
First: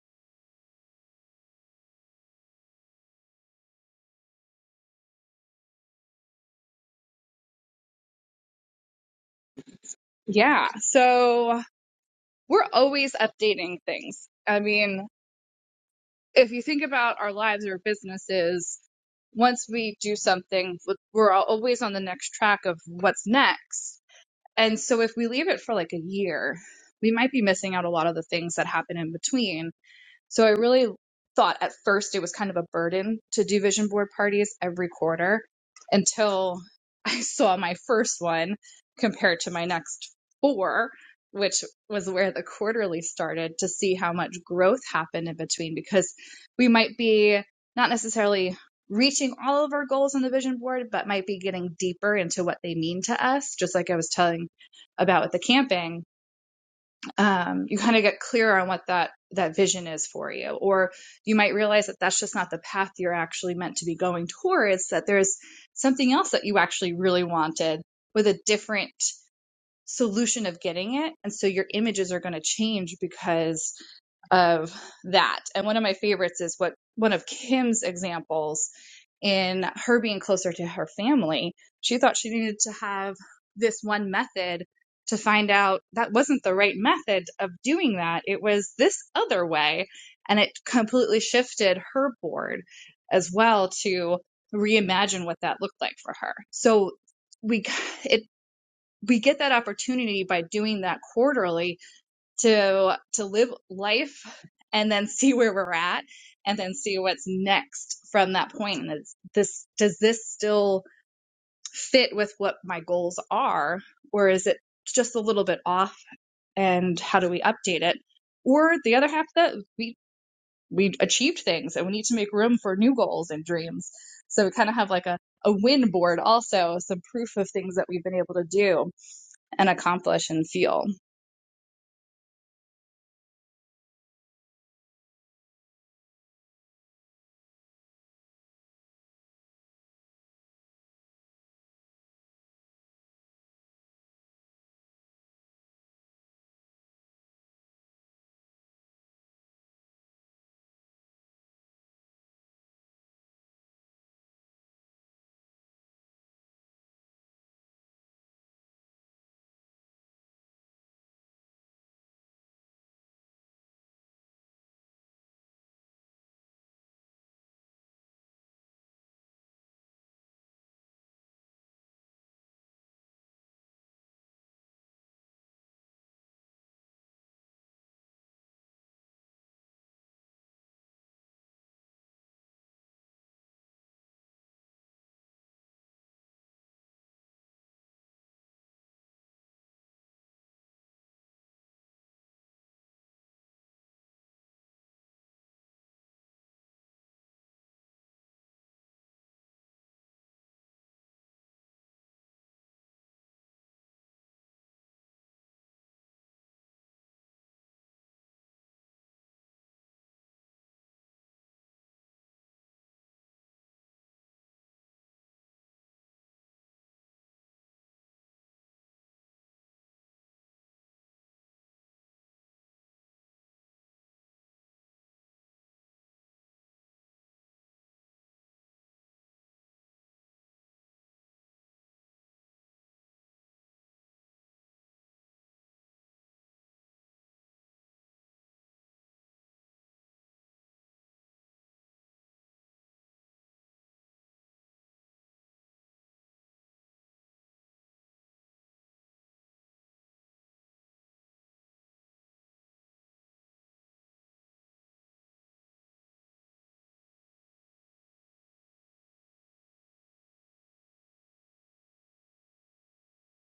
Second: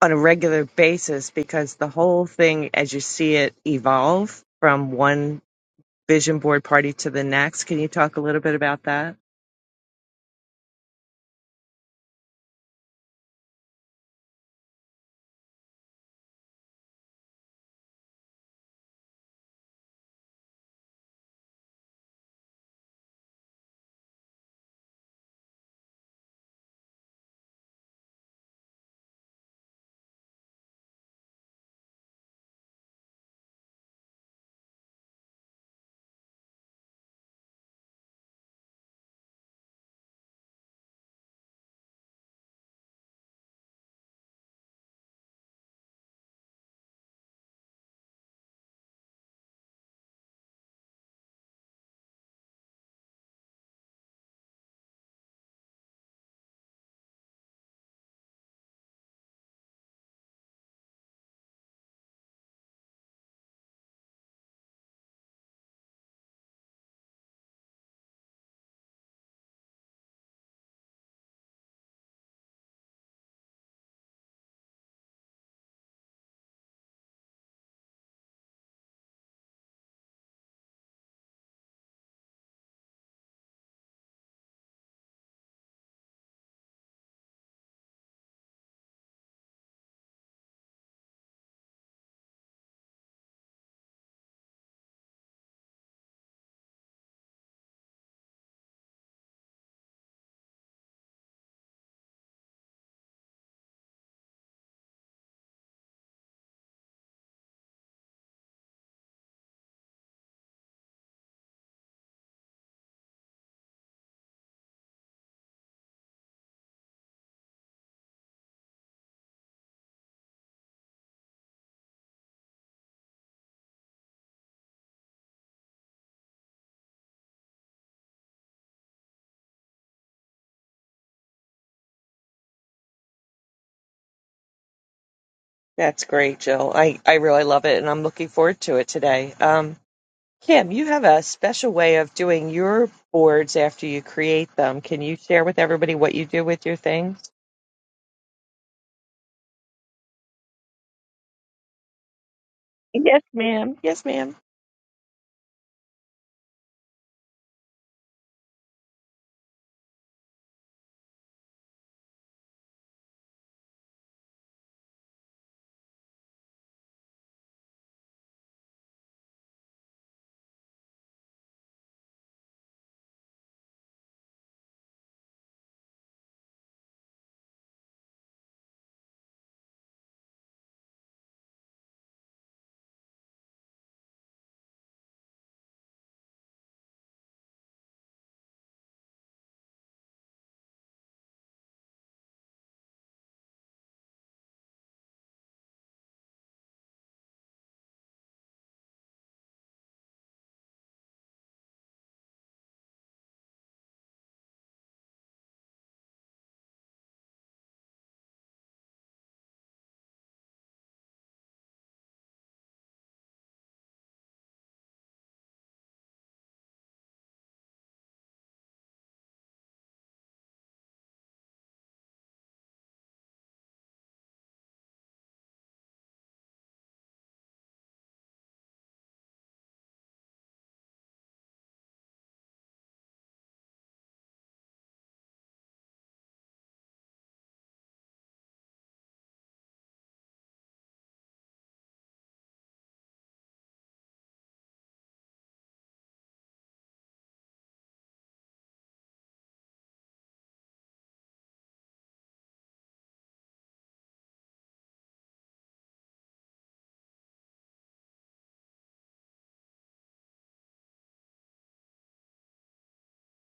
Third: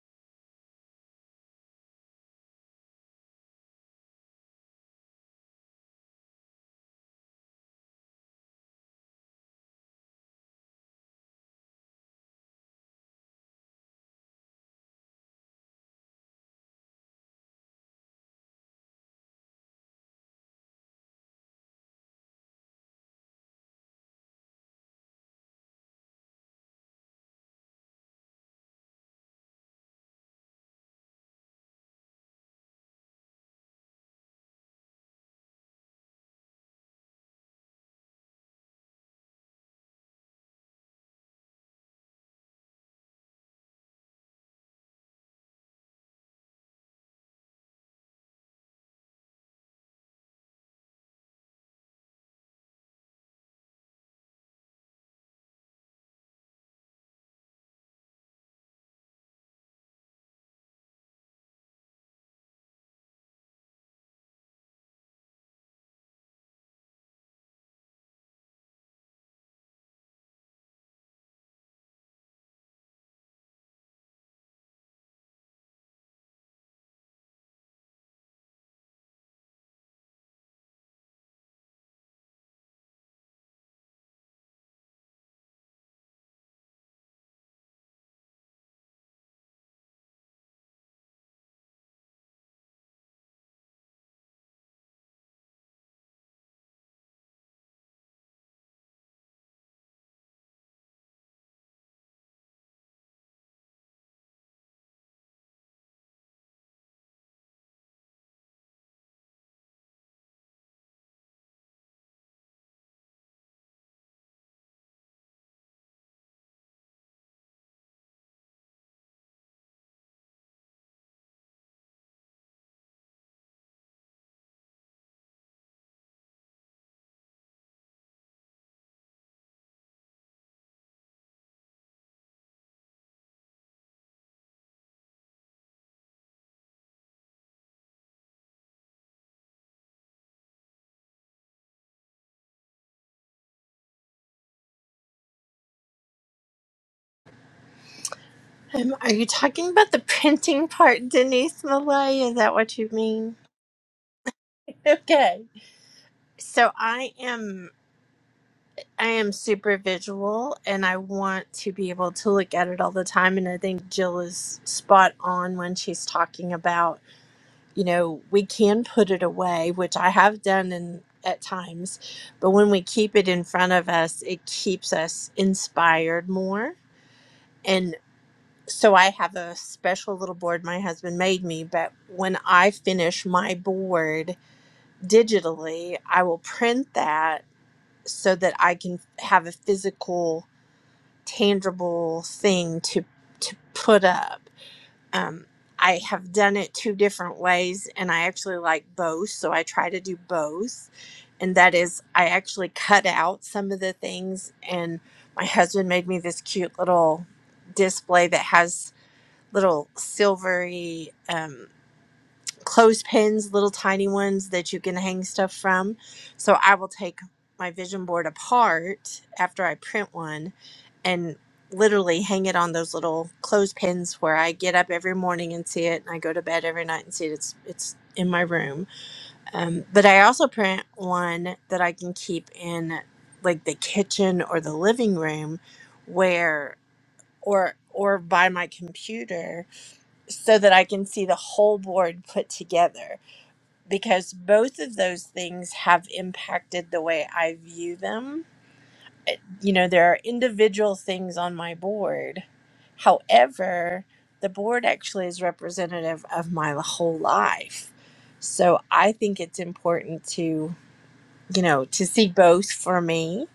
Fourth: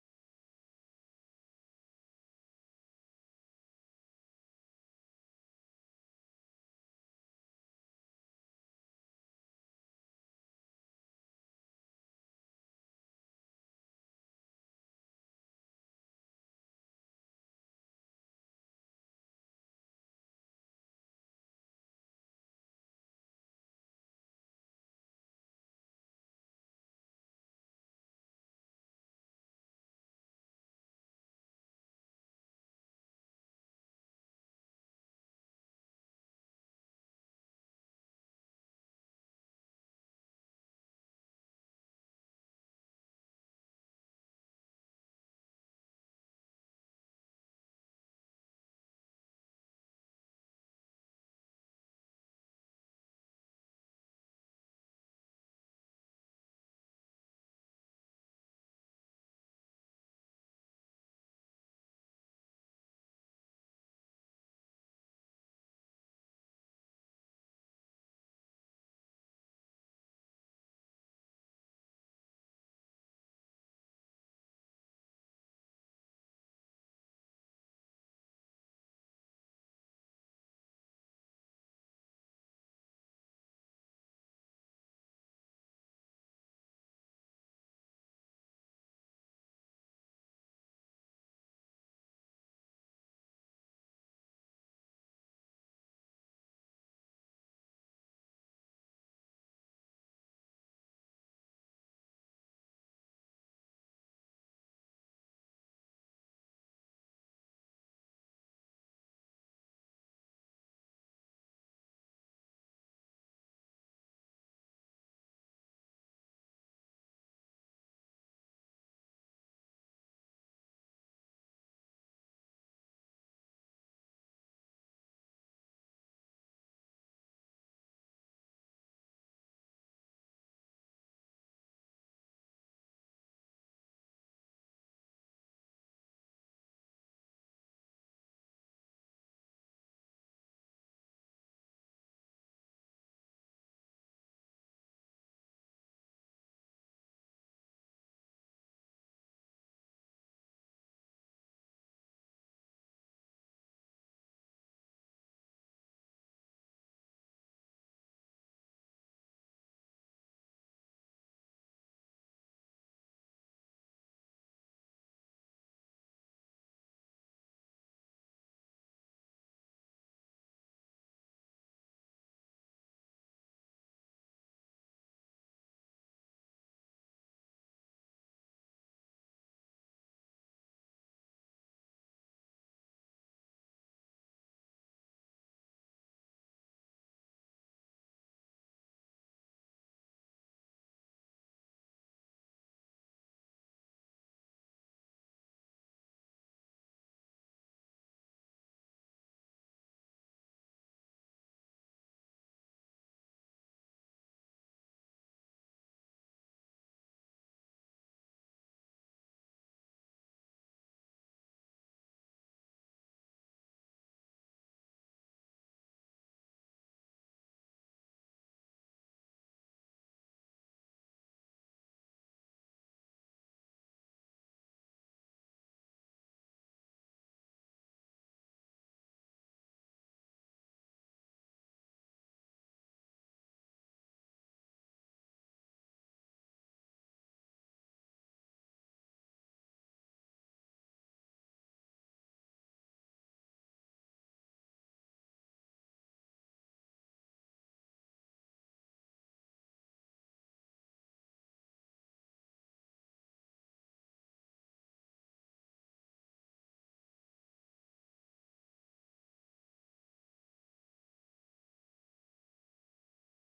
Speaker 2: on a regular basis because the whole thing, as you see it evolve from one vision board party to the next. Can you talk a little bit about that?
Speaker 4: Yeah. So we're always updating things. I mean, if you think about our lives or businesses, once we do something, we're always on the next track of what's next. And so if we leave it for like a year, we might be missing out a lot of the things that happen in between So I really thought at first it was kind of a burden to do vision board parties every quarter until I saw my first one compared to my next four, which was where the quarterly started to see how much growth happened in between because we might be not necessarily reaching all of our goals on the vision board, but might be getting deeper into what they mean to us, just like I was telling about with the camping um, you kind of get clearer on what that that vision is for you or you might realize that that's just not the path you're actually meant to be going towards that there's something else that you actually really wanted with a different solution of getting it and so your images are going to change because of that. And one of my favorites is what one of Kim's examples in her being closer to her family. She thought she needed to have this one method to find out that wasn't the right method of doing that. It was this other way. And it completely shifted her board as well to reimagine what that looked like for her. So we, it, we get that opportunity by doing that quarterly to to live life and then see where we're at and then see what's next from that point point. and is this does this still fit with what my goals are or is it just a little bit off and how do we update it or the other half of that we we achieved things and we need to make room for new goals and dreams so we kind of have like a a win board also some proof of things that we've been able to do and accomplish and feel
Speaker 2: That's great, Jill. I, I really love it, and I'm looking forward to it today. Um, Kim, you have a special way of doing your boards after you create them. Can you share with everybody what you do with your things?
Speaker 3: Um, are you talking about the printing part, Denise Malay? Is that what you
Speaker 2: Yes,
Speaker 3: mean?
Speaker 2: ma'am. Yes, ma'am.
Speaker 3: Okay. So I am I am super visual and I want to be able to look at it all the time and I think Jill is spot on when she's talking about, you know, we can put it away, which I have done in at times, but when we keep it in front of us, it keeps us inspired more. So I have a special little board my husband made me, but when I finish my board digitally, I will print that so that I can have a physical, tangible thing to to put up. Um, I have done it two different ways, and I actually like both, so I try to do both. And that is, I actually cut out some of the things, and my husband made me this cute little display that has little silvery um, clothespins, little tiny ones that you can hang stuff from. So I will take my vision board apart after I print one and literally hang it on those little clothespins where I get up every morning and see it and I go to bed every night and see it. It's it's in my room. Um, but I also print one that I can keep in like the kitchen or the living room where or or by my computer so that I can see the whole board put together because both of those things have impacted the way I view them. You know, there are individual things on my board. However, the board actually is representative of my whole life. So I think it's important to, you know, to see both for me.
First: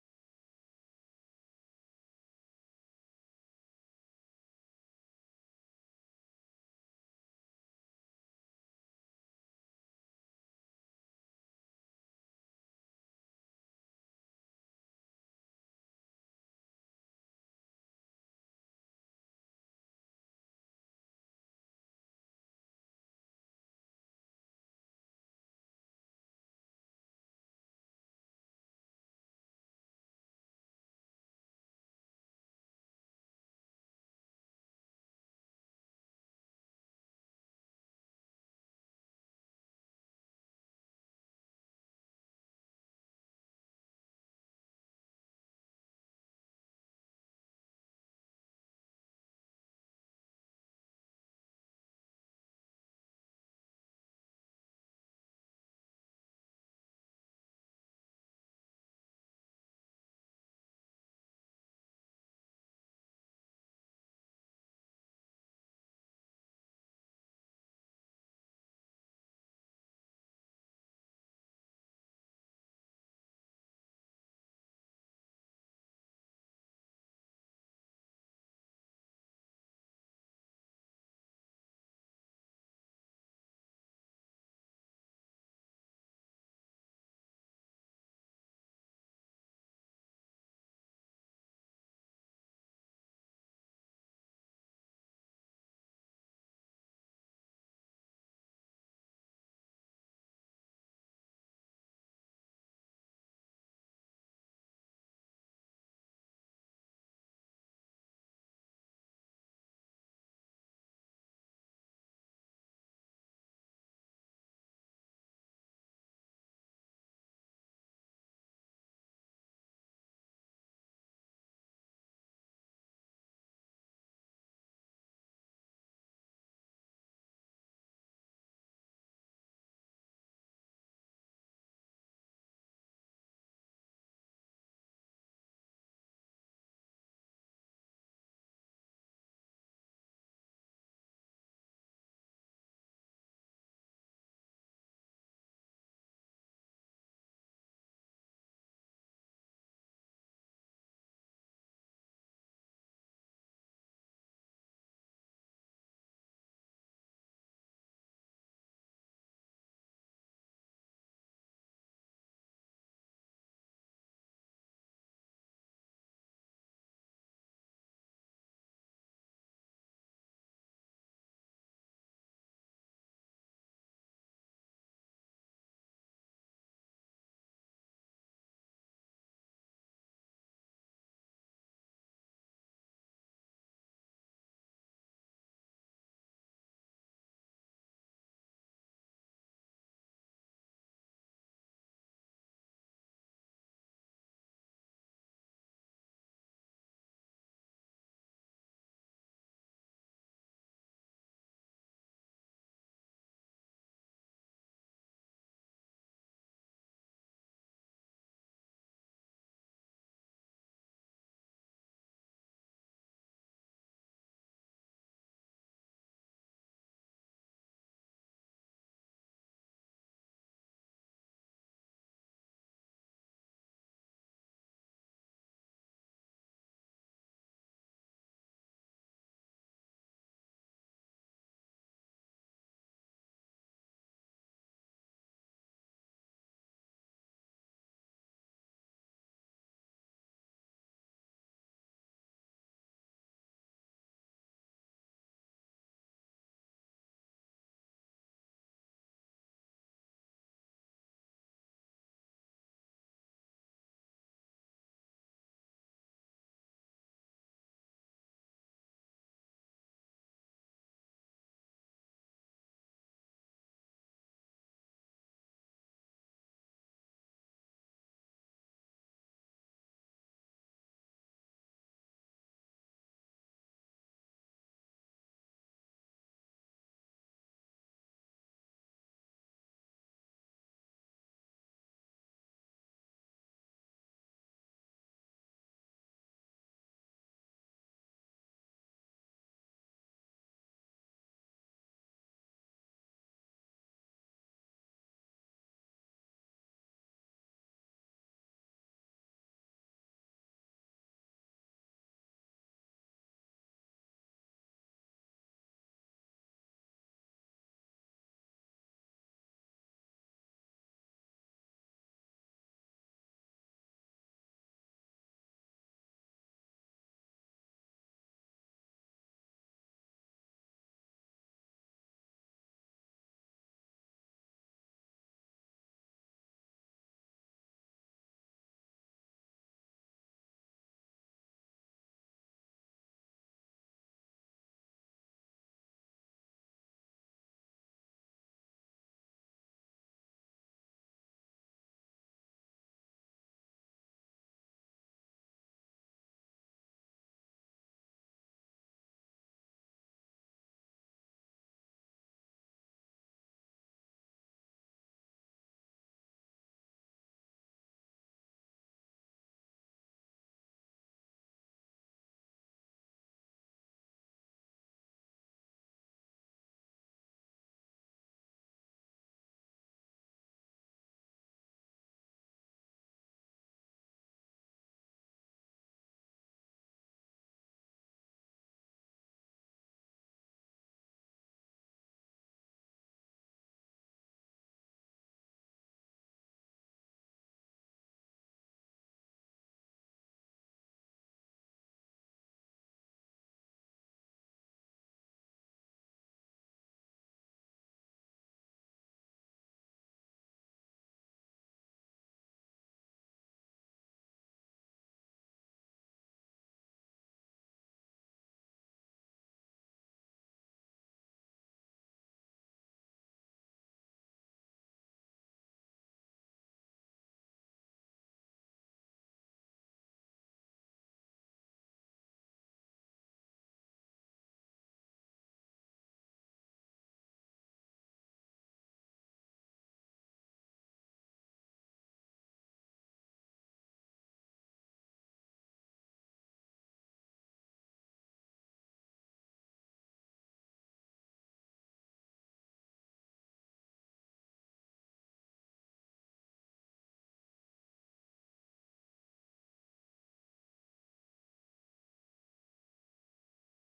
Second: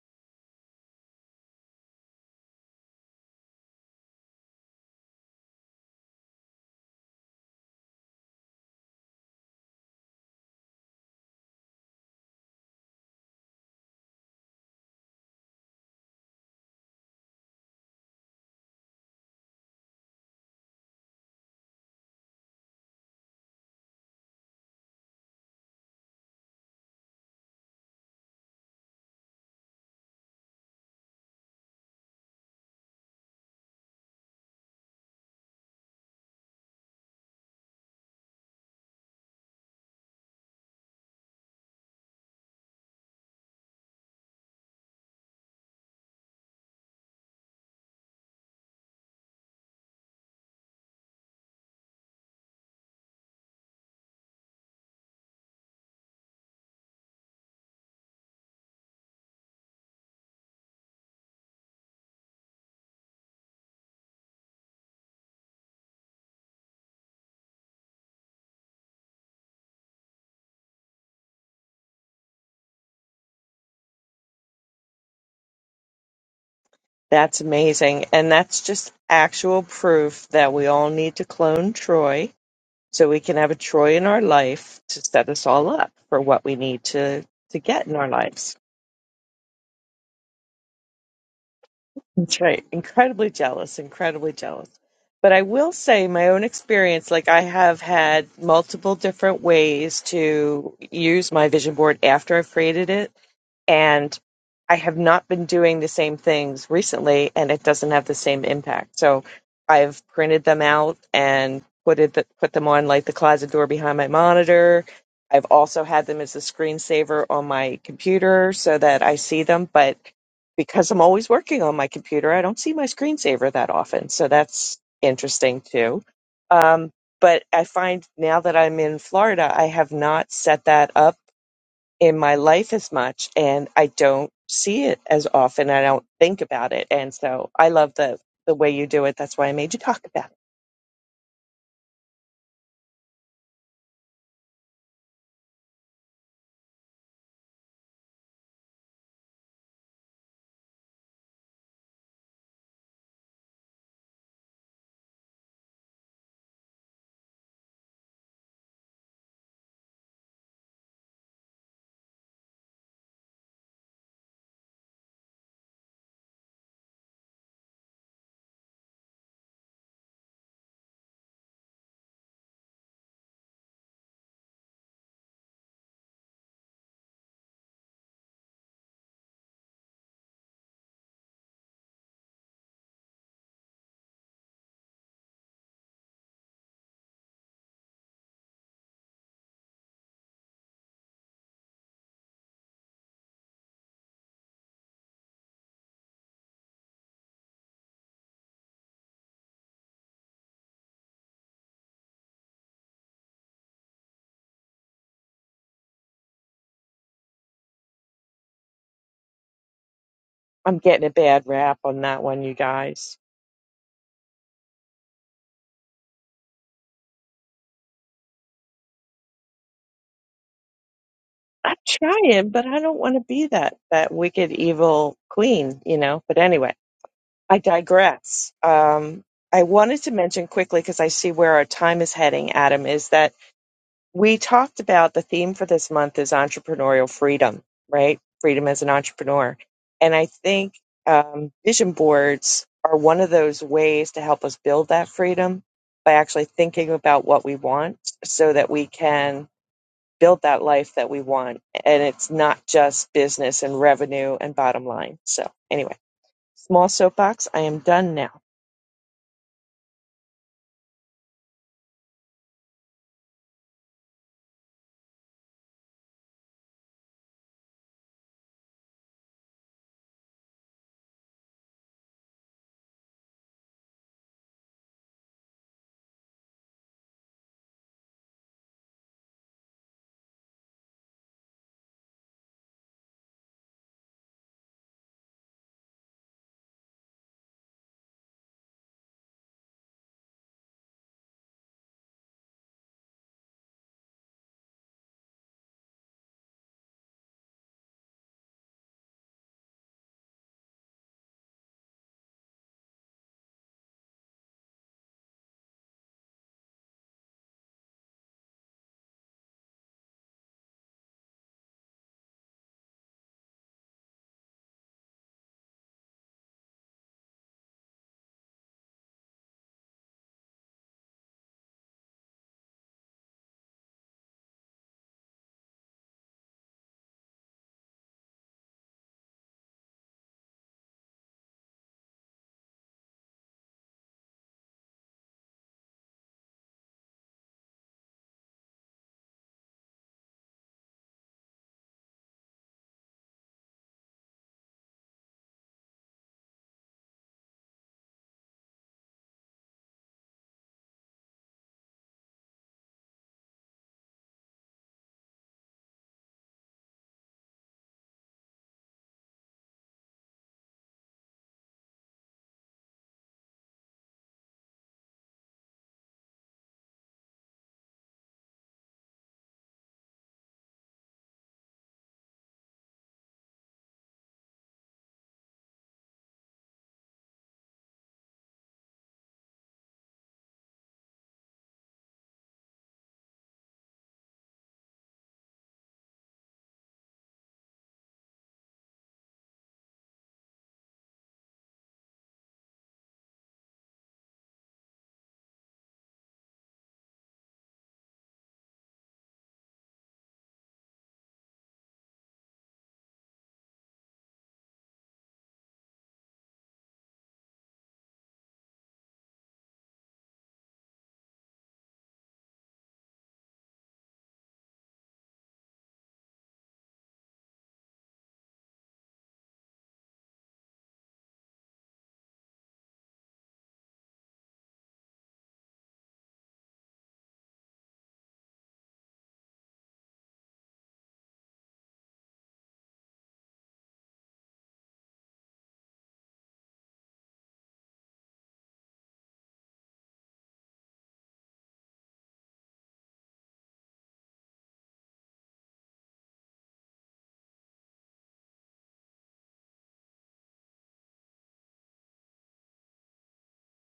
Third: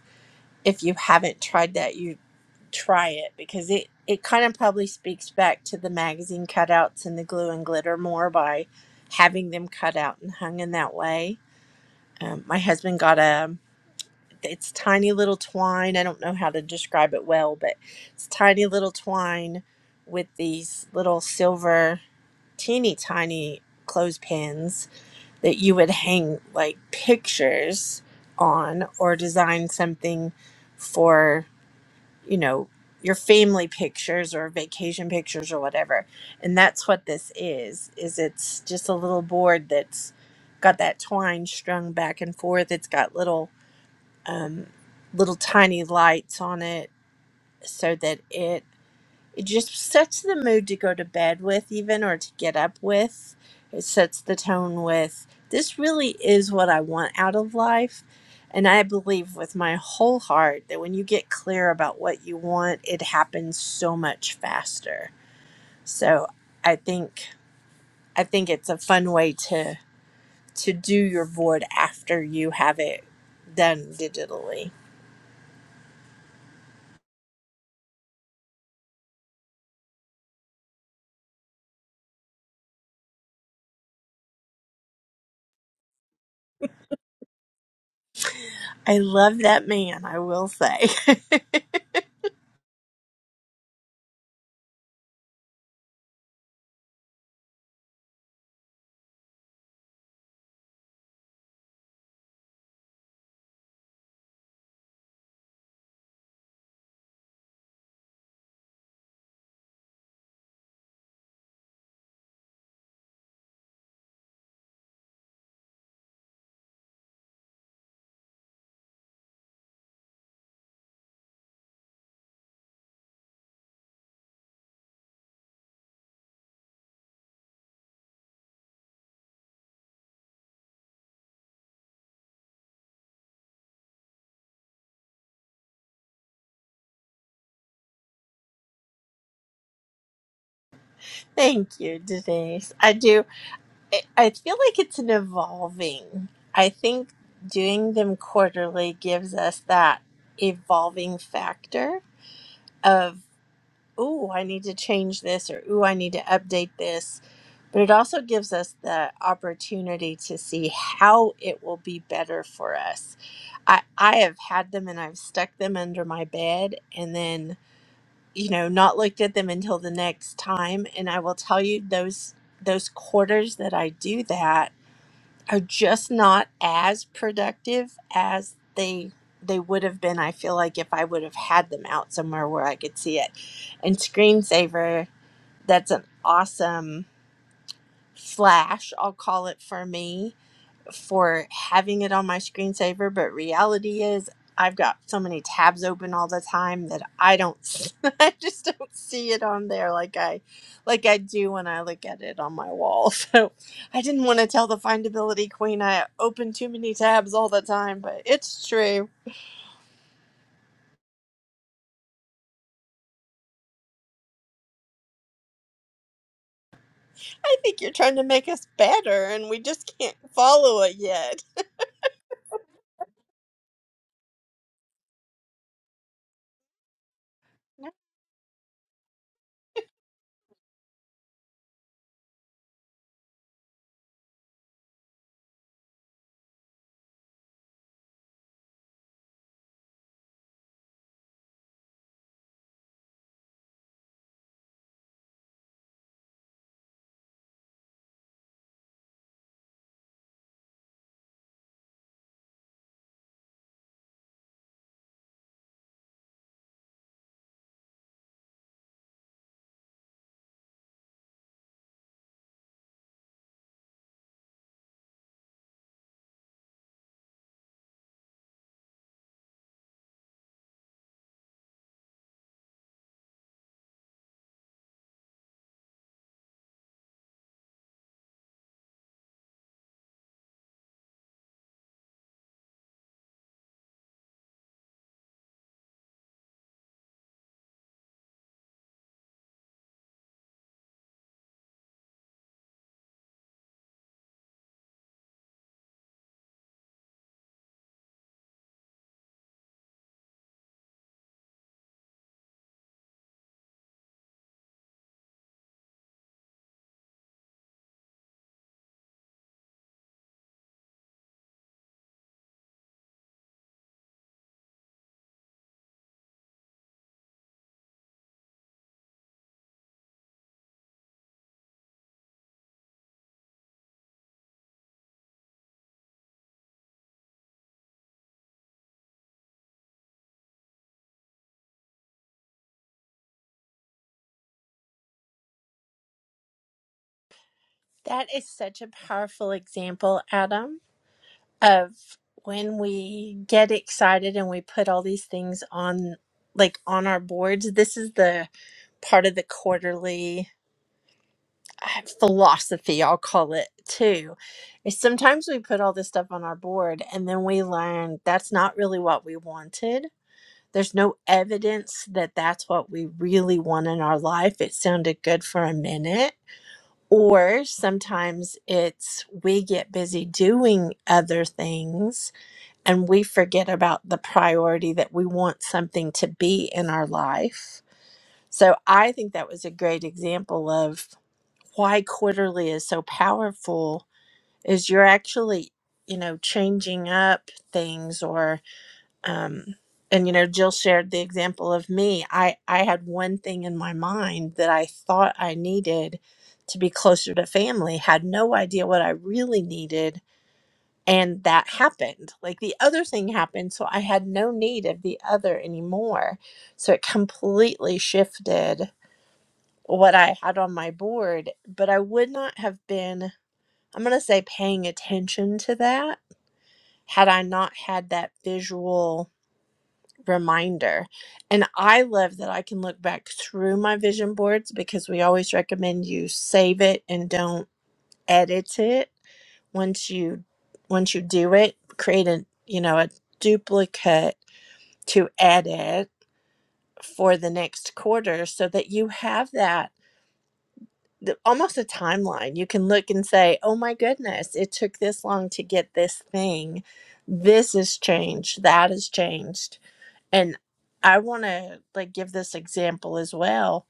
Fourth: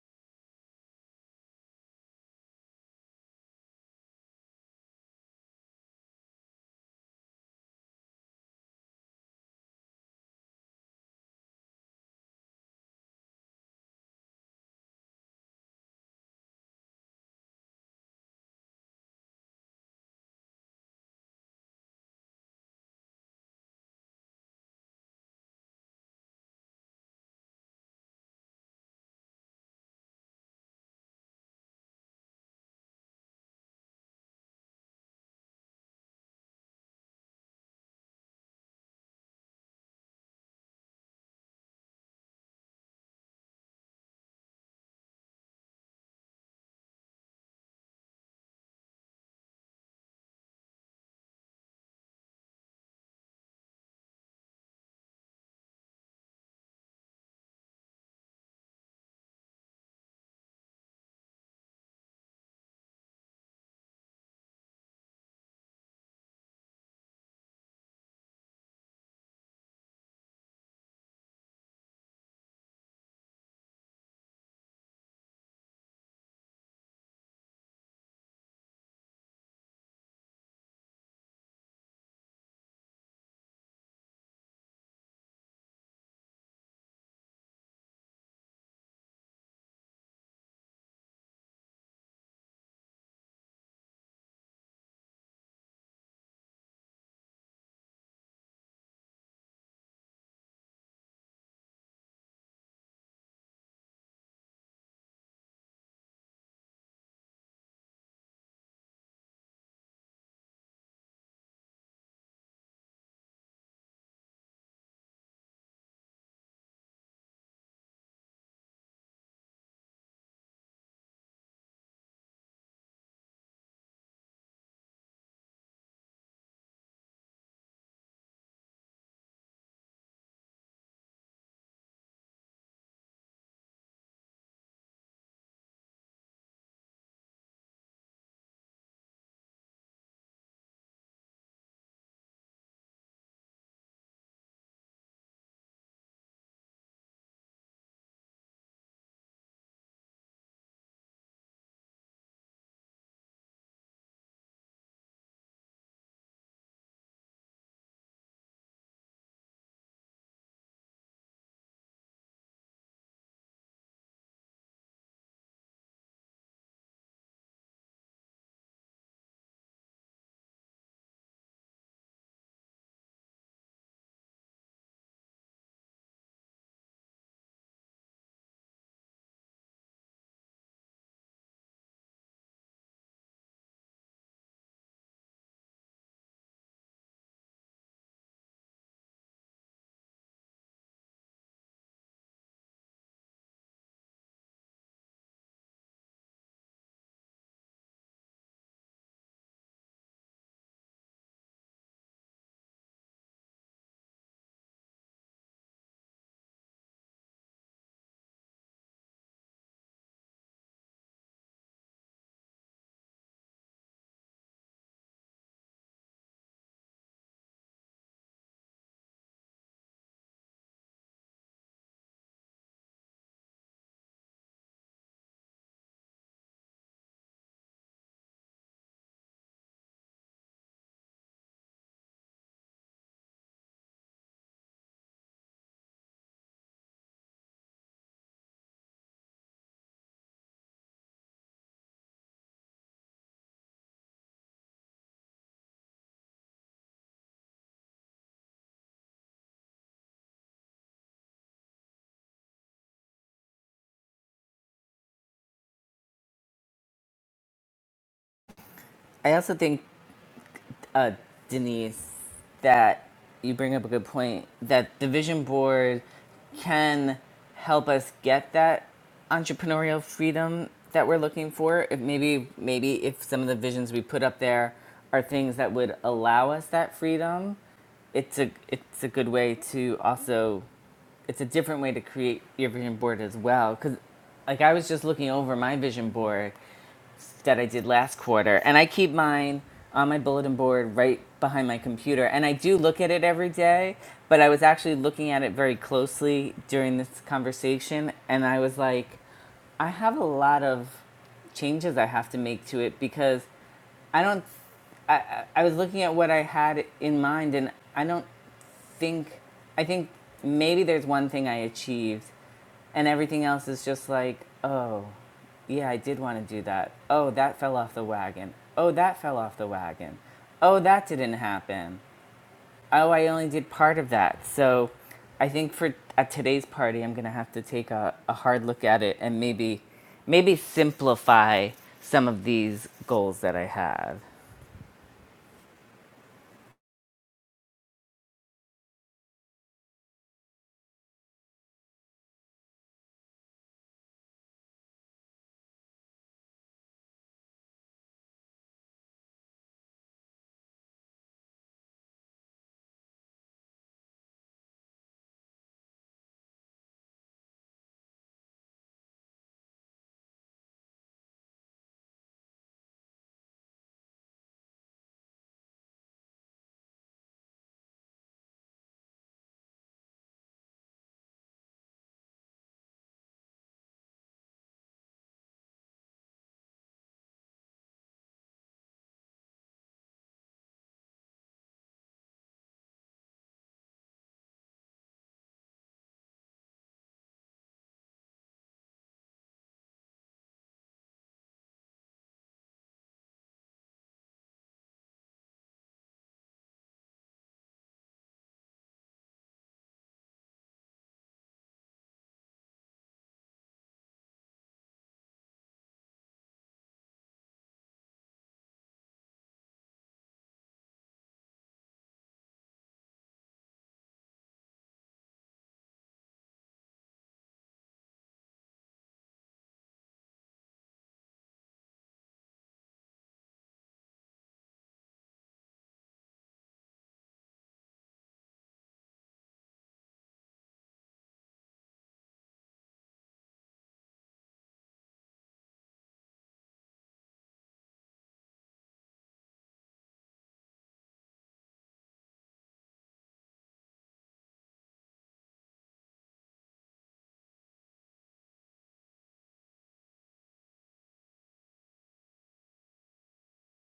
Speaker 3: If you haven't tried that, you try it because it it kind of probably speaks back to the magazine cutouts and the glue and glitter more by having them cut out and hung in that way. Um, my husband got a it's tiny little twine. I don't know how to describe it well, but it's tiny little twine with these little silver teeny tiny clothespins that you would hang like pictures on or design something for you know, your family pictures or vacation pictures or whatever. And that's what this is. Is it's just a little board that's got that twine strung back and forth. It's got little um little tiny lights on it so that it it just sets the mood to go to bed with even or to get up with it sets the tone with this really is what i want out of life and i believe with my whole heart that when you get clear about what you want it happens so much faster so i think i think it's a fun way to to do your board after you have it done digitally
Speaker 2: That's amazing. And that's just actual proof that we all need to clone Troy so we can have a Troy in our life to set us all up for what we need to, to get in our lives.
Speaker 3: i love that man i will say
Speaker 2: That's right. Incredibly jealous, incredibly jealous. But I will say, my own experience, like I have had multiple different ways to use my vision board after I've created it and I have not been doing the same things recently, and it doesn't have the same impact. So I've printed them out and put it put them on like the closet door behind my monitor. I've also had them as a screensaver on my computer so that I see them, but because I'm always working on my computer, I don't see my screensaver that often. So that's interesting too. Um, but I find now that I'm in Florida, I have not set that up in my life as much and I don't see it as often. I don't think about it. And so I love the the way you do it. That's why I made you talk about it.
Speaker 3: Thank you, Denise. I do. I I feel like it's an evolving. I think doing them quarterly gives us that evolving factor of, ooh, I need to change this or ooh, I need to update this. But it also gives us the opportunity to see how it will be better for us. I, I have had them and I've stuck them under my bed and then, you know, not looked at them until the next time. And I will tell you those those quarters that I do that are just not as productive as they they would have been i feel like if i would have had them out somewhere where i could see it and screensaver that's an awesome flash i'll call it for me for having it on my screensaver, but reality is I've got so many tabs open all the time that I don't s- I just don't see it on there like I like I do when I look at it on my wall. So I didn't want to tell the findability queen I open too many tabs all the time, but it's true.
Speaker 2: I'm getting a bad rap on that one, you guys.
Speaker 3: I think you're trying to make us better and we just can't follow it yet.
Speaker 2: I'm trying, but I don't want to be that that wicked evil queen, you know. But anyway, I digress. Um, I wanted to mention quickly because I see where our time is heading, Adam, is that we talked about the theme for this month is entrepreneurial freedom, right? Freedom as an entrepreneur, and I think um, vision boards are one of those ways to help us build that freedom by actually thinking about what we want, so that we can build that life that we want. And it's not just business and revenue and bottom line. So, anyway, small soapbox. I am done now.
Speaker 1: I also think, uh, Denise, that you bring up a good point that the vision board can help us get that entrepreneurial freedom that we're looking for. If maybe, maybe if some of the visions we put up there are things that would allow us that freedom, it's a it's a good way to also it's a different way to create your vision board as well. Because, like, I was just looking over my vision board that I did last quarter, and I keep mine on my bulletin board right behind my computer. And I do look at it every day, but I was actually looking at it very closely during this conversation, and I was like, I have a lot of changes I have to make to it because I don't. I- was looking at what I had in mind, and I don't think. I think maybe there's one thing I achieved and everything else is just like, oh, yeah, I did want to do that. Oh, that fell off the wagon. Oh, that fell off the wagon. Oh, that didn't happen. Oh, I only did part of that. So I think for at today's party, I'm going to have to take a, a hard look at it and maybe maybe simplify some of these goals that I have.
Speaker 3: That is such a powerful example, Adam. of when we get excited and we put all these things on like on our boards this is the part of the quarterly uh, philosophy i'll call it too is sometimes we put all this stuff on our board and then we learn that's not really what we wanted there's no evidence that that's what we really want in our life it sounded good for a minute or sometimes it's we get busy doing other things and we forget about the priority that we want something to be in our life. So I think that was a great example of why quarterly is so powerful is you're actually, you know, changing up things or um and you know Jill shared the example of me. I I had one thing in my mind that I thought I needed to be closer to family, had no idea what I really needed and that happened like the other thing happened so i had no need of the other anymore so it completely shifted what i had on my board but i would not have been i'm going to say paying attention to that had i not had that visual reminder and i love that i can look back through my vision boards because we always recommend you save it and don't edit it once you once you do it create a you know a duplicate to edit for the next quarter so that you have that the, almost a timeline you can look and say oh my goodness it took this long to get this thing this has changed that has changed and i want to like give this example as well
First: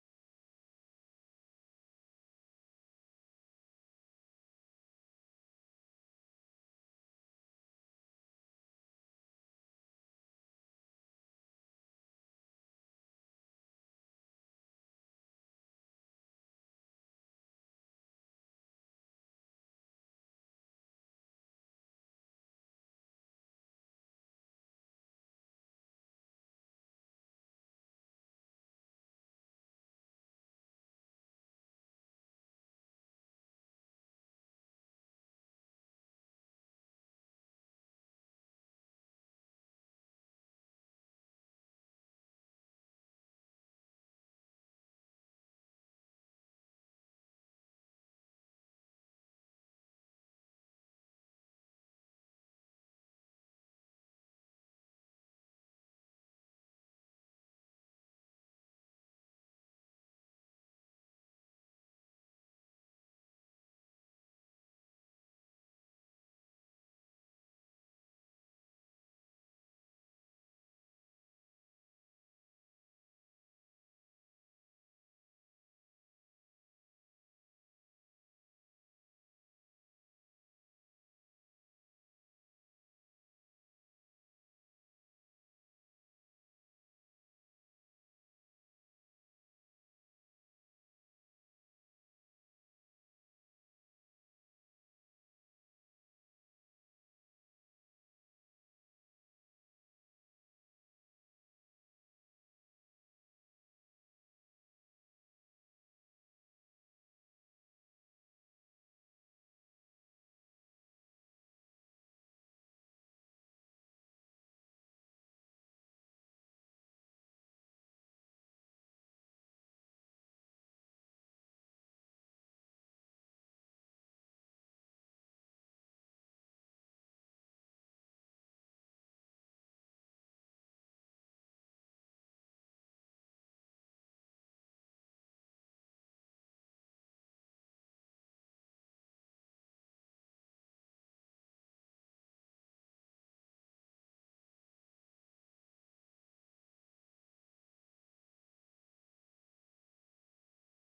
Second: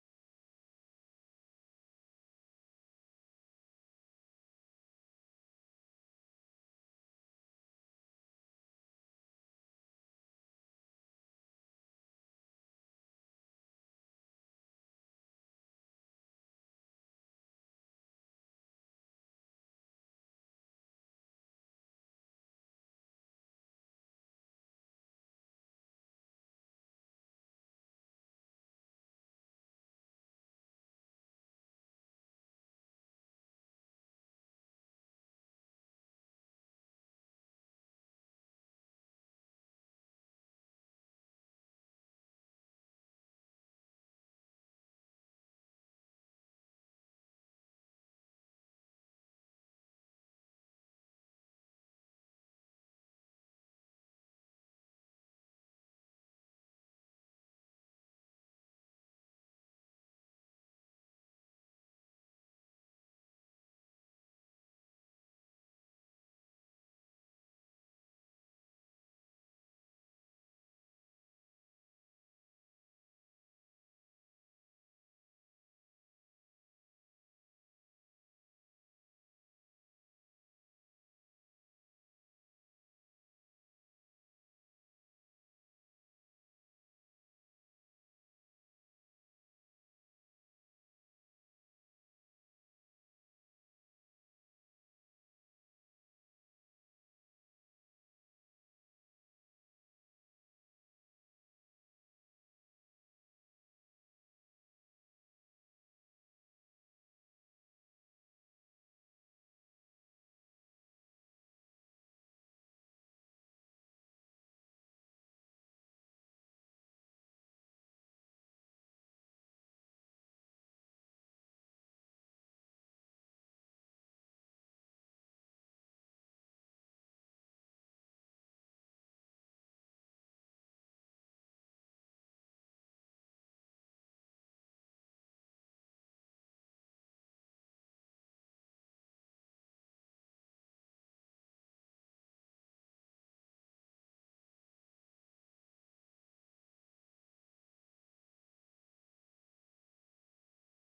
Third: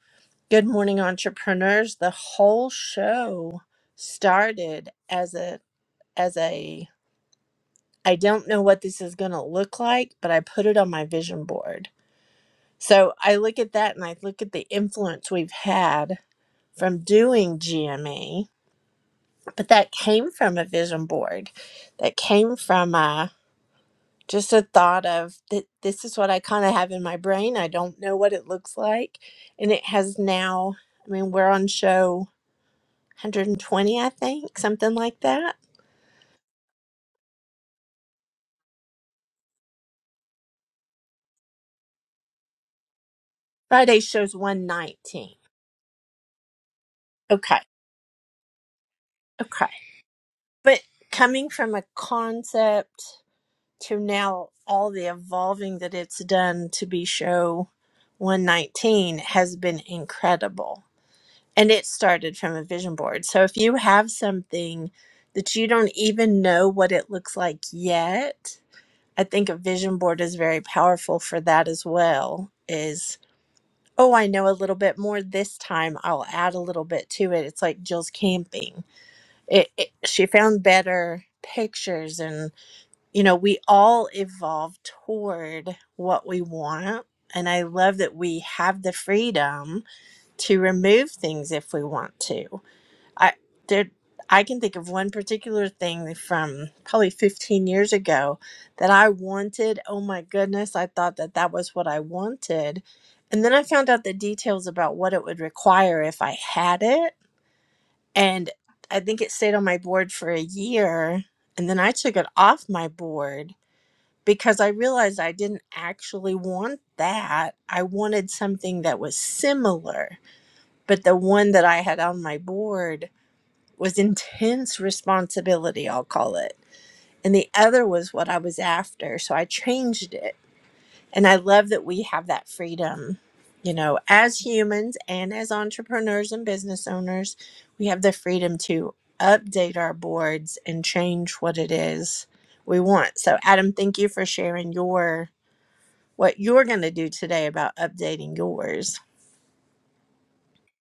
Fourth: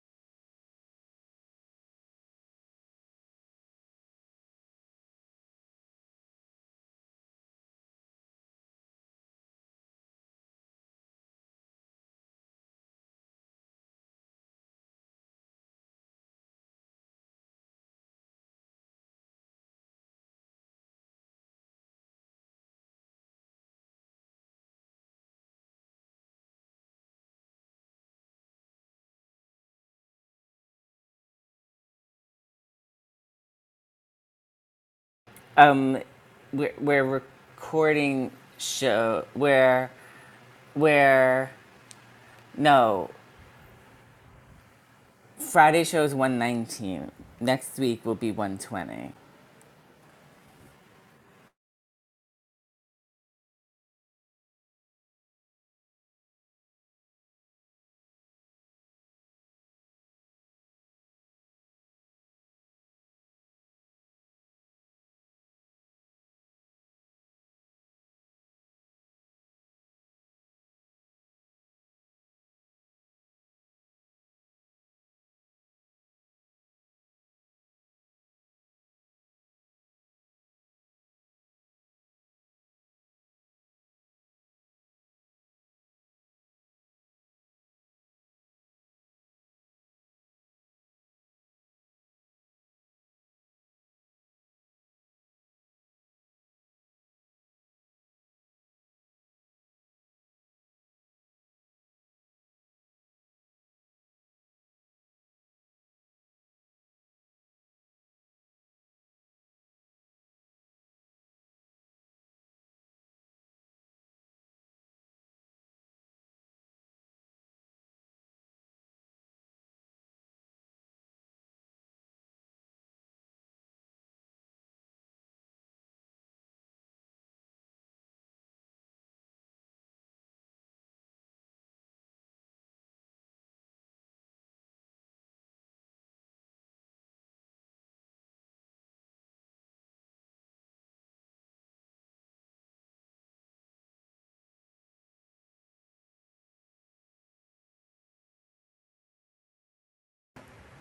Speaker 3: good morning entrepreneurs the whole show started as a as a I don't know what this is going to look like, but I put it on my vision board. So I look at that and I look at the influence we've had from doing GME, but that came from a vision board. That came from uh just a thought of that this is what I kind of have in my brain. I don't know what it looks like. And it has now, I mean, we're on show 120, I think, something like that.
Speaker 1: Um, we're, we're recording show where where no
Speaker 3: Friday shows 119.
Speaker 1: Friday shows 119.
Speaker 3: Okay.
Speaker 1: Next week will be 120.
Speaker 3: Okay. But coming from a concept to now all the evolving that it's done to be show 119 has been incredible. And it started from a vision board. So if you have something that you don't even know what it looks like yet, I think a vision board is very powerful for that as well. Is oh, I know a little bit more this time. I'll add a little bit to it. It's like Jill's camping it, it, she found better pictures and you know we all evolve toward what we want and i love that we have the freedom to remove things if we want to i there i can think of one particular thing from probably 15 years ago that i wanted oh my goodness i thought that that was what i wanted and then i found out the details about what it would require if i had it and I think it stayed on my board for a year. And then I took it off my board because I realized I didn't actually want that. I wanted something that was similar. But the one that I had on my board was intense responsibility, I'll call it. And the other was what I was after. So I changed it and I love that we have that freedom, you know, as humans and as entrepreneurs and business owners, we have the freedom to update our boards and change what it is we want. So, Adam, thank you for sharing your what you're going to do today about updating yours.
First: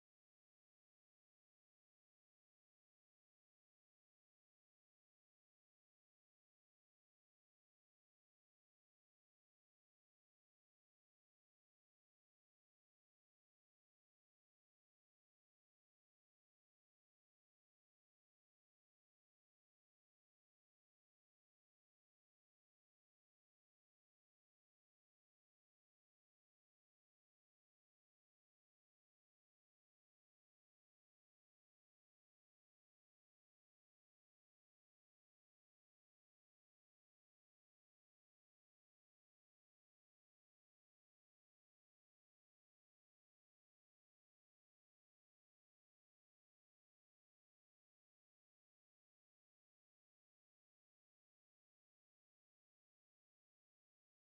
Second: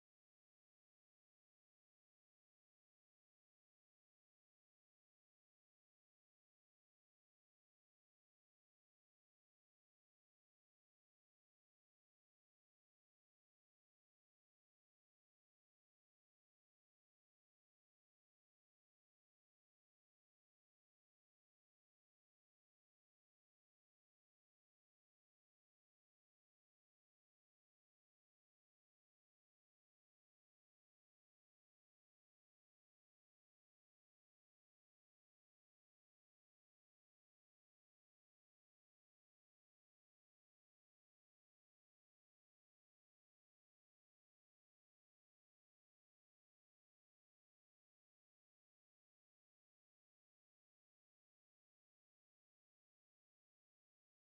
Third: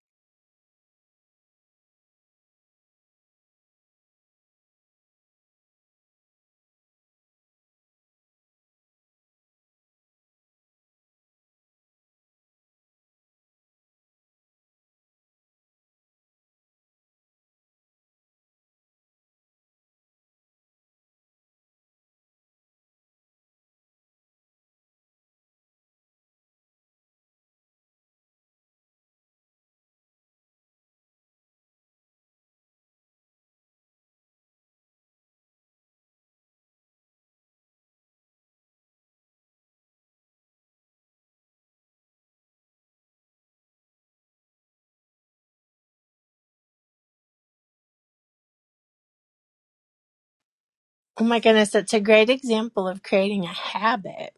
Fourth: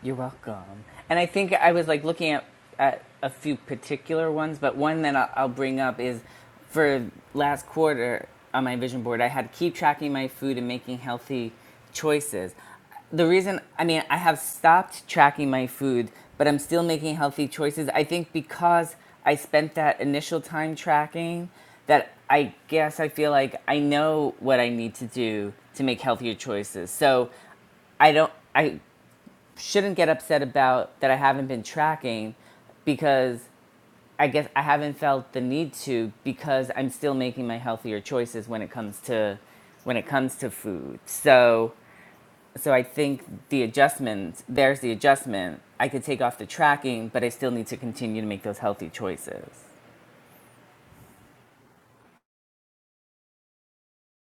Speaker 1: You're welcome. And I think I was like looking at, at a few particular ones, but one that I'll, I'll bring up is for last quarter on my vision board, I had to keep tracking my food and making healthy choices. The reason, I mean, I have stopped tracking my food, but I'm still making healthy choices. I think because I spent that initial time tracking, that I guess I feel like I know what I need to do to make healthier choices. So I don't, I shouldn't get upset about that I haven't been tracking because I guess I haven't felt the need to because I'm still making my healthier choices when it comes to when it comes to food. So so I think the adjustment, there's the adjustment. I could take off the tracking, but I still need to continue to make those healthy choices.
Speaker 3: Oh my goodness, that's a great example of creating a habit.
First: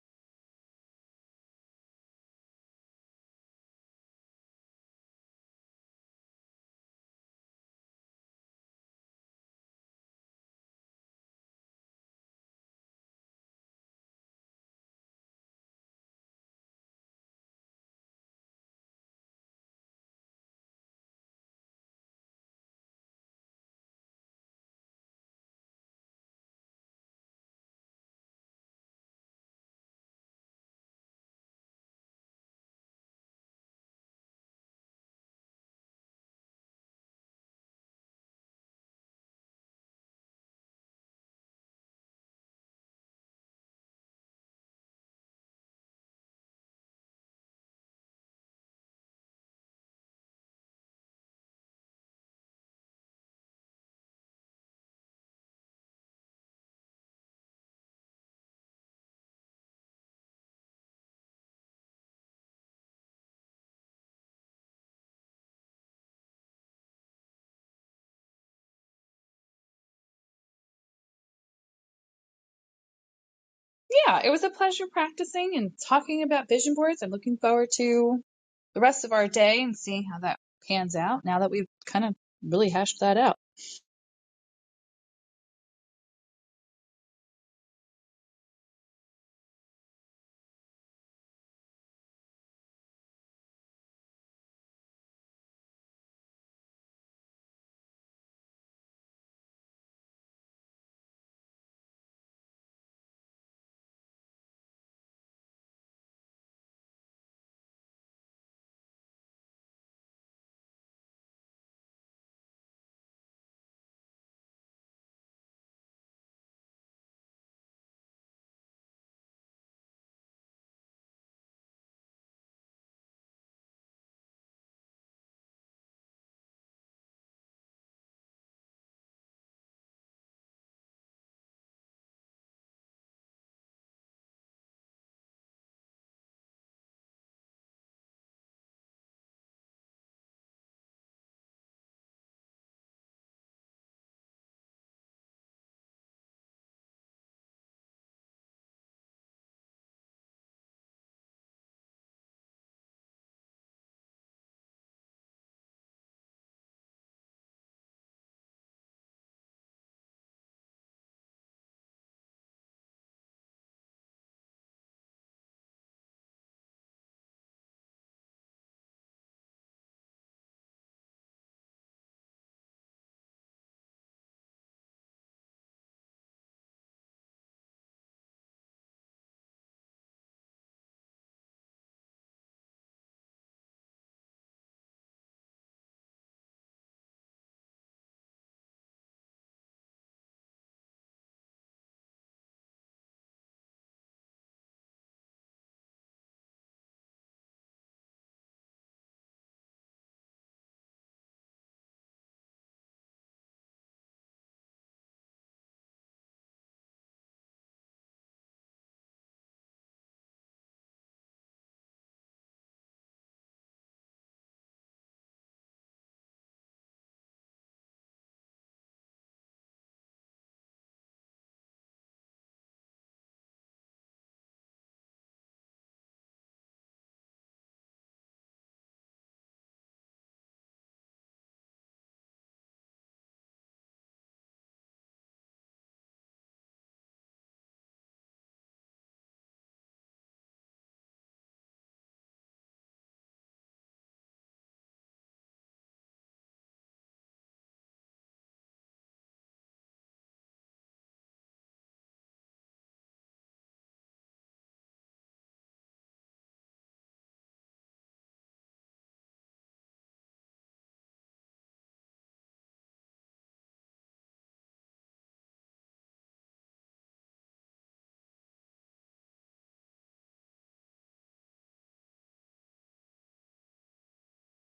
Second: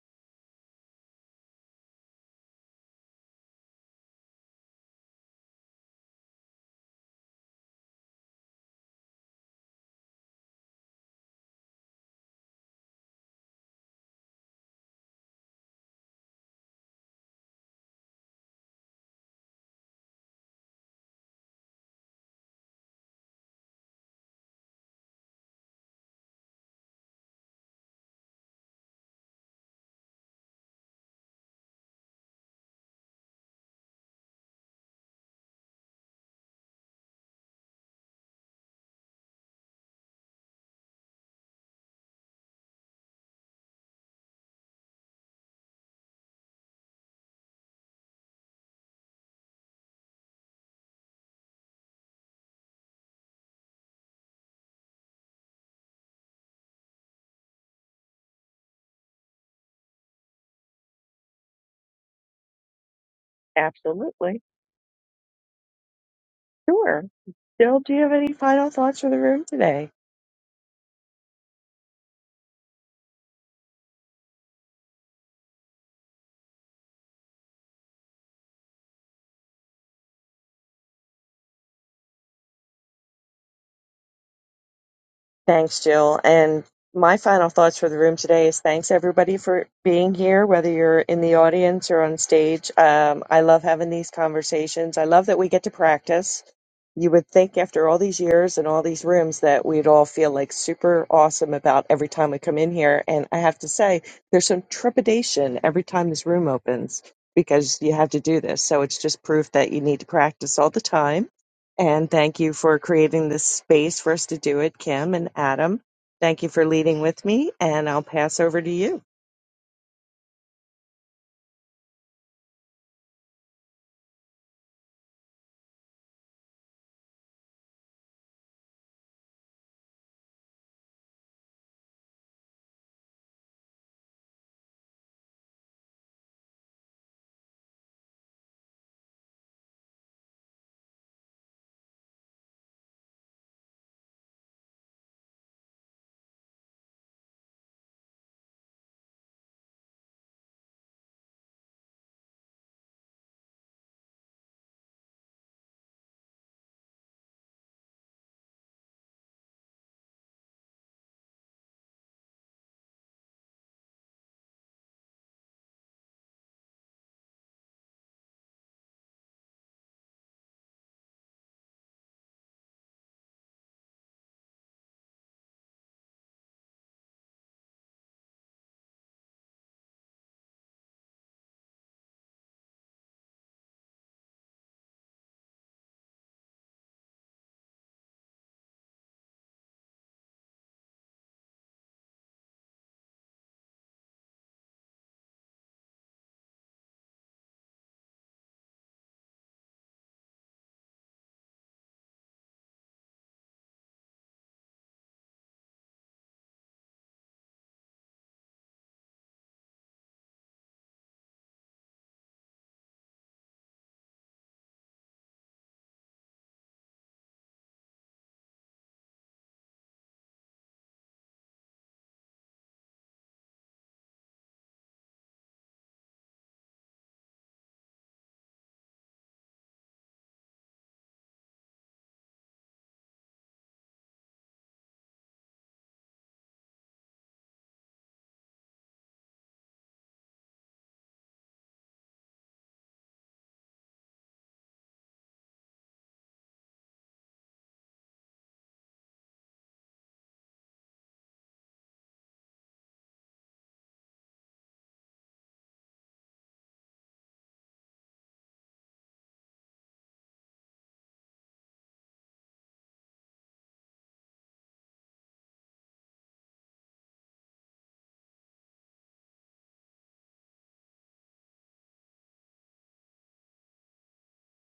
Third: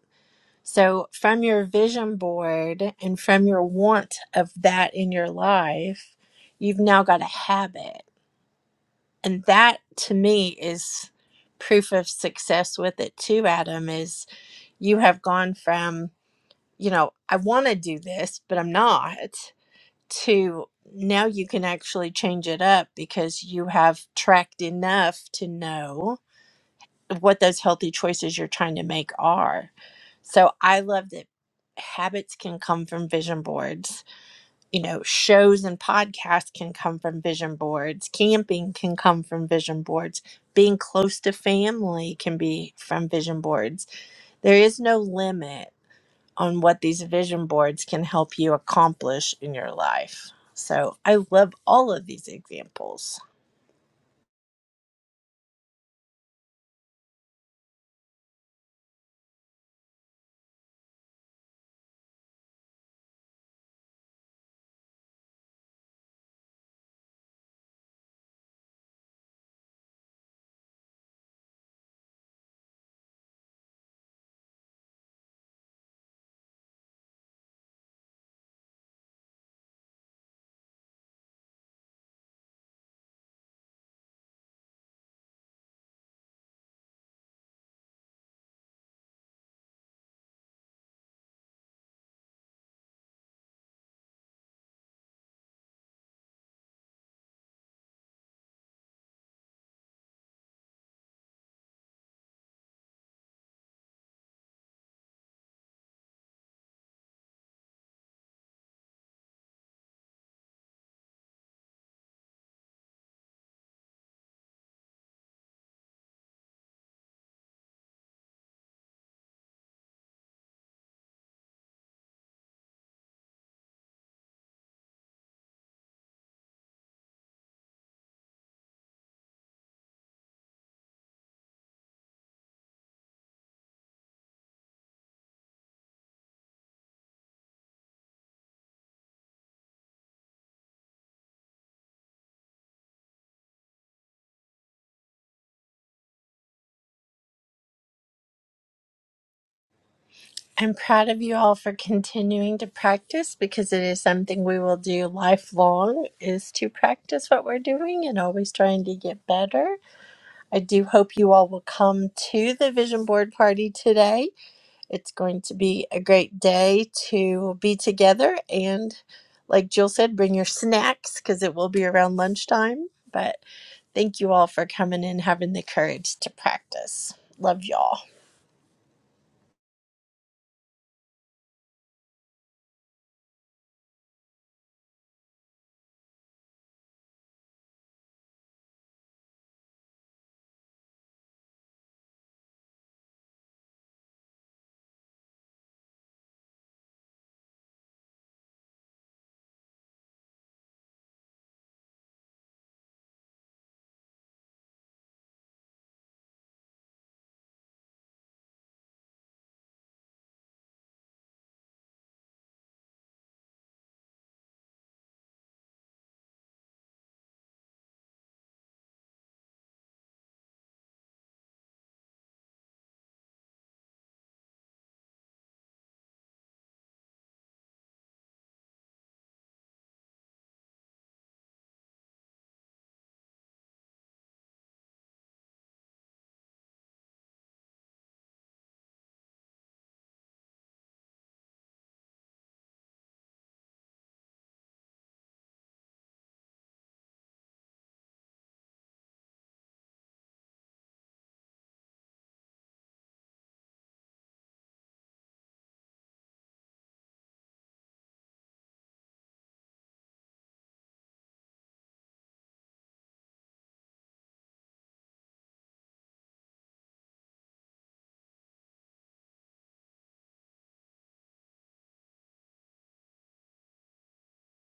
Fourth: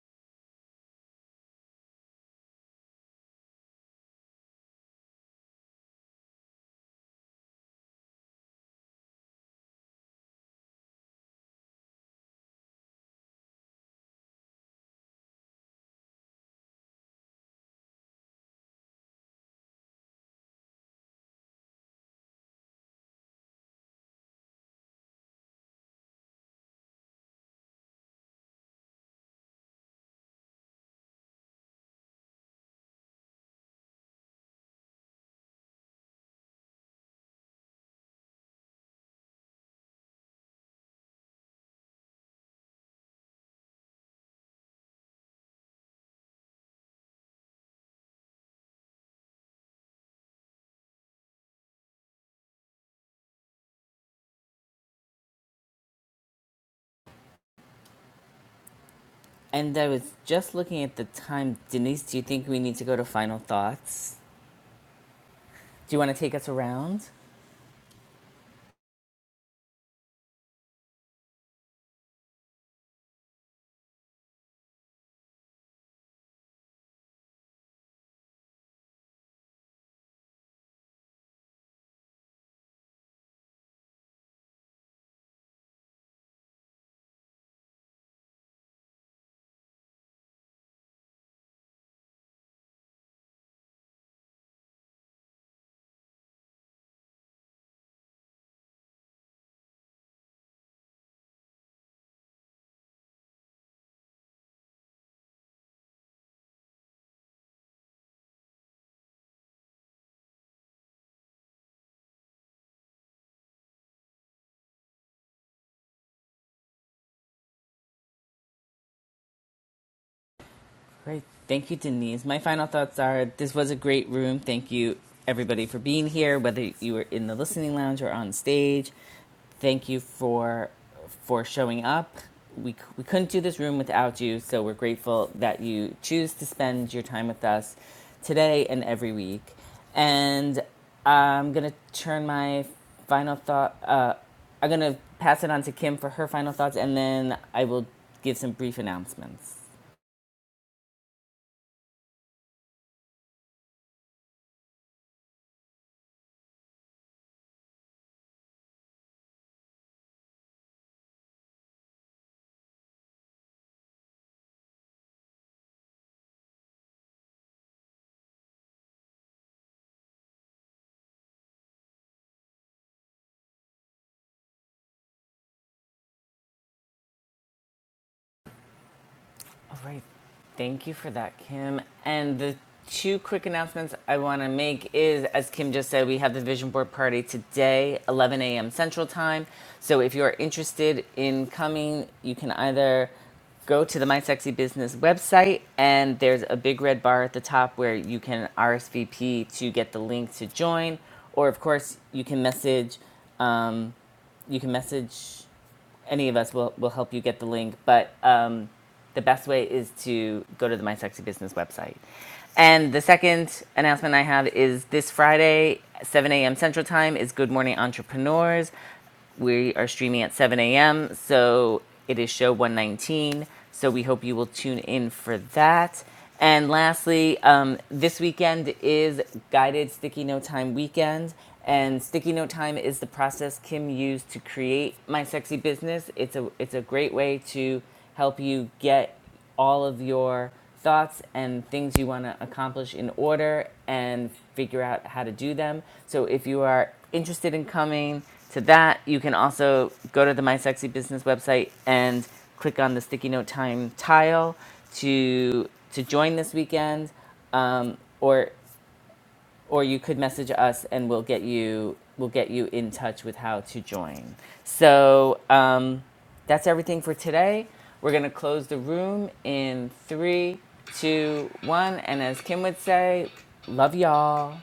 Speaker 3: So, from your vision board and from your want of that in your life, you've now got a habit and that to me is proof of success with it too adam is you have gone from you know i want to do this but i'm not to now you can actually change it up because you have tracked enough to know what those healthy choices you're trying to make are so i love that habits can come from vision boards you know, shows and podcasts can come from vision boards, camping can come from vision boards, being close to family can be from vision boards. There is no limit on what these vision boards can help you accomplish in your life. So I love all of these examples.
Speaker 1: And I was just looking at the time. Denise, do you think we need to go to final thoughts?
Speaker 2: Absolutely.
Speaker 1: Do you want to take us
Speaker 2: Sure.
Speaker 1: around?
Speaker 2: Bill, do you have any final thoughts for the room today?
Speaker 4: yeah, it was a pleasure practicing and talking about vision boards. I'm looking forward to the rest of our day and seeing how that pans out now that we've kind of really hashed that out.
Speaker 2: Thanks, Jill. And my final thoughts for the room today is thanks everybody for being here, whether you're in the audience or on stage. Um, I love having these conversations. I love that we get to practice. You would think after all these years and all these rooms that we'd all feel like super awesome about every time we come in here. And I have to say, there's some trepidation every time this room opens because you have to do this. So it's just proof that you need to practice all the time and thank you for creating this space for us to do it, Kim and Adam. Thank you for leading with me, and I'll pass over to you.
Speaker 1: Great. Thank you, Denise. My final thoughts are this was a great room. Thank you, everybody, for being here, whether you were in the listening lounge or on stage. Thank you for for showing up. We, we couldn't do this room without you, so we're grateful that you choose to spend your time with us today and every week. And I'm going to turn my final thought, uh, I'm going to pass it on to Kim for her final thoughts, and then I will give some brief announcements.
Speaker 3: I'm proud of you all for continuing to practice because it is something we will do lifelong is to practice what we're doing and always trying to get better. I do hope you all will come to the vision board party today. It's going to be a great day to be together. And like Jill said, bring your snacks because it will be around lunchtime. But thank you all for coming and having the courage to practice. Love y'all.
Speaker 1: All right. Thank you for that, Kim. And the two quick announcements I want to make is, as Kim just said, we have the vision board party today, 11 a.m. Central Time. So if you're interested in coming, you can either go to the My Sexy Business website, and there's a big red bar at the top where you can RSVP to get the link to join, or of course you can message um, you can message any of us will, will help you get the link. But um, the best way is to go to the My Sexy Business website. And the second announcement I have is this Friday, 7 a.m. Central Time, is Good Morning Entrepreneurs. We are streaming at 7 a.m., so it is show 119. So we hope you will tune in for that. And lastly, um, this weekend is Guided Sticky Note Time weekend. And sticky note time is the process Kim used to create my sexy business. It's a it's a great way to help you get all of your thoughts and things you want to accomplish in order and figure out how to do them. So if you are interested in coming to that, you can also go to the My Sexy Business website and click on the sticky note time tile to to join this weekend um, or or you could message us and we'll get you we'll get you in touch with how to join. So um, that's everything for today. We're gonna close the room in three, two, one, and as Kim would say, love y'all.